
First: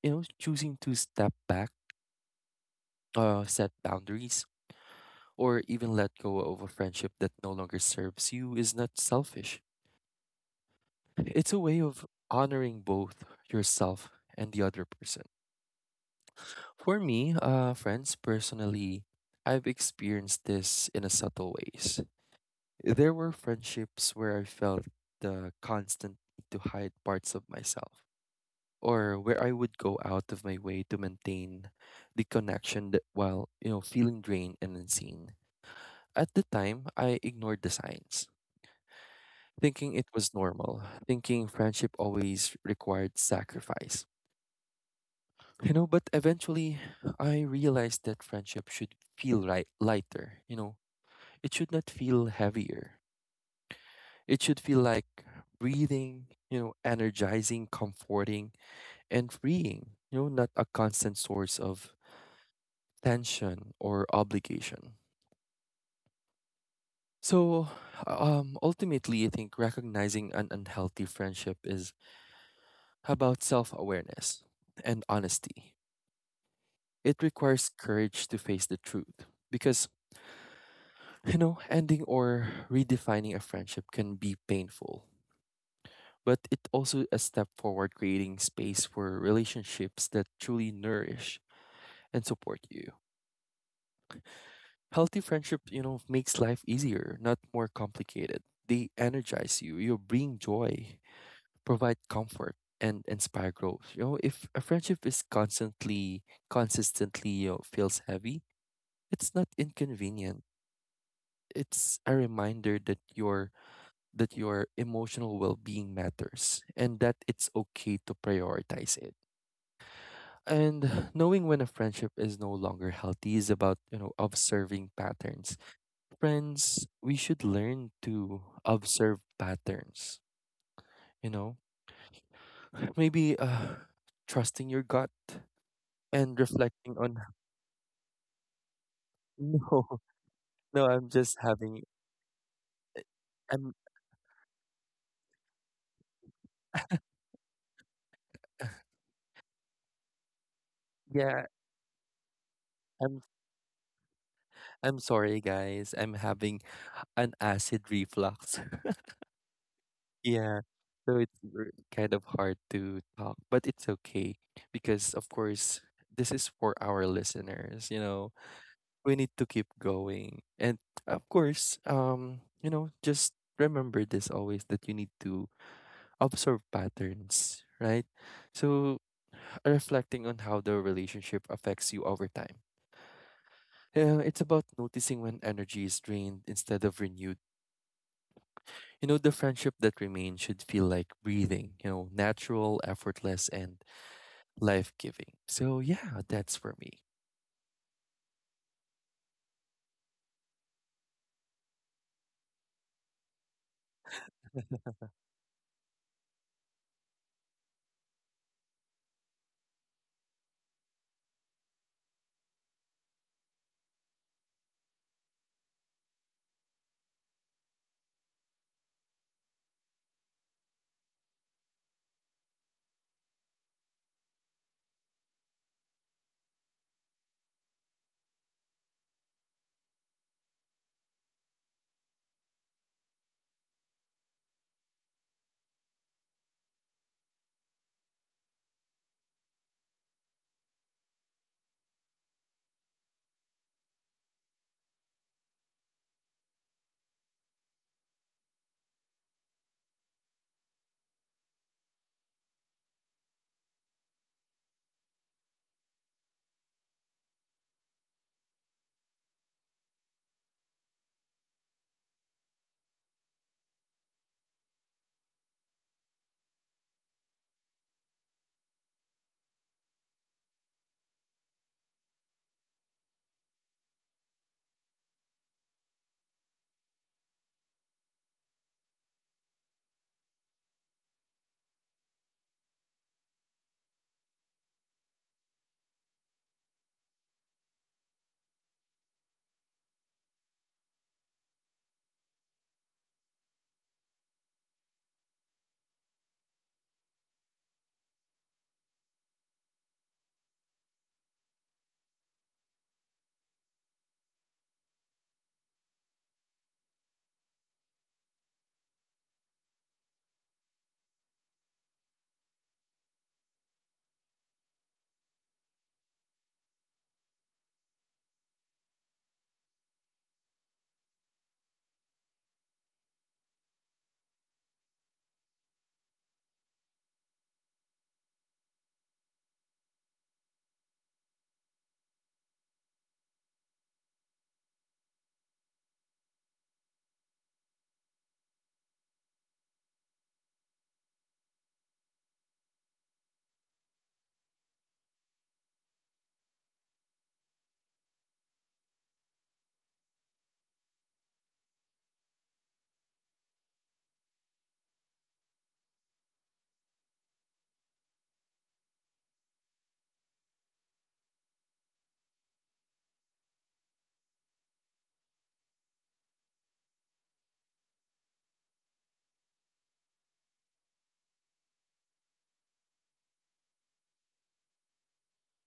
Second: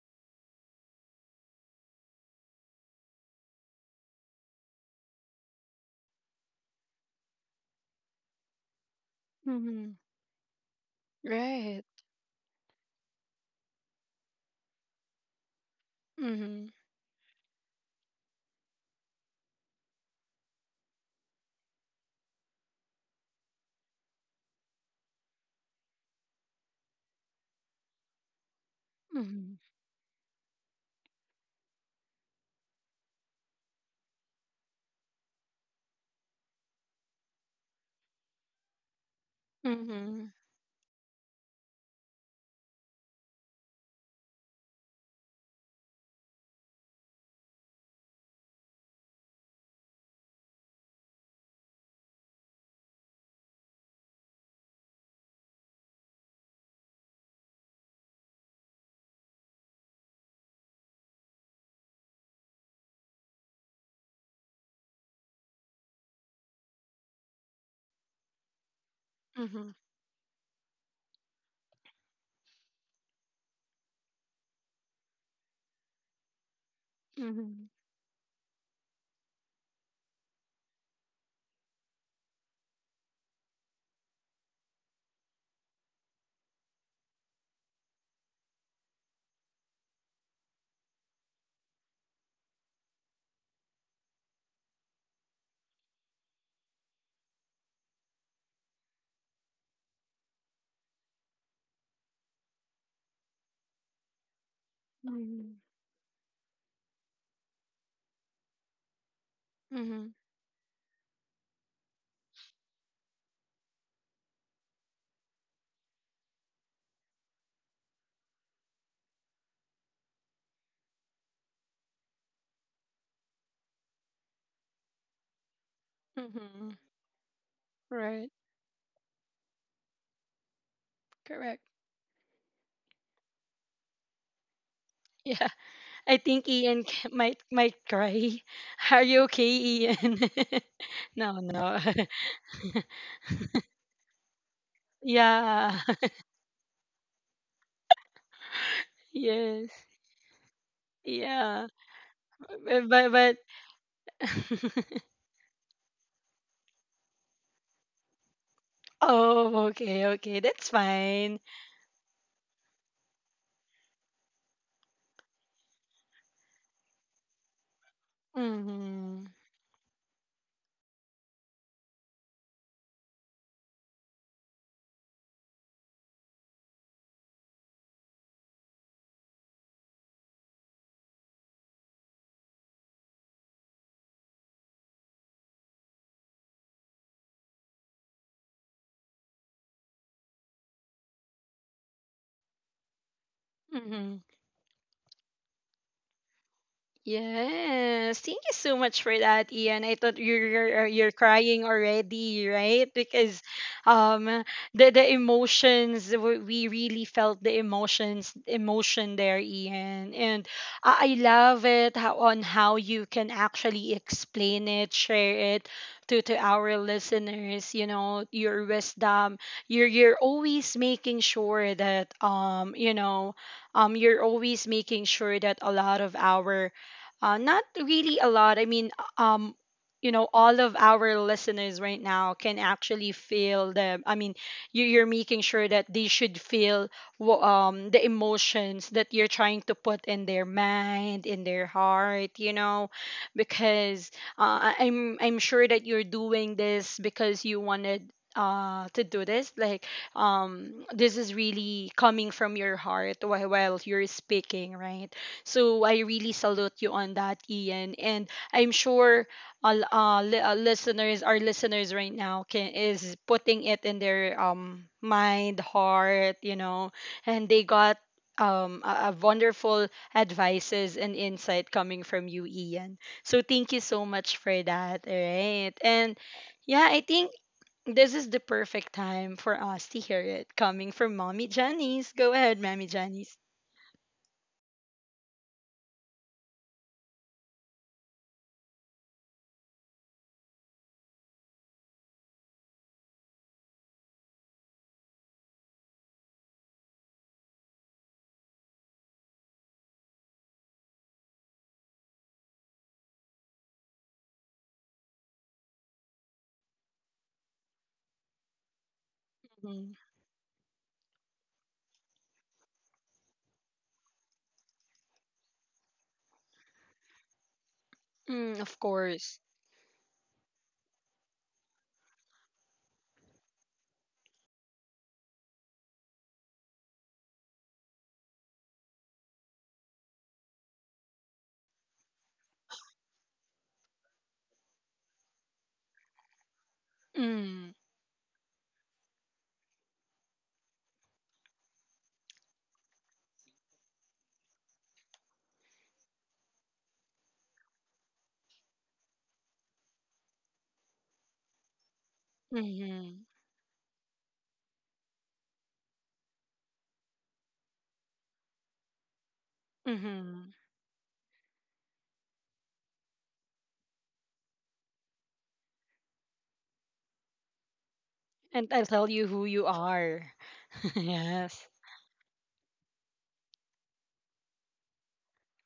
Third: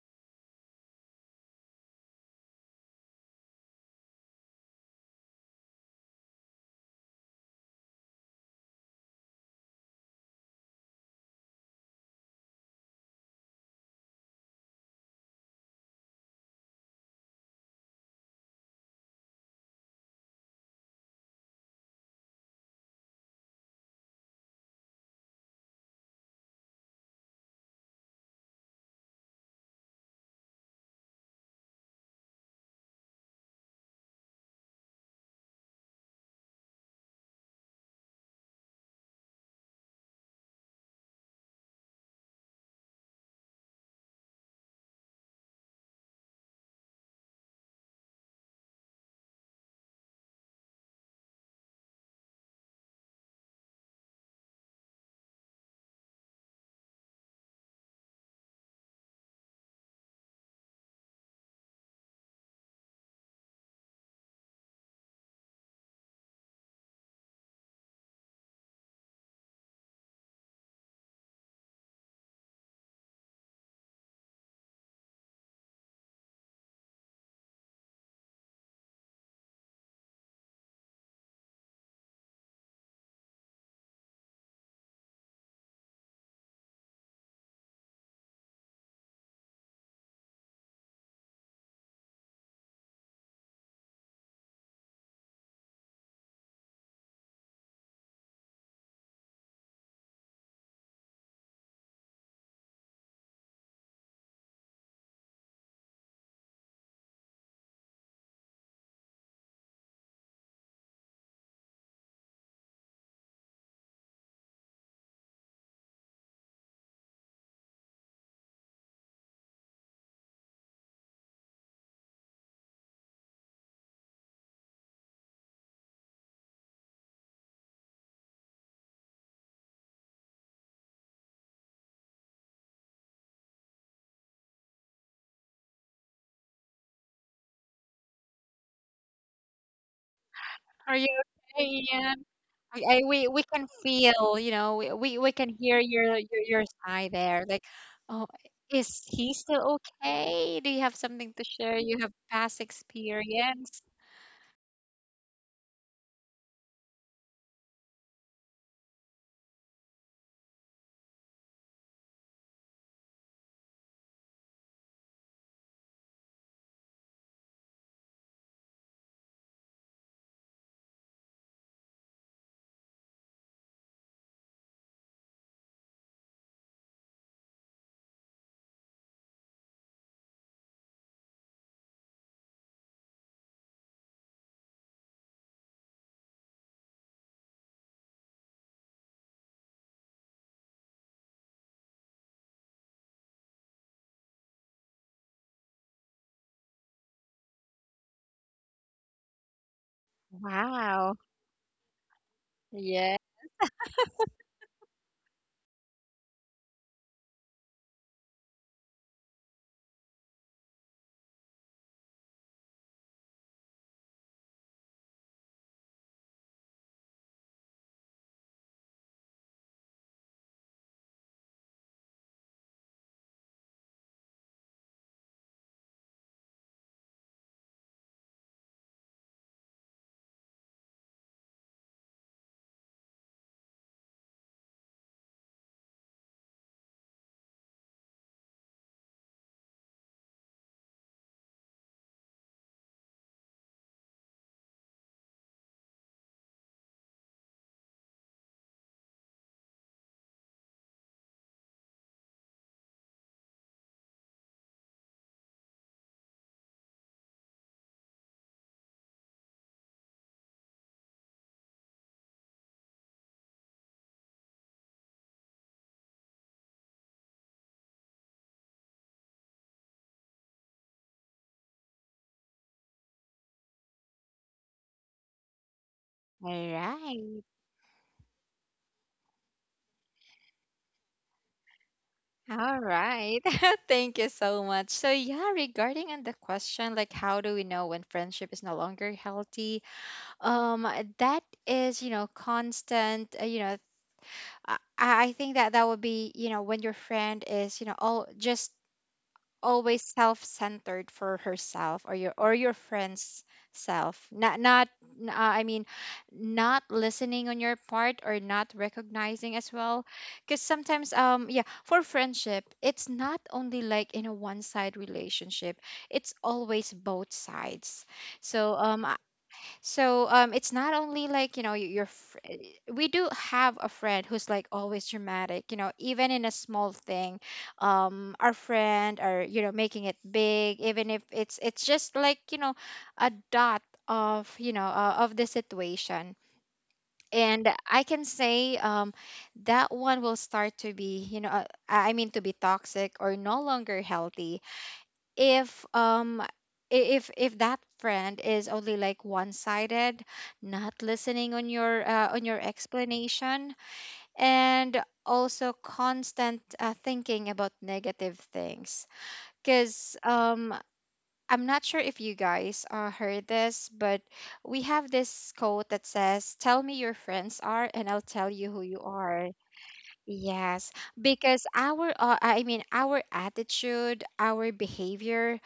Speaker 2: You know, choosing to step back, uh, set boundaries, or even let go of a friendship that no longer serves you is not selfish.
Speaker 1: Mhm.
Speaker 2: It's a way
Speaker 1: Right.
Speaker 2: of honoring both yourself and the other person.
Speaker 1: Mhm.
Speaker 2: For me, uh, friends, personally, I've experienced this in a subtle ways. There were friendships where I felt the constant need to hide parts of myself, or where I
Speaker 1: Mhm.
Speaker 2: would go out of my way to maintain the connection that, while you know feeling drained and unseen. At the time, I ignored the signs, thinking it was
Speaker 1: Mhm.
Speaker 2: normal, thinking friendship always required sacrifice. You know, but eventually I realized that friendship should feel right lighter. You know, it should not feel heavier. It should feel like breathing, you know, energizing, comforting, and freeing, you know, not a constant source of tension or obligation. So, um, ultimately, I think
Speaker 1: Mhm.
Speaker 2: recognizing an unhealthy friendship is about self awareness and honesty. It requires
Speaker 1: Mhm.
Speaker 2: courage to face the truth because you know, ending or redefining a friendship can be painful, but it also a step forward creating space for relationships that truly nourish and support you. Healthy friendship, you know, makes life easier, not more complicated. They energize you, you bring joy, provide comfort and inspire growth. You know, if a friendship is
Speaker 1: Mhm.
Speaker 2: constantly consistently you know, feels heavy, it's not
Speaker 1: Mhm.
Speaker 2: inconvenient. It's a reminder that you're that your emotional well-being matters and that it's okay to prioritize it. And knowing when a friendship is no longer healthy is about, you know, observing patterns.
Speaker 1: Mhm.
Speaker 2: Friends, we should learn
Speaker 1: Right.
Speaker 2: to observe patterns, you know?
Speaker 1: Correct.
Speaker 2: Maybe uh trusting your gut
Speaker 1: Yeah. I
Speaker 2: and
Speaker 1: think Ian
Speaker 2: reflecting
Speaker 1: ca-
Speaker 2: on…
Speaker 1: might might cry. Are you okay,
Speaker 2: No,
Speaker 1: Ian?
Speaker 2: no,
Speaker 3: Are you
Speaker 2: I'm just
Speaker 1: No,
Speaker 3: okay,
Speaker 2: having…
Speaker 1: no.
Speaker 3: Ian? I, I, we we can
Speaker 2: I'm
Speaker 3: feel, you know, we, we, we can hear
Speaker 1: Yeah.
Speaker 3: your, your your sigh there. Like, oh, is he
Speaker 1: Yes.
Speaker 3: still okay? Do you have something to
Speaker 2: Yeah,
Speaker 1: Yeah.
Speaker 3: share? You have past
Speaker 1: But but,
Speaker 2: I'm
Speaker 1: but
Speaker 3: experience?
Speaker 2: I'm sorry guys. I'm having an acid reflux.
Speaker 1: oh, okay, okay.
Speaker 2: Yeah.
Speaker 1: That's
Speaker 2: So it's
Speaker 1: fine.
Speaker 2: r- kind of hard to talk, but it's okay because, of course, this is for our listeners. You know, we
Speaker 1: Mhm.
Speaker 2: need to keep going. And of course, um, you know, just remember this always that you need to observe patterns, right? So reflecting on how the relationship affects you over time. Yeah, it's about noticing when energy is drained instead of renewed. You know, the friendship that remains should feel like breathing, you know, natural, effortless, and
Speaker 1: Mhm.
Speaker 2: life giving. So, yeah, that's for me.
Speaker 1: Yes, thank you so much for that, Ian. I thought you're you're,
Speaker 3: Wow.
Speaker 1: you're crying already, right?
Speaker 3: Yeah.
Speaker 1: Because um, the the emotions w- we really felt the emotions emotion there, Ian. And I, I love it how on how you can actually explain it, share it to to our listeners. You know your wisdom. You're you're always making sure that um, you know, um, you're always making sure that a lot of our uh, not really a lot. I mean, uh, um, you know, all of our listeners right now can actually feel the. I mean, you, you're making sure that they should feel wh- um, the emotions that you're trying to put in their mind, in their heart. You know, because uh, I- I'm I'm sure that you're doing this because you wanted. Uh, to do this like um, this is really coming from your heart while, while you're speaking, right? So I really salute you on that, Ian. And I'm sure uh, l- uh, li- uh, listeners, our listeners right now, can is putting it in their um mind, heart, you know, and they got um a a wonderful advices and insight coming from you, Ian. So thank you so much for that. All right, and
Speaker 3: All
Speaker 1: yeah, I think.
Speaker 3: right.
Speaker 1: This is the perfect time for us to hear it coming from Mommy Janice. Go ahead,
Speaker 3: All
Speaker 1: Mommy
Speaker 3: right.
Speaker 1: Janice.
Speaker 3: Thank you so much. So yeah, regarding on the question like how do we know when friendship is no longer healthy? Um that is, you know, constant, uh, you know, I, I think that that would be, you know, when your friend is, you know, all just always self-centered for herself, or your or your friend's self, not not n- uh, I mean not listening on your part, or not recognizing as
Speaker 1: Mhm.
Speaker 3: well. Because sometimes um yeah, for friendship, it's not only like in a one side relationship, it's always both sides.
Speaker 1: Mm,
Speaker 3: so
Speaker 1: of
Speaker 3: um
Speaker 1: course.
Speaker 3: so um, it's not only like, you know, y- your. Fr- eh, we do have a friend who's like always dramatic, you know, even in a small thing. Um, our friend are you know making it big, even if it's it's just like, you know, a dot of, you know, uh, of the situation. And
Speaker 1: Mm,
Speaker 3: I can say um, that one will start to be, you know, uh, I mean, to be toxic or no longer healthy, if um i- if if that friend is only like one-sided, not listening on your, uh, on your
Speaker 1: mhm,
Speaker 3: explanation, and also constant, uh, thinking about negative things. Because
Speaker 1: mhm.
Speaker 3: um I'm not sure if you guys uh, heard this, but we have this quote that says, tell me your friends are, and I'll tell
Speaker 1: And
Speaker 3: you who
Speaker 1: I'll
Speaker 3: you
Speaker 1: tell you who
Speaker 3: are.
Speaker 1: you are.
Speaker 3: Yes. Because
Speaker 1: yes.
Speaker 3: our, uh, i mean our attitude, our behavior,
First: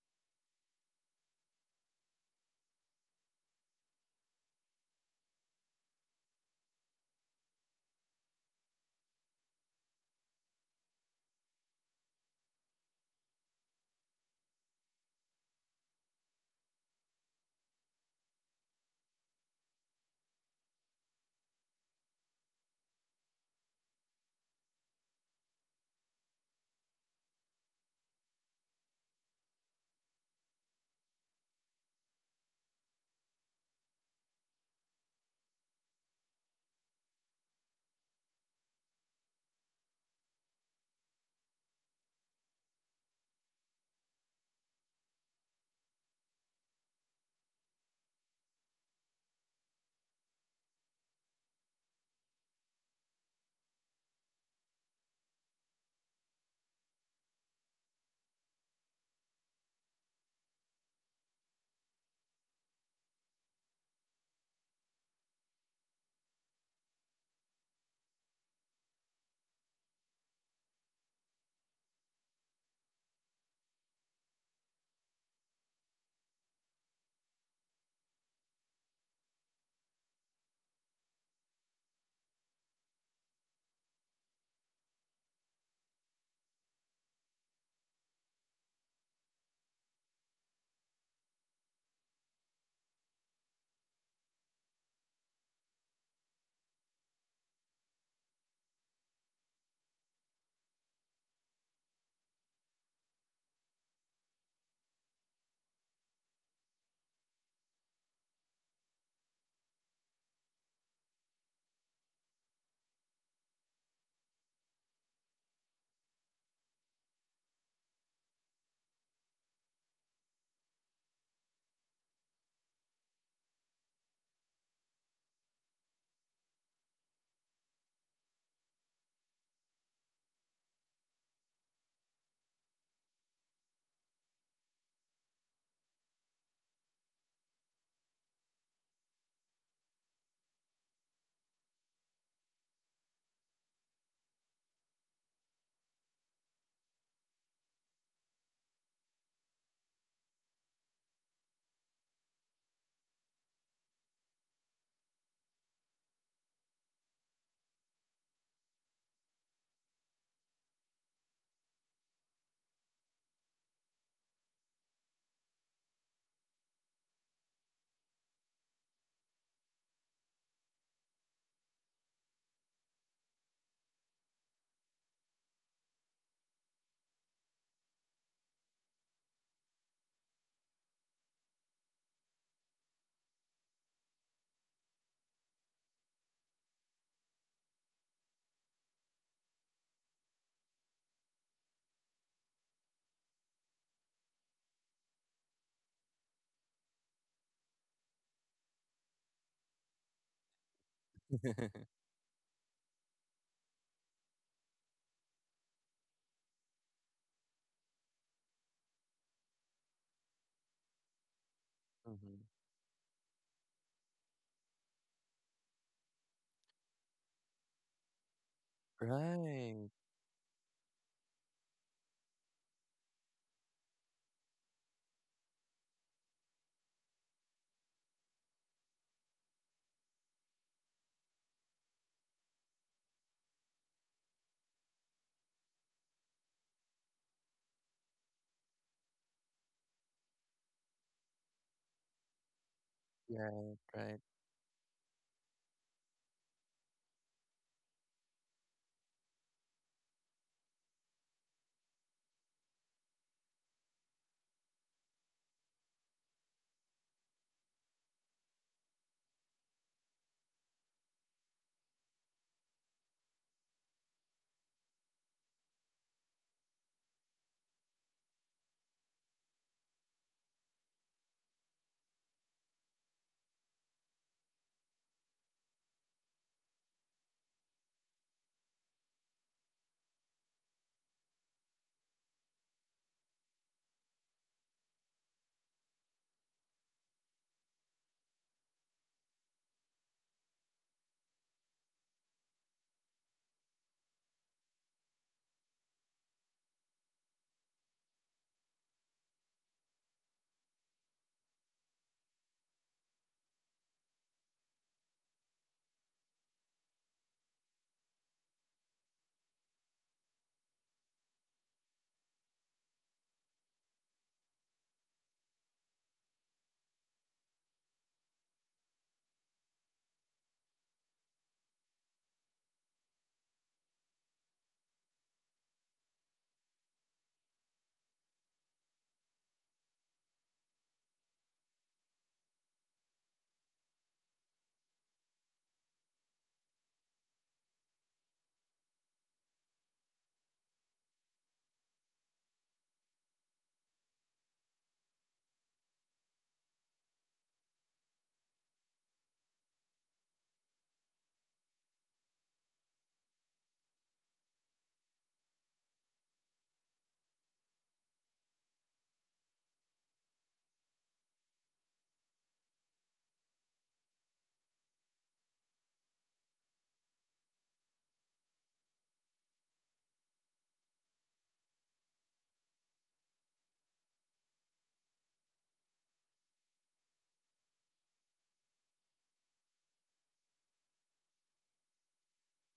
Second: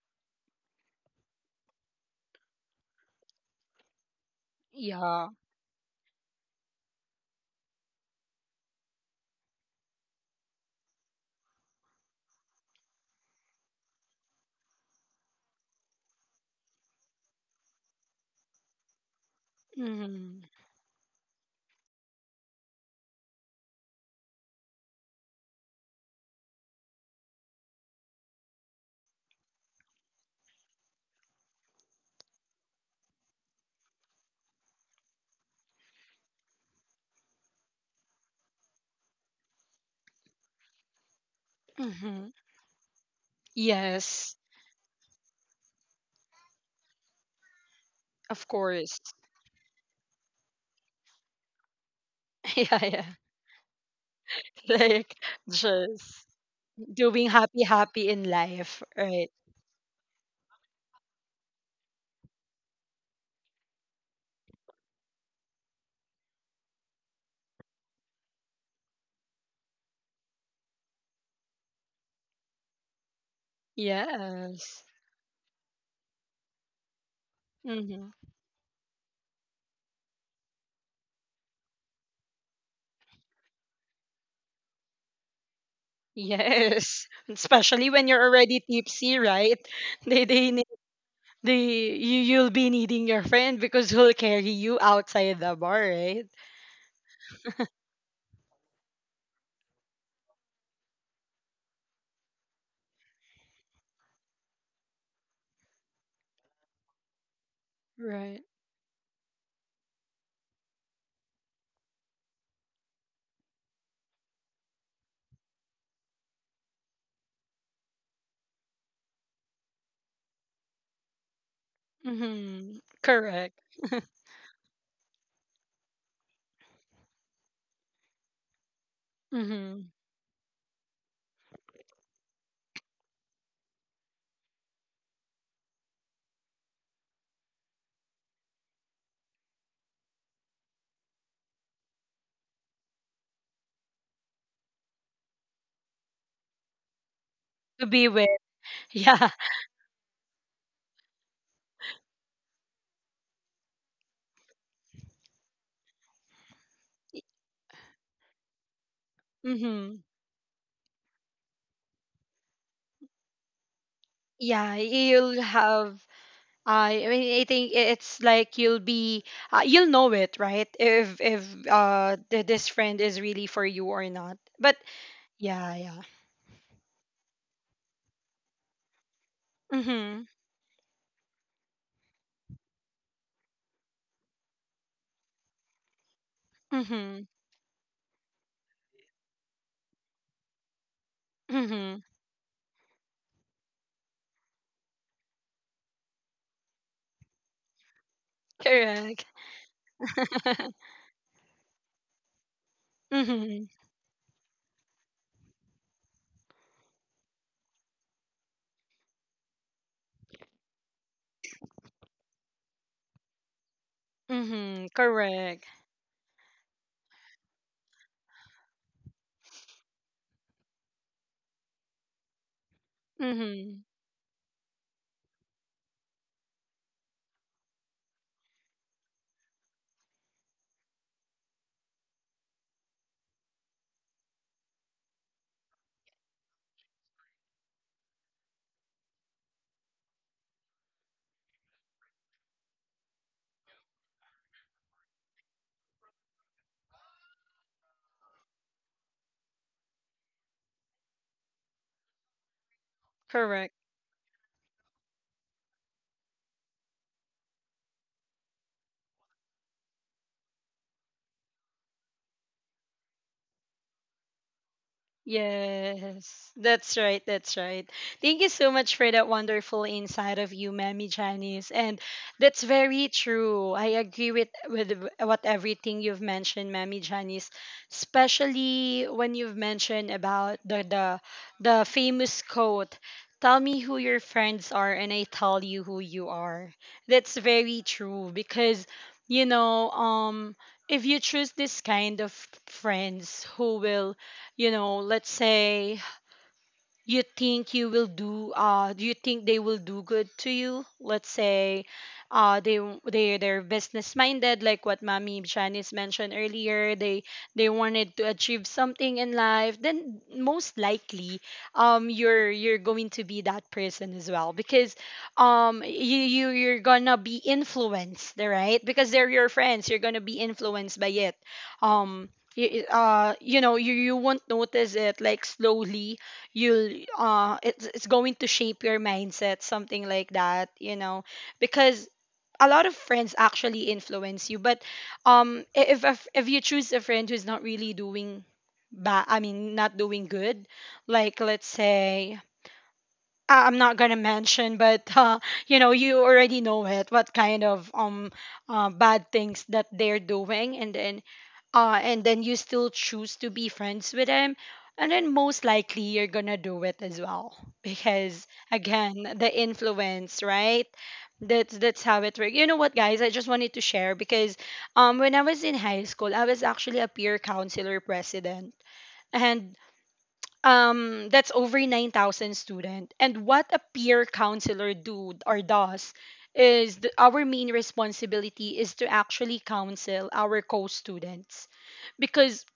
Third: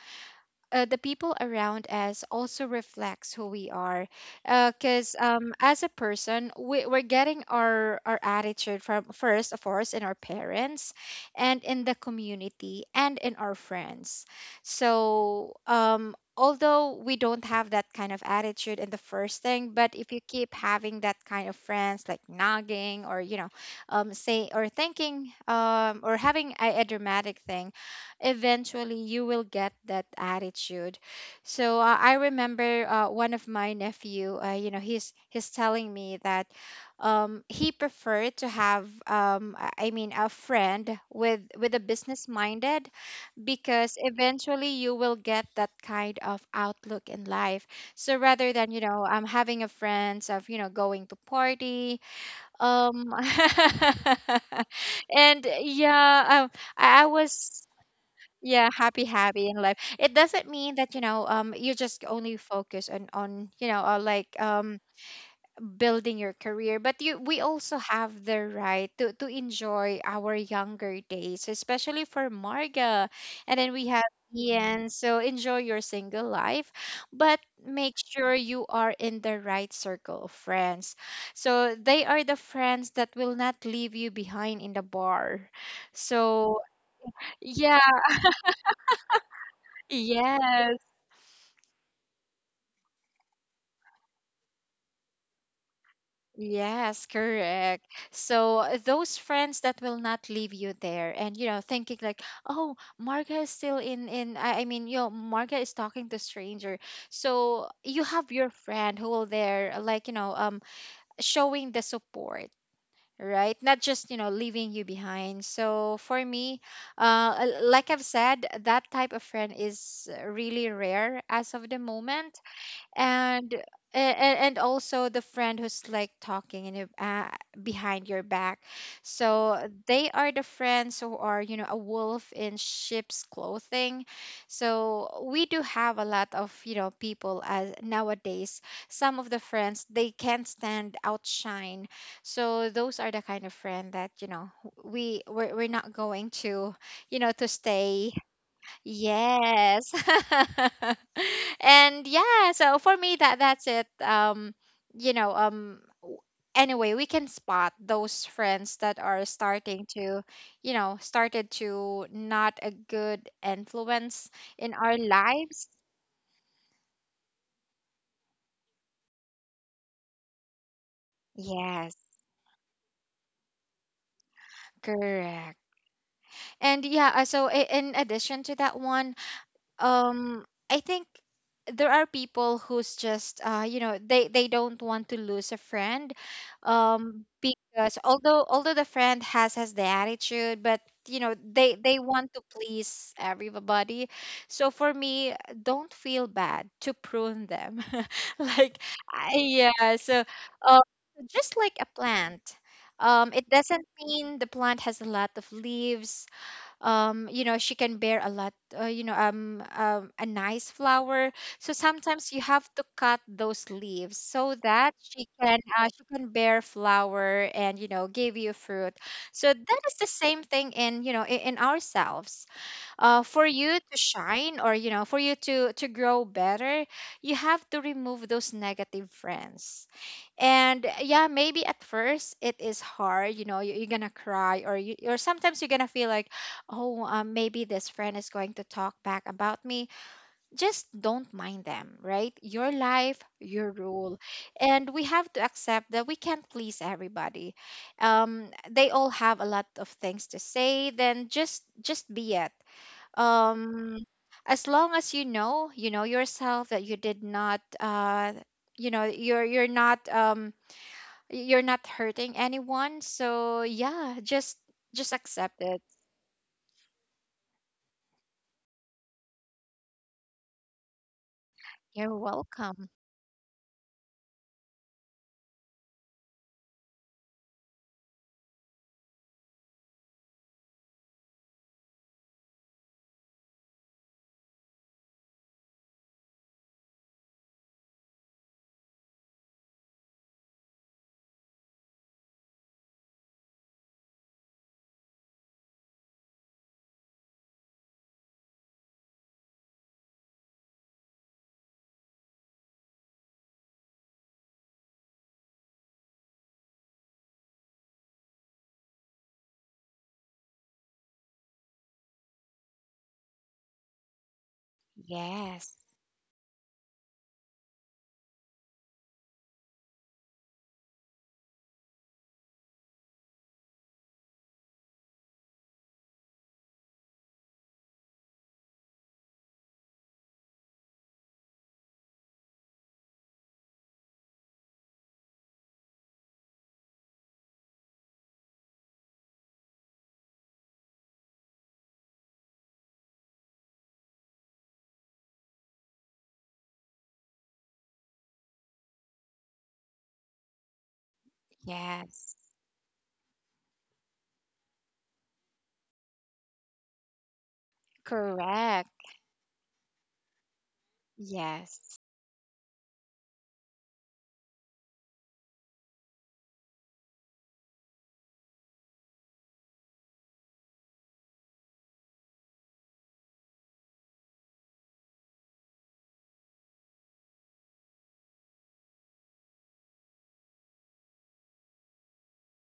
Speaker 3: uh, the people around us, also reflects who we are. Because
Speaker 1: Yeah.
Speaker 3: um, as a person, we, we're getting our our attitude from, first of course, in our parents, and in the community, and in our friends. So um, although we don't have that kind of attitude in the first thing, but if you
Speaker 1: Mhm,
Speaker 3: keep having that kind of friends, like nagging, or you know, um, say, or thinking, um, or having a, a dramatic thing, eventually you will get that attitude. So uh, I remember, uh, one of my nephew, uh, you know, he's he's telling me that, um, he preferred to have, um, i I mean, a friend with with a
Speaker 1: mhm.
Speaker 3: business minded, because
Speaker 1: Yes,
Speaker 3: eventually you will get that kind of outlook in life. So
Speaker 1: of
Speaker 3: rather than, you
Speaker 1: course.
Speaker 3: know, um, having a friends of, you know, going to party,
Speaker 1: yeah, yeah.
Speaker 3: um,
Speaker 1: Like
Speaker 3: and
Speaker 1: just
Speaker 3: yeah, um, I, I
Speaker 1: doing happy,
Speaker 3: was,
Speaker 1: happy in
Speaker 3: yeah,
Speaker 1: life,
Speaker 3: happy
Speaker 1: right?
Speaker 3: happy in life. It doesn't mean that, you know, um you just only focus on, on you know, uh, like um building your career, but you we also have The right to to enjoy our younger days, especially for Marga, and then we have
Speaker 1: Yes.
Speaker 3: Ian, so enjoy your single life, but make
Speaker 1: Mm-hmm.
Speaker 3: sure you are in the right circle of friends. So they are the friends that will not leave you behind in the bar. so
Speaker 1: Yes.
Speaker 3: yeah
Speaker 1: Especially when you're already tipsy, right? They, they, ne-
Speaker 3: Yes.
Speaker 1: they, you, you'll be needing your friend because he'll carry you outside the bar, right?
Speaker 3: Yes, correct. So uh, those friends that will not leave you there, and you know, thinking like, oh, Marga is still in in. I, I mean, you know, Marga is talking to stranger. So you have
Speaker 1: Right.
Speaker 3: your friend who will there, like you know, um, showing the support, right? Not just you know leaving you behind. So for me, uh, l- like I've said, that type of friend is uh, really rare as of the moment,
Speaker 1: Mm-hmm. Correct.
Speaker 3: and and, and also the friend who's like talking in your, uh, behind your back. So
Speaker 1: Mm-hmm.
Speaker 3: they are the friends who are, you know a wolf in sheep's clothing. So we do have a lot of, you know people as nowadays. Some of the friends, they can't stand outshine. So those are the kind of friend that, you know we we're, we're not going to, you know to
Speaker 1: To be
Speaker 3: stay.
Speaker 1: with. Yeah.
Speaker 3: Yes. And yeah, so for me, that that's it. Um, you know, um w- anyway, we can spot those friends that are starting
Speaker 1: Mm-hmm.
Speaker 3: to, you know, started to not a good influence
Speaker 1: Yeah,
Speaker 3: in our
Speaker 1: you'll
Speaker 3: lives.
Speaker 1: have. I I mean, I think i- it's like you'll be, uh, you'll know it, right? If if
Speaker 3: Yes,
Speaker 1: uh th- This friend is really for you or not. But
Speaker 3: correct.
Speaker 1: yeah, yeah.
Speaker 3: And yeah, uh, so i- in addition to that one,
Speaker 1: Mm-hmm.
Speaker 3: um I think there are people who's just uh you know, they they don't want to lose a friend,
Speaker 1: Mm-hmm.
Speaker 3: um because although although the friend has has the attitude, but you know, they
Speaker 1: Mm-hmm.
Speaker 3: they want to please everybody. So for me, don't feel bad to prune them like
Speaker 1: Correct.
Speaker 3: I, yeah. so um just like a plant. Um it
Speaker 1: mm-hmm.
Speaker 3: doesn't mean the plant has a lot of leaves. Um you know, she can bear a lot, uh, you know um, um a nice flower. So sometimes
Speaker 2: Mhm.
Speaker 3: you have to cut those leaves so
Speaker 1: Mm-hmm.
Speaker 3: that she can
Speaker 1: Correct.
Speaker 3: uh, she can bear flower and, you know, give you fruit. So that
Speaker 2: Right.
Speaker 3: is the same thing in, you know, in, in ourselves. Uh for you
Speaker 1: Mm-hmm.
Speaker 3: to shine, or, you know, for you to to grow better, you have to remove those negative friends. And uh, yeah, maybe at first it is hard. You know, you- you're gonna cry, or you, or sometimes you're gonna feel like, oh, um, maybe this friend is going to talk back about me. Just don't mind them. Right, your life,
Speaker 2: Yeah,
Speaker 3: your
Speaker 2: right.
Speaker 3: rule. And we have to accept that we can't please everybody. um they all have a lot of things to say, then just just be it.
Speaker 1: Correct.
Speaker 3: um as long as, you know, you know yourself that you did not uh you know, you're you're not um you're not hurting anyone. So yeah, just just accept it.
Speaker 1: Yes, that's right. That's right. Thank you so much for that wonderful insight of you, Mammy Janice. And
Speaker 3: You're
Speaker 1: that's
Speaker 3: welcome.
Speaker 1: very true. I agree with with what everything you've mentioned, Mammy Janice, especially when you've mentioned about the the the famous quote, "Tell me who your friends are, and I tell you who you are." That's very true because you know, um, if you choose this kind of friends who will you know, let's say you think you will do uh do you think they will do good to you, let's say uh they they they're business minded, like what Mommy Janice mentioned earlier. they they wanted to achieve something in life, then most likely um you're you're going to be that person as well. Because
Speaker 3: Yes.
Speaker 1: um you, you you're gonna be influenced, right? Because they're your friends, you're gonna be influenced by it. um you, uh you know you you won't notice it, like slowly you'll uh it's it's going to shape your mindset, something like that, you know, because a lot of friends actually influence you. But um i- if a f- if you choose a friend who's not really doing bad, i mean not doing good, like let's say, I- I'm not gonna mention, but uh, you know, you already know it. What kind of um uh, bad things that they're doing, and then uh, and
Speaker 3: Yes,
Speaker 1: then you still choose to be friends with them, and then most likely you're gonna do it as well because
Speaker 3: correct.
Speaker 1: again, the influence, right? That's
Speaker 3: Yes,
Speaker 1: that's how it works. You know what, guys? I just wanted to share because um when I was in high school, I was actually a peer counselor president, and um that's over nine thousand student, and what a peer counselor do or does is the, our main responsibility is to actually counsel our co-students. Because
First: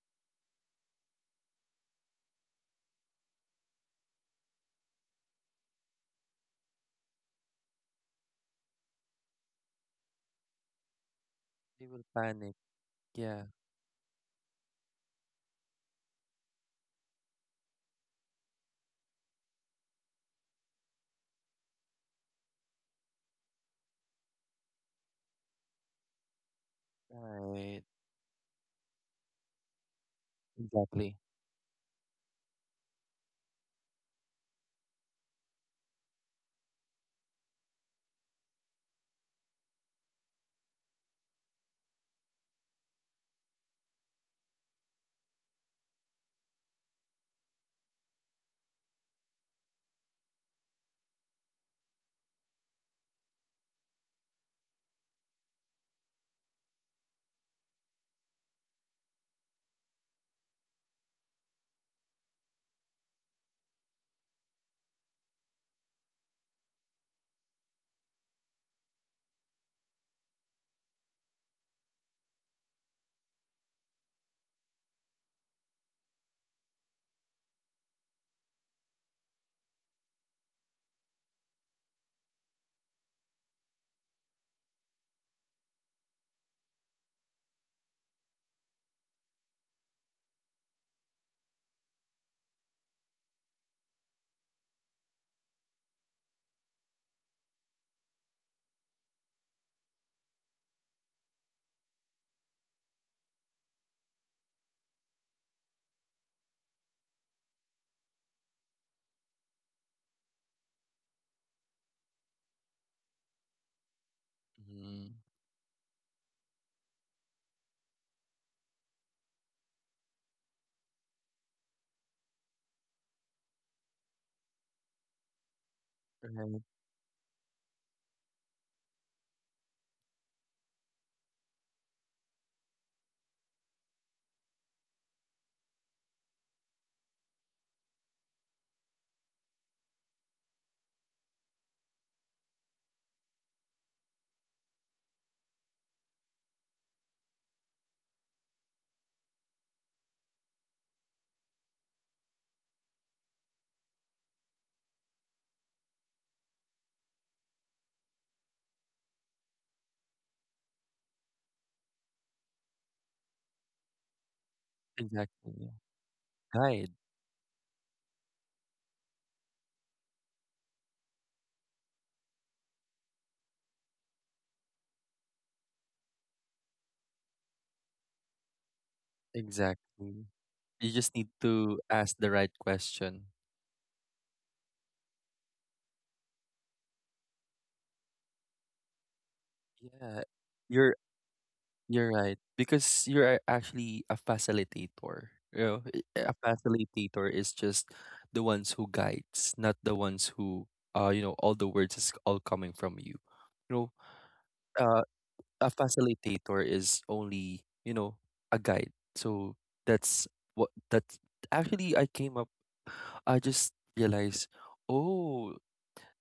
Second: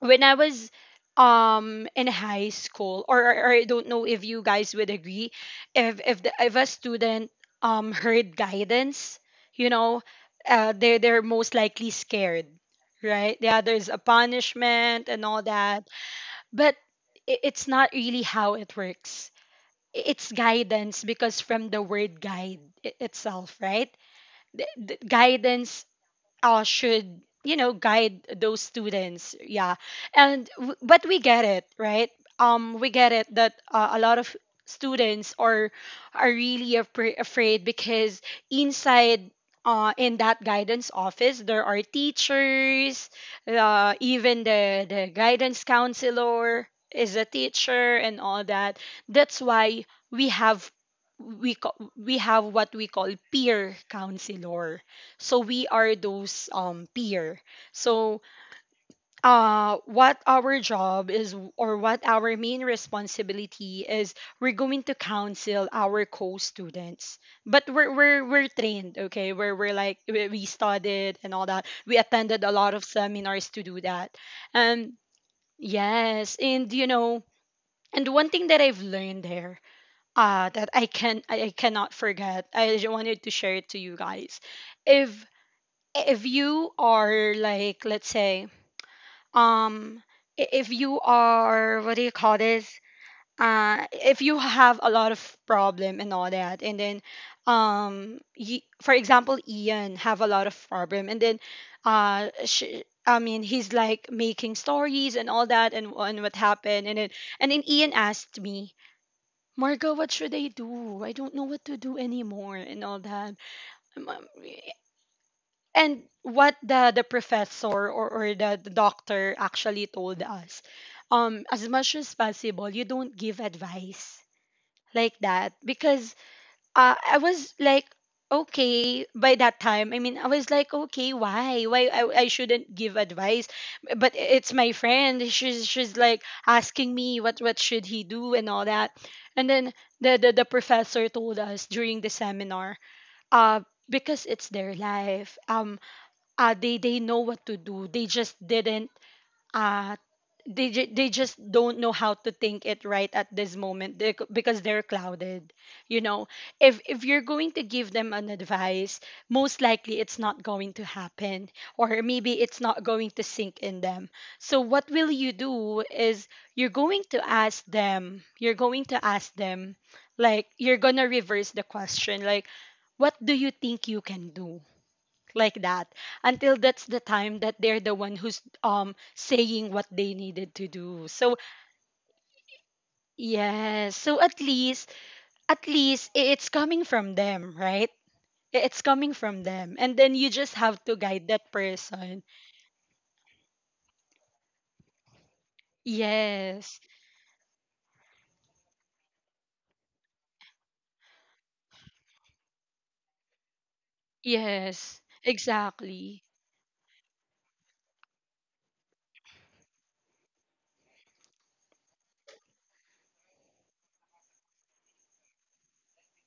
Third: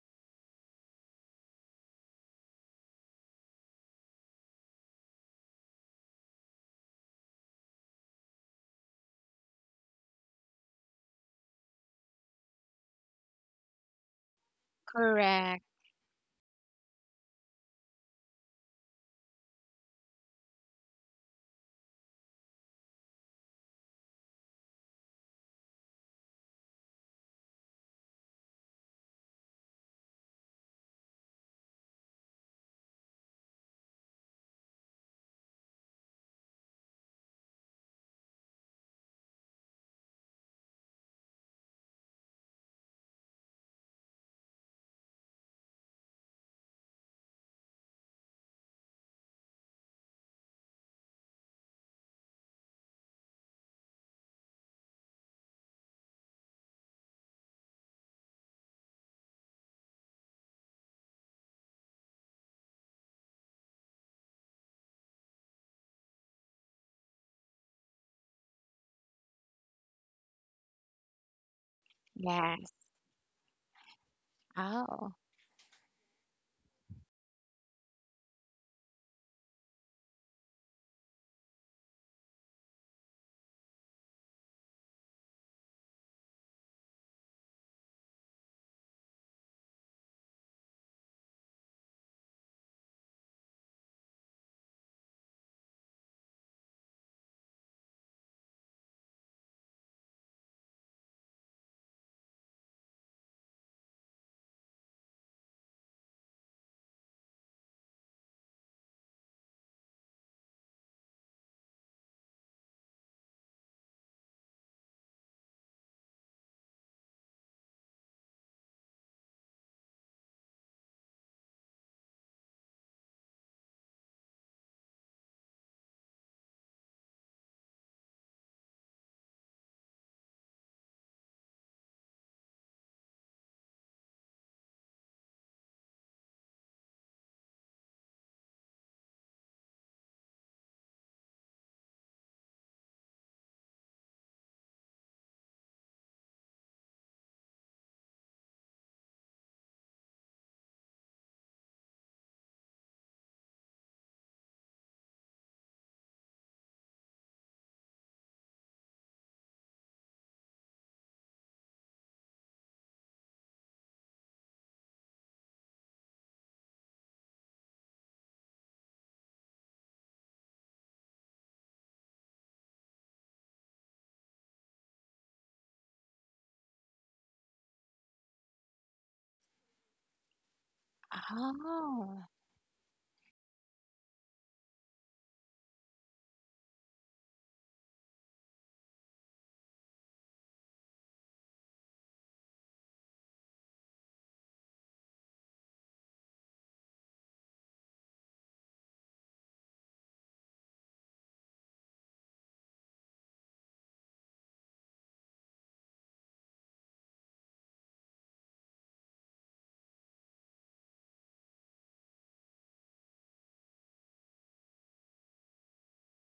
Speaker 1: when I was um in high school, or, or, or I don't know if you guys would agree, if if the, if a student um heard guidance, you know, uh, they they're they're most
Speaker 2: They
Speaker 1: likely
Speaker 2: will
Speaker 1: scared,
Speaker 2: panic.
Speaker 1: right?
Speaker 2: Yeah,
Speaker 1: Yeah, there's a punishment and all
Speaker 3: correct.
Speaker 1: that. But i- it's not really how it works. I- It's guidance, because from the word guide i- itself, right? The, the guidance uh, should, you know,
Speaker 2: right.
Speaker 1: guide those students, yeah. And w- but
Speaker 2: Exactly.
Speaker 1: we get it, right? Um we get it that uh, a lot of students are are really afra- afraid because inside uh, in that guidance office there are teachers, uh, even the the guidance counselor is a teacher and all that. That's why we have, we ca- we have what we call peer counselor. So we are those um peer. So uh what our job is, or what our main responsibility is, we're going to counsel our co-students. But we're we're, we're trained, okay? We're, we're like we, we studied and all that, we attended a lot
Speaker 3: Yes.
Speaker 1: of seminars to do that. um
Speaker 3: Oh.
Speaker 1: yes, and you know, and one thing that I've learned there, uh that i can i, I cannot forget, I just wanted to share it to you guys. if if you are, like let's say, um i- if you are, what do you call this, uh if you have a lot of problem and all that, and then um ye- for example, Ian have a lot of problem, and then uh sh I mean he's like making stories and all that, and, and what happened, and then, and then Ian asked me, Margo, what should I do? I don't know what to do anymore and all that. Um, um,
Speaker 2: Hmm.
Speaker 1: and what the the professor, or, or the, the doctor actually told us, um as much as possible, you don't give advice like that. Because
Speaker 2: Right.
Speaker 1: uh, I was like, okay. By that time, I mean, I was like, okay, why why i, I shouldn't give advice. But it's my friend, she's she's like asking me, what what should he do and all that. And then the the, the professor told us during the seminar uh because it's their life. um uh, they they know what to do. They just didn't uh they ju- they just don't know how to think it right at this moment, they c- because they're clouded. You know, if if you're going to give them an advice, most likely it's not going to happen, or maybe it's not going to sink in them. So what will you
Speaker 2: Exactly.
Speaker 1: do is, you're
Speaker 2: Guide.
Speaker 1: going to ask them, you're going to ask them like you're going to reverse the question, like, what do you think you can do? Like that, until that's the time that they're the one who's um saying what they
Speaker 2: Exactly.
Speaker 1: needed to
Speaker 2: You
Speaker 1: do.
Speaker 2: just need
Speaker 1: So
Speaker 2: to ask
Speaker 3: Oh,
Speaker 2: the right question.
Speaker 1: yes, so at least, at least i- it's coming from them, right? I- it's coming from them, and then
Speaker 2: Yeah.
Speaker 1: you just have to
Speaker 2: You're
Speaker 1: guide that
Speaker 2: You're
Speaker 1: person.
Speaker 2: right, because you're actually a facilitator. You know, i- a
Speaker 1: Yes,
Speaker 2: facilitator is just the ones who guides, not the ones who, uh, you know, all the words is all coming from you. You know,
Speaker 1: yes,
Speaker 2: uh, a
Speaker 1: exactly.
Speaker 2: facilitator is only, you know, a guide. So that's what that's actually I came up. I just realized, oh,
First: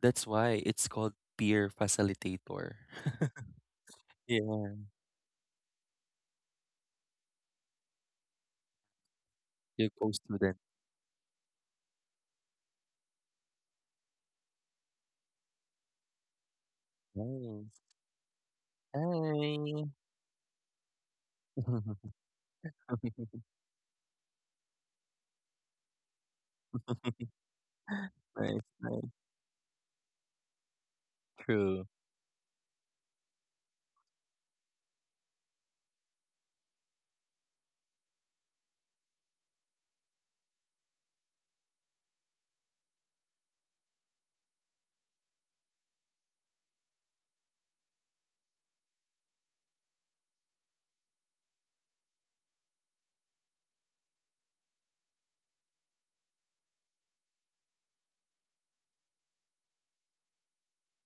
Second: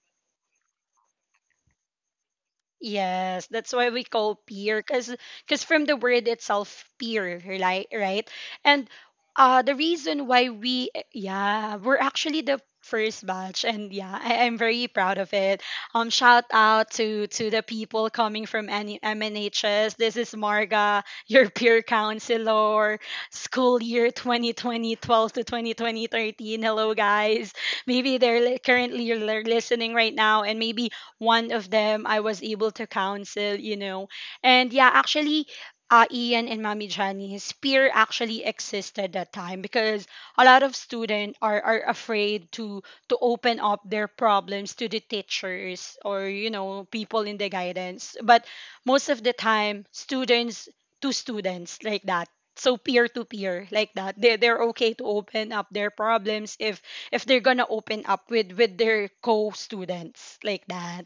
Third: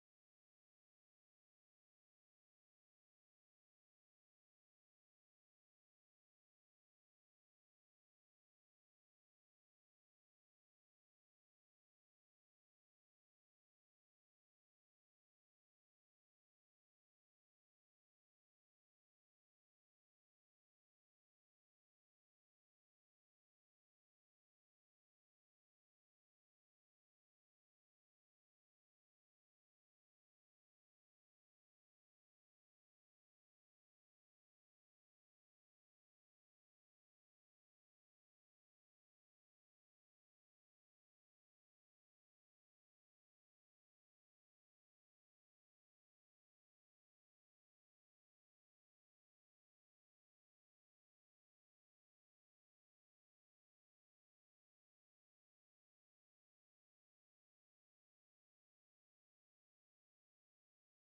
Speaker 2: that's why it's called peer facilitator.
Speaker 1: Yes, that's why we call
Speaker 2: Yeah,
Speaker 1: peer, cause, cause from the word itself, peer, right, right? And uh, the
Speaker 2: your
Speaker 1: reason why
Speaker 2: co-student.
Speaker 1: we, yeah, we're actually the first batch, and yeah, I, I'm very proud of it. Um, shout out to to the
Speaker 2: Nice.
Speaker 1: people coming from any
Speaker 2: Hi.
Speaker 1: M N H S. This is Marga, your peer counselor, school year twenty twenty to twenty twenty. Hello, guys. Maybe they're li-
Speaker 2: Nice, nice.
Speaker 1: currently li- listening right now, and maybe one of
Speaker 2: True.
Speaker 1: them I was able to counsel, you know. And yeah, actually, uh, Ian and Mami Jani's peer actually existed that time because a lot of students are, are afraid to to open up their problems to the teachers, or you know, people in the guidance, but most of the time students to students like that, so peer to peer like that, they, they're okay to open up their problems if if they're gonna open up with with their co-students like that.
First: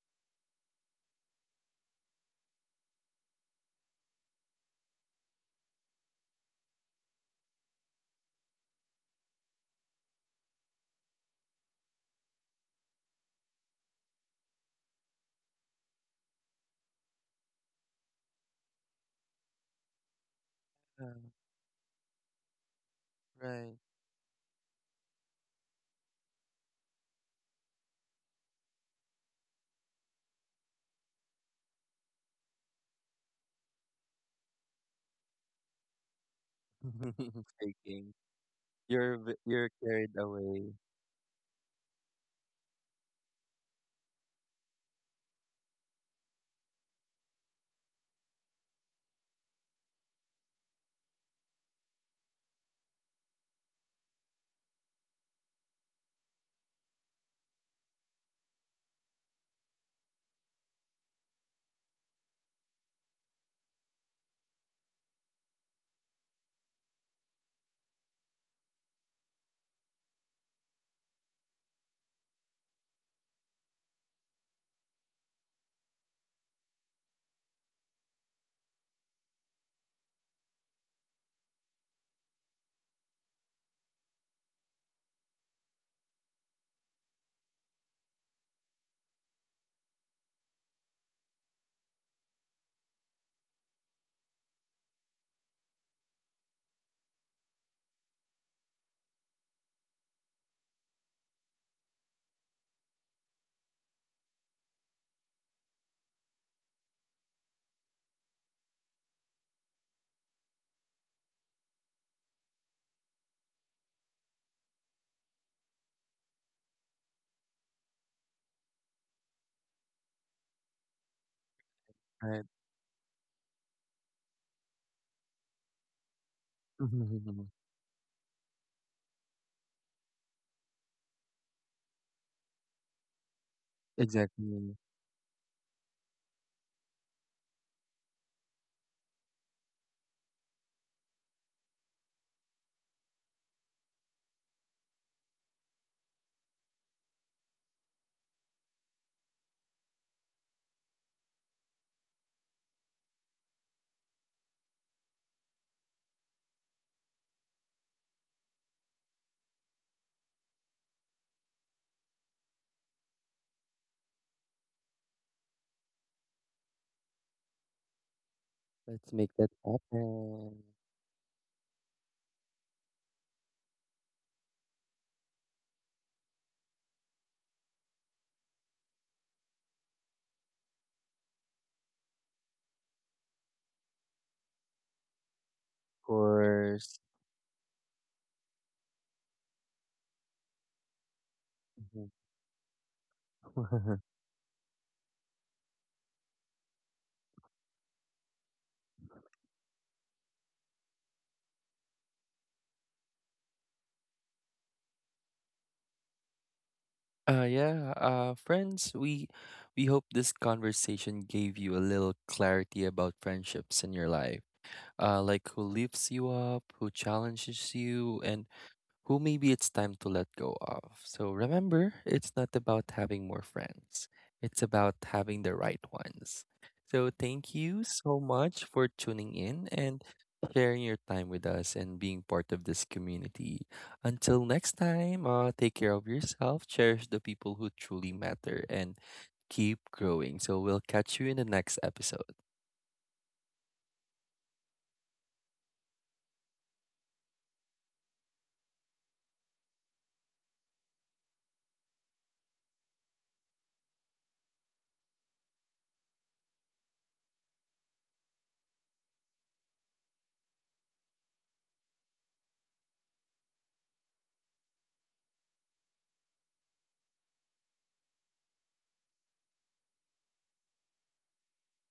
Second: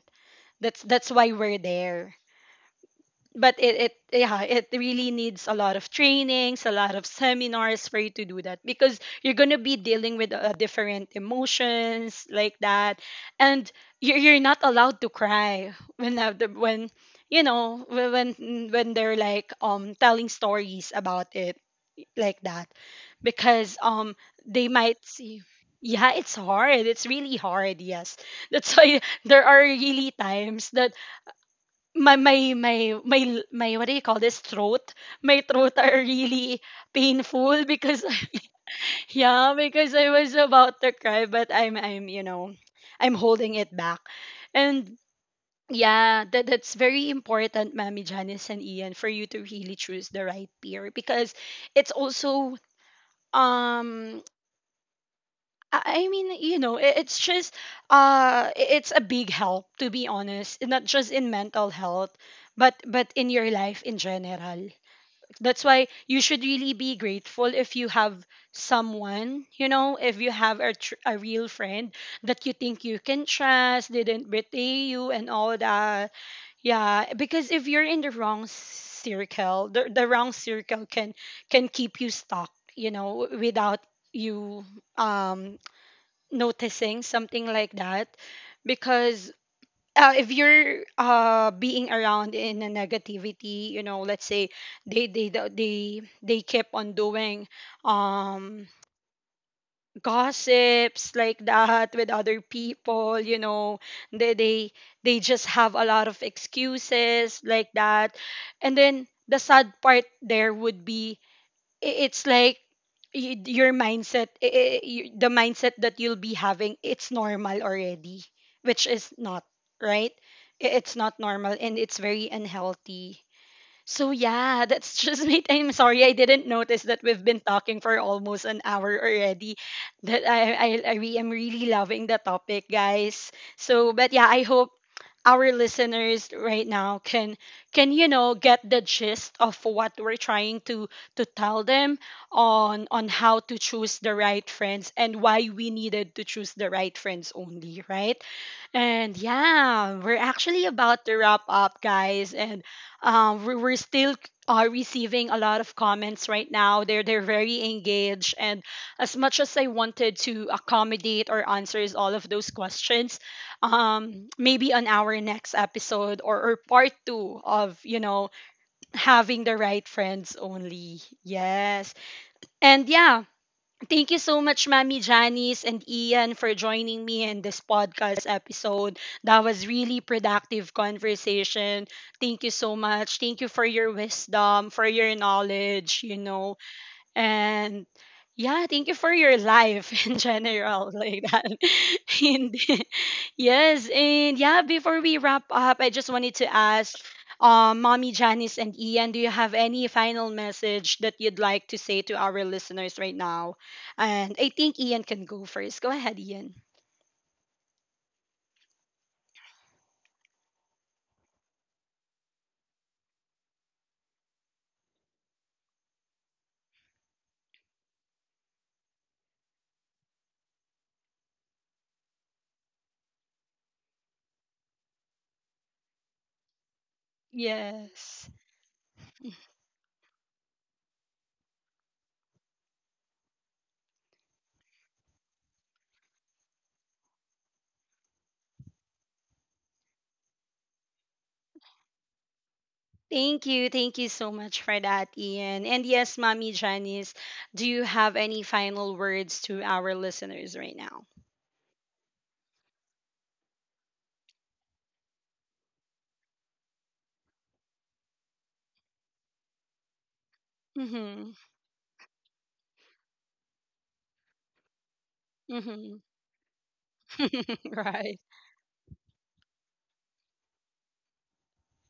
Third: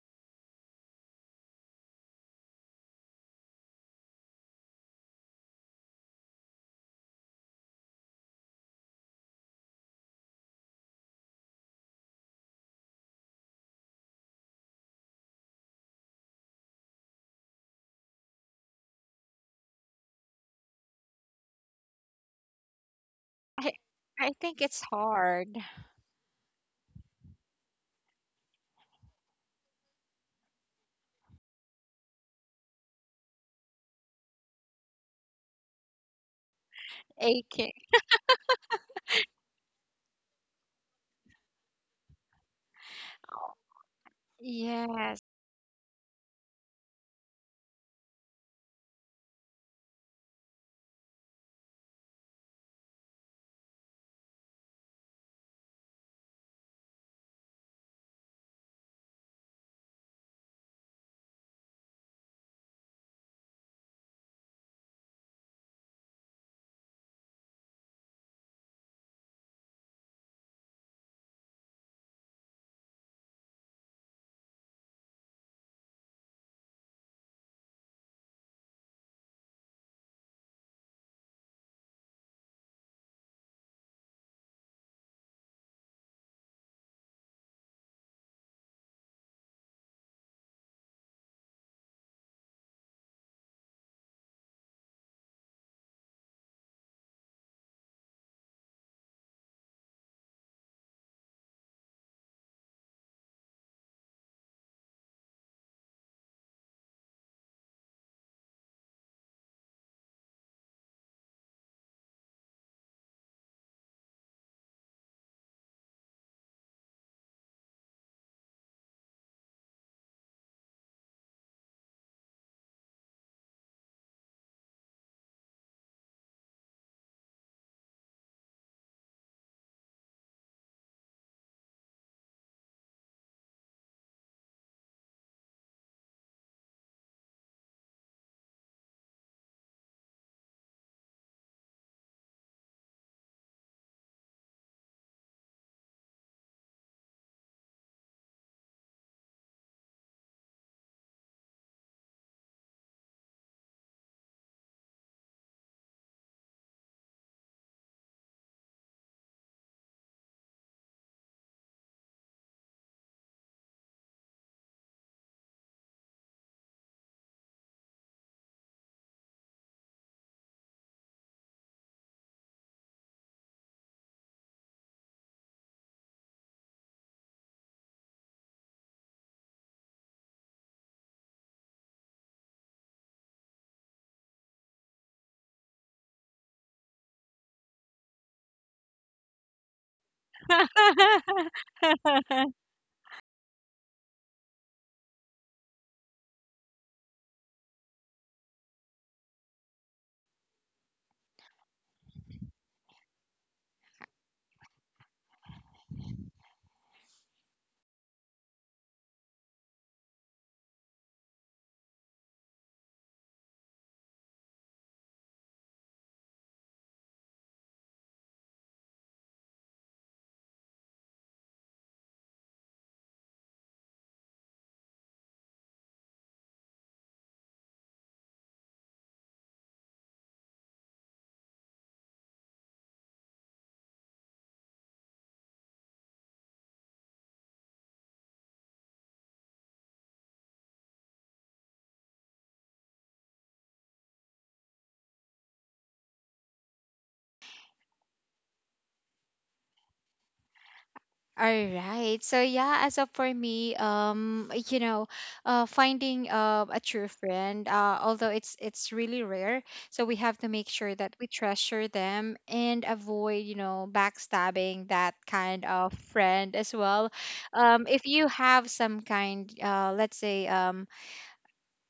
Speaker 1: That's that's why we're there. But it, it yeah, it really needs a lot of trainings, a lot of seminars for you to do that, because you're gonna be dealing with uh, different emotions like that, and you're you're not allowed to cry when, uh, the- when you know wh- when when they're like um telling stories
Speaker 2: Yeah,
Speaker 1: about it like that.
Speaker 3: i
Speaker 2: right.
Speaker 1: Because um
Speaker 3: i think
Speaker 1: they
Speaker 3: it's
Speaker 1: might see,
Speaker 3: hard.
Speaker 1: yeah, it's hard, it's really hard, yes. That's why there are really times that my my my my my what do you call this, throat, my throat are really painful
Speaker 3: Aching.
Speaker 1: because,
Speaker 2: Faking. You're v-
Speaker 1: yeah,
Speaker 2: you're
Speaker 1: because I
Speaker 2: carried
Speaker 1: was
Speaker 2: away,
Speaker 1: about to cry, but i'm i'm you know, I'm holding
Speaker 3: Oh,
Speaker 1: it back. And
Speaker 3: yes.
Speaker 1: yeah, that, that's very important, Mommy Janice and Ian, for you to really choose the right peer. Because it's also um I I mean, you know, i- it's just uh i- it's a big help, to be honest, not just in mental health, but but in your life in general. That's why you should really be grateful if you have someone, you know, if you have a tr- a real friend that you think you can trust, didn't betray you and all that. Yeah, because if you're in the wrong circle, the, the wrong circle can can keep you stuck, you know, without you um noticing something like that. Because uh, if you're uh, being around in a negativity, you know, let's say they they the- they they keep on doing um gossips like that with other people, you know, they they they just have a lot of excuses like that. And then the sad part there would be, I- it's like y- your mindset I- I- y- the mindset that you'll be having, it's normal already, which is not right. I- it's not normal, and it's very
Speaker 2: right?
Speaker 1: unhealthy. So yeah, that's just me. I'm sorry I didn't notice that we've been talking for almost an hour already. That I I, I re- am really loving the topic, guys. So but yeah, I hope
Speaker 2: Exactly.
Speaker 1: our listeners right now can can you know, get the gist of what we're trying to to tell them, on on how to choose the right friends, and why we needed to choose the right friends only, right? And yeah, we're actually about to wrap up, guys. And um, we- we're still uh, receiving a lot of comments right now. They're they're very engaged, and as much as I wanted to accommodate or answers all of those questions, um, maybe on our next episode, or, or part two of, you know,
Speaker 2: Let's make
Speaker 1: having
Speaker 2: that
Speaker 1: the right friends
Speaker 2: happen.
Speaker 1: only. Yes, and yeah, thank you so much, Mami Janice and Ian, for joining me in this podcast episode. That was really productive conversation. Thank you so much. Thank you for your wisdom, for your knowledge,
Speaker 2: Of
Speaker 1: you know.
Speaker 2: course.
Speaker 1: And yeah, thank you for your life in general, like that.
Speaker 2: Mhm.
Speaker 1: Hindi. Yes, and yeah, before we wrap up, I just wanted to ask, um, Mommy Janice and Ian, do you have any final message that you'd like to say to our listeners right now? And I think Ian can go first. Go ahead, Ian.
Speaker 2: Uh yeah, uh friends, we we hope this conversation gave you a little clarity about friendships in your life. Uh like who lifts you up, who challenges you, and who maybe it's time to let go of. So remember, it's not about having more friends, it's about having the right ones. So thank you so
Speaker 1: Yes.
Speaker 2: much for tuning in and sharing your time with us and being part of this community. Until next time, uh, take care of yourself, cherish the people who truly matter, and keep growing. So we'll catch you in the next episode.
Speaker 1: Thank you. Thank you so much for that, Ian. And yes, Mommy Janice, do you have any final words to our listeners right now?
Speaker 3: All right. So yeah, as of for me, um, you know, uh, finding uh, a true friend, uh, although it's it's really rare, so we have to make sure that we
Speaker 1: Mm-hmm.
Speaker 3: treasure them and avoid, you know, backstabbing that kind of friend as well.
Speaker 1: Mm-hmm.
Speaker 3: Um, if
Speaker 1: right.
Speaker 3: you have some kind, uh, let's say, um,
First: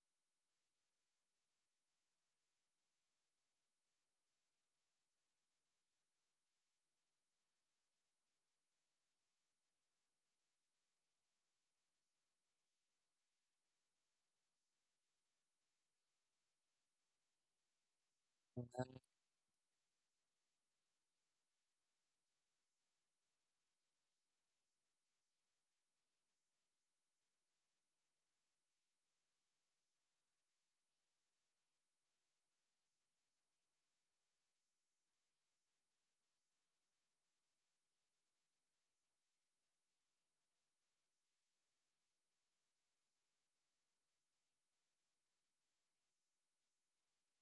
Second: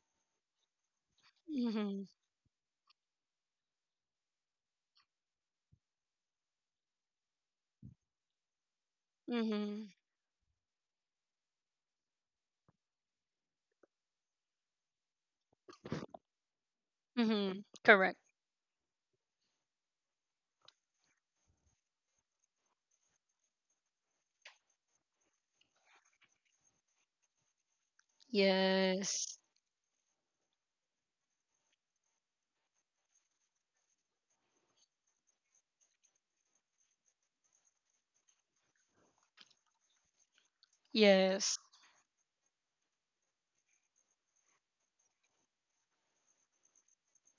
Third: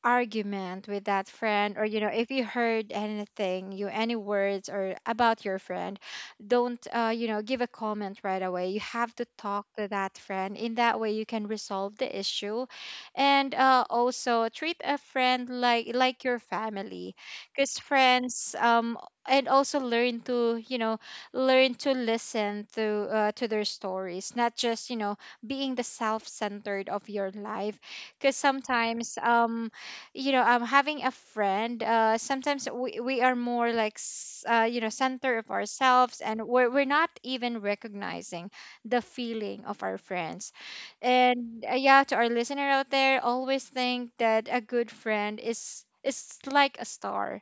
Speaker 3: argument with that friend, or you
Speaker 1: Mm-hmm.
Speaker 3: know, if you heard anything you any words or about your friend, don't uh, you know, give a comment right away. You have to talk to
Speaker 1: Mm-hmm.
Speaker 3: that friend, in that way you can resolve the issue. And uh, also treat a friend like like your family,
Speaker 1: Mm-hmm.
Speaker 3: because
Speaker 1: Correct.
Speaker 3: friends um and also learn to, you know, learn to listen to uh, to their stories, not just, you know, being the self-centered of your life, because sometimes
Speaker 1: Yes.
Speaker 3: um you know, um having a friend, uh sometimes we, we are more like s- uh, you know, center of ourselves, and we're, we're not even recognizing the feeling of our friends.
Speaker 1: Yes,
Speaker 3: And uh, yeah, to our listener out there, always think that a good friend is is like a star.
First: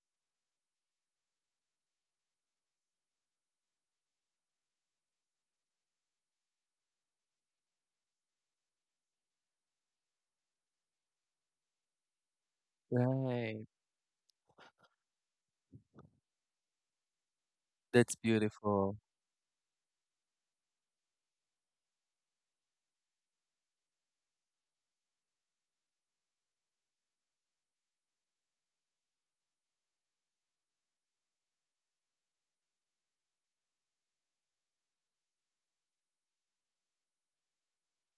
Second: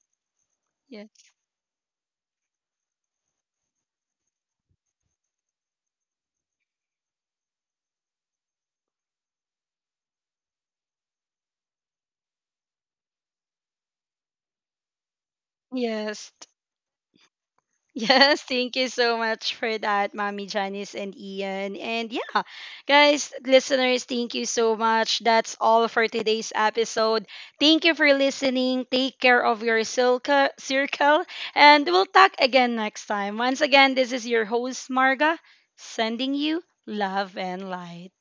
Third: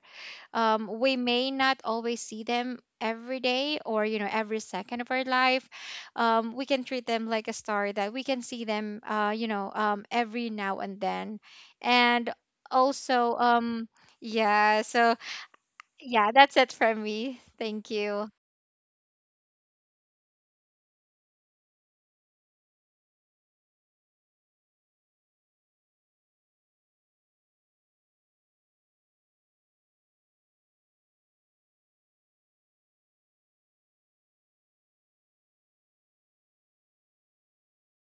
Speaker 3: um, we
Speaker 1: yes,
Speaker 3: may not always see them every day, or, you know, every second of our life. um, we can treat them like a star, that we can see them, uh, you know um, every now and then. And also
Speaker 2: Right.
Speaker 3: um, yeah, so
Speaker 1: yes,
Speaker 3: yeah,
Speaker 1: t-
Speaker 3: that's it from me. Thank
Speaker 2: That's
Speaker 3: you.
Speaker 1: yes. Thank you
Speaker 2: beautiful.
Speaker 1: so much for that, Mommy Janice and Ian. And yeah, guys, listeners, thank you so much. That's all for today's episode. Thank you for listening. Take care of your circle, circle, and we'll talk again next time. Once again, this is your host, Marga, sending you love and light.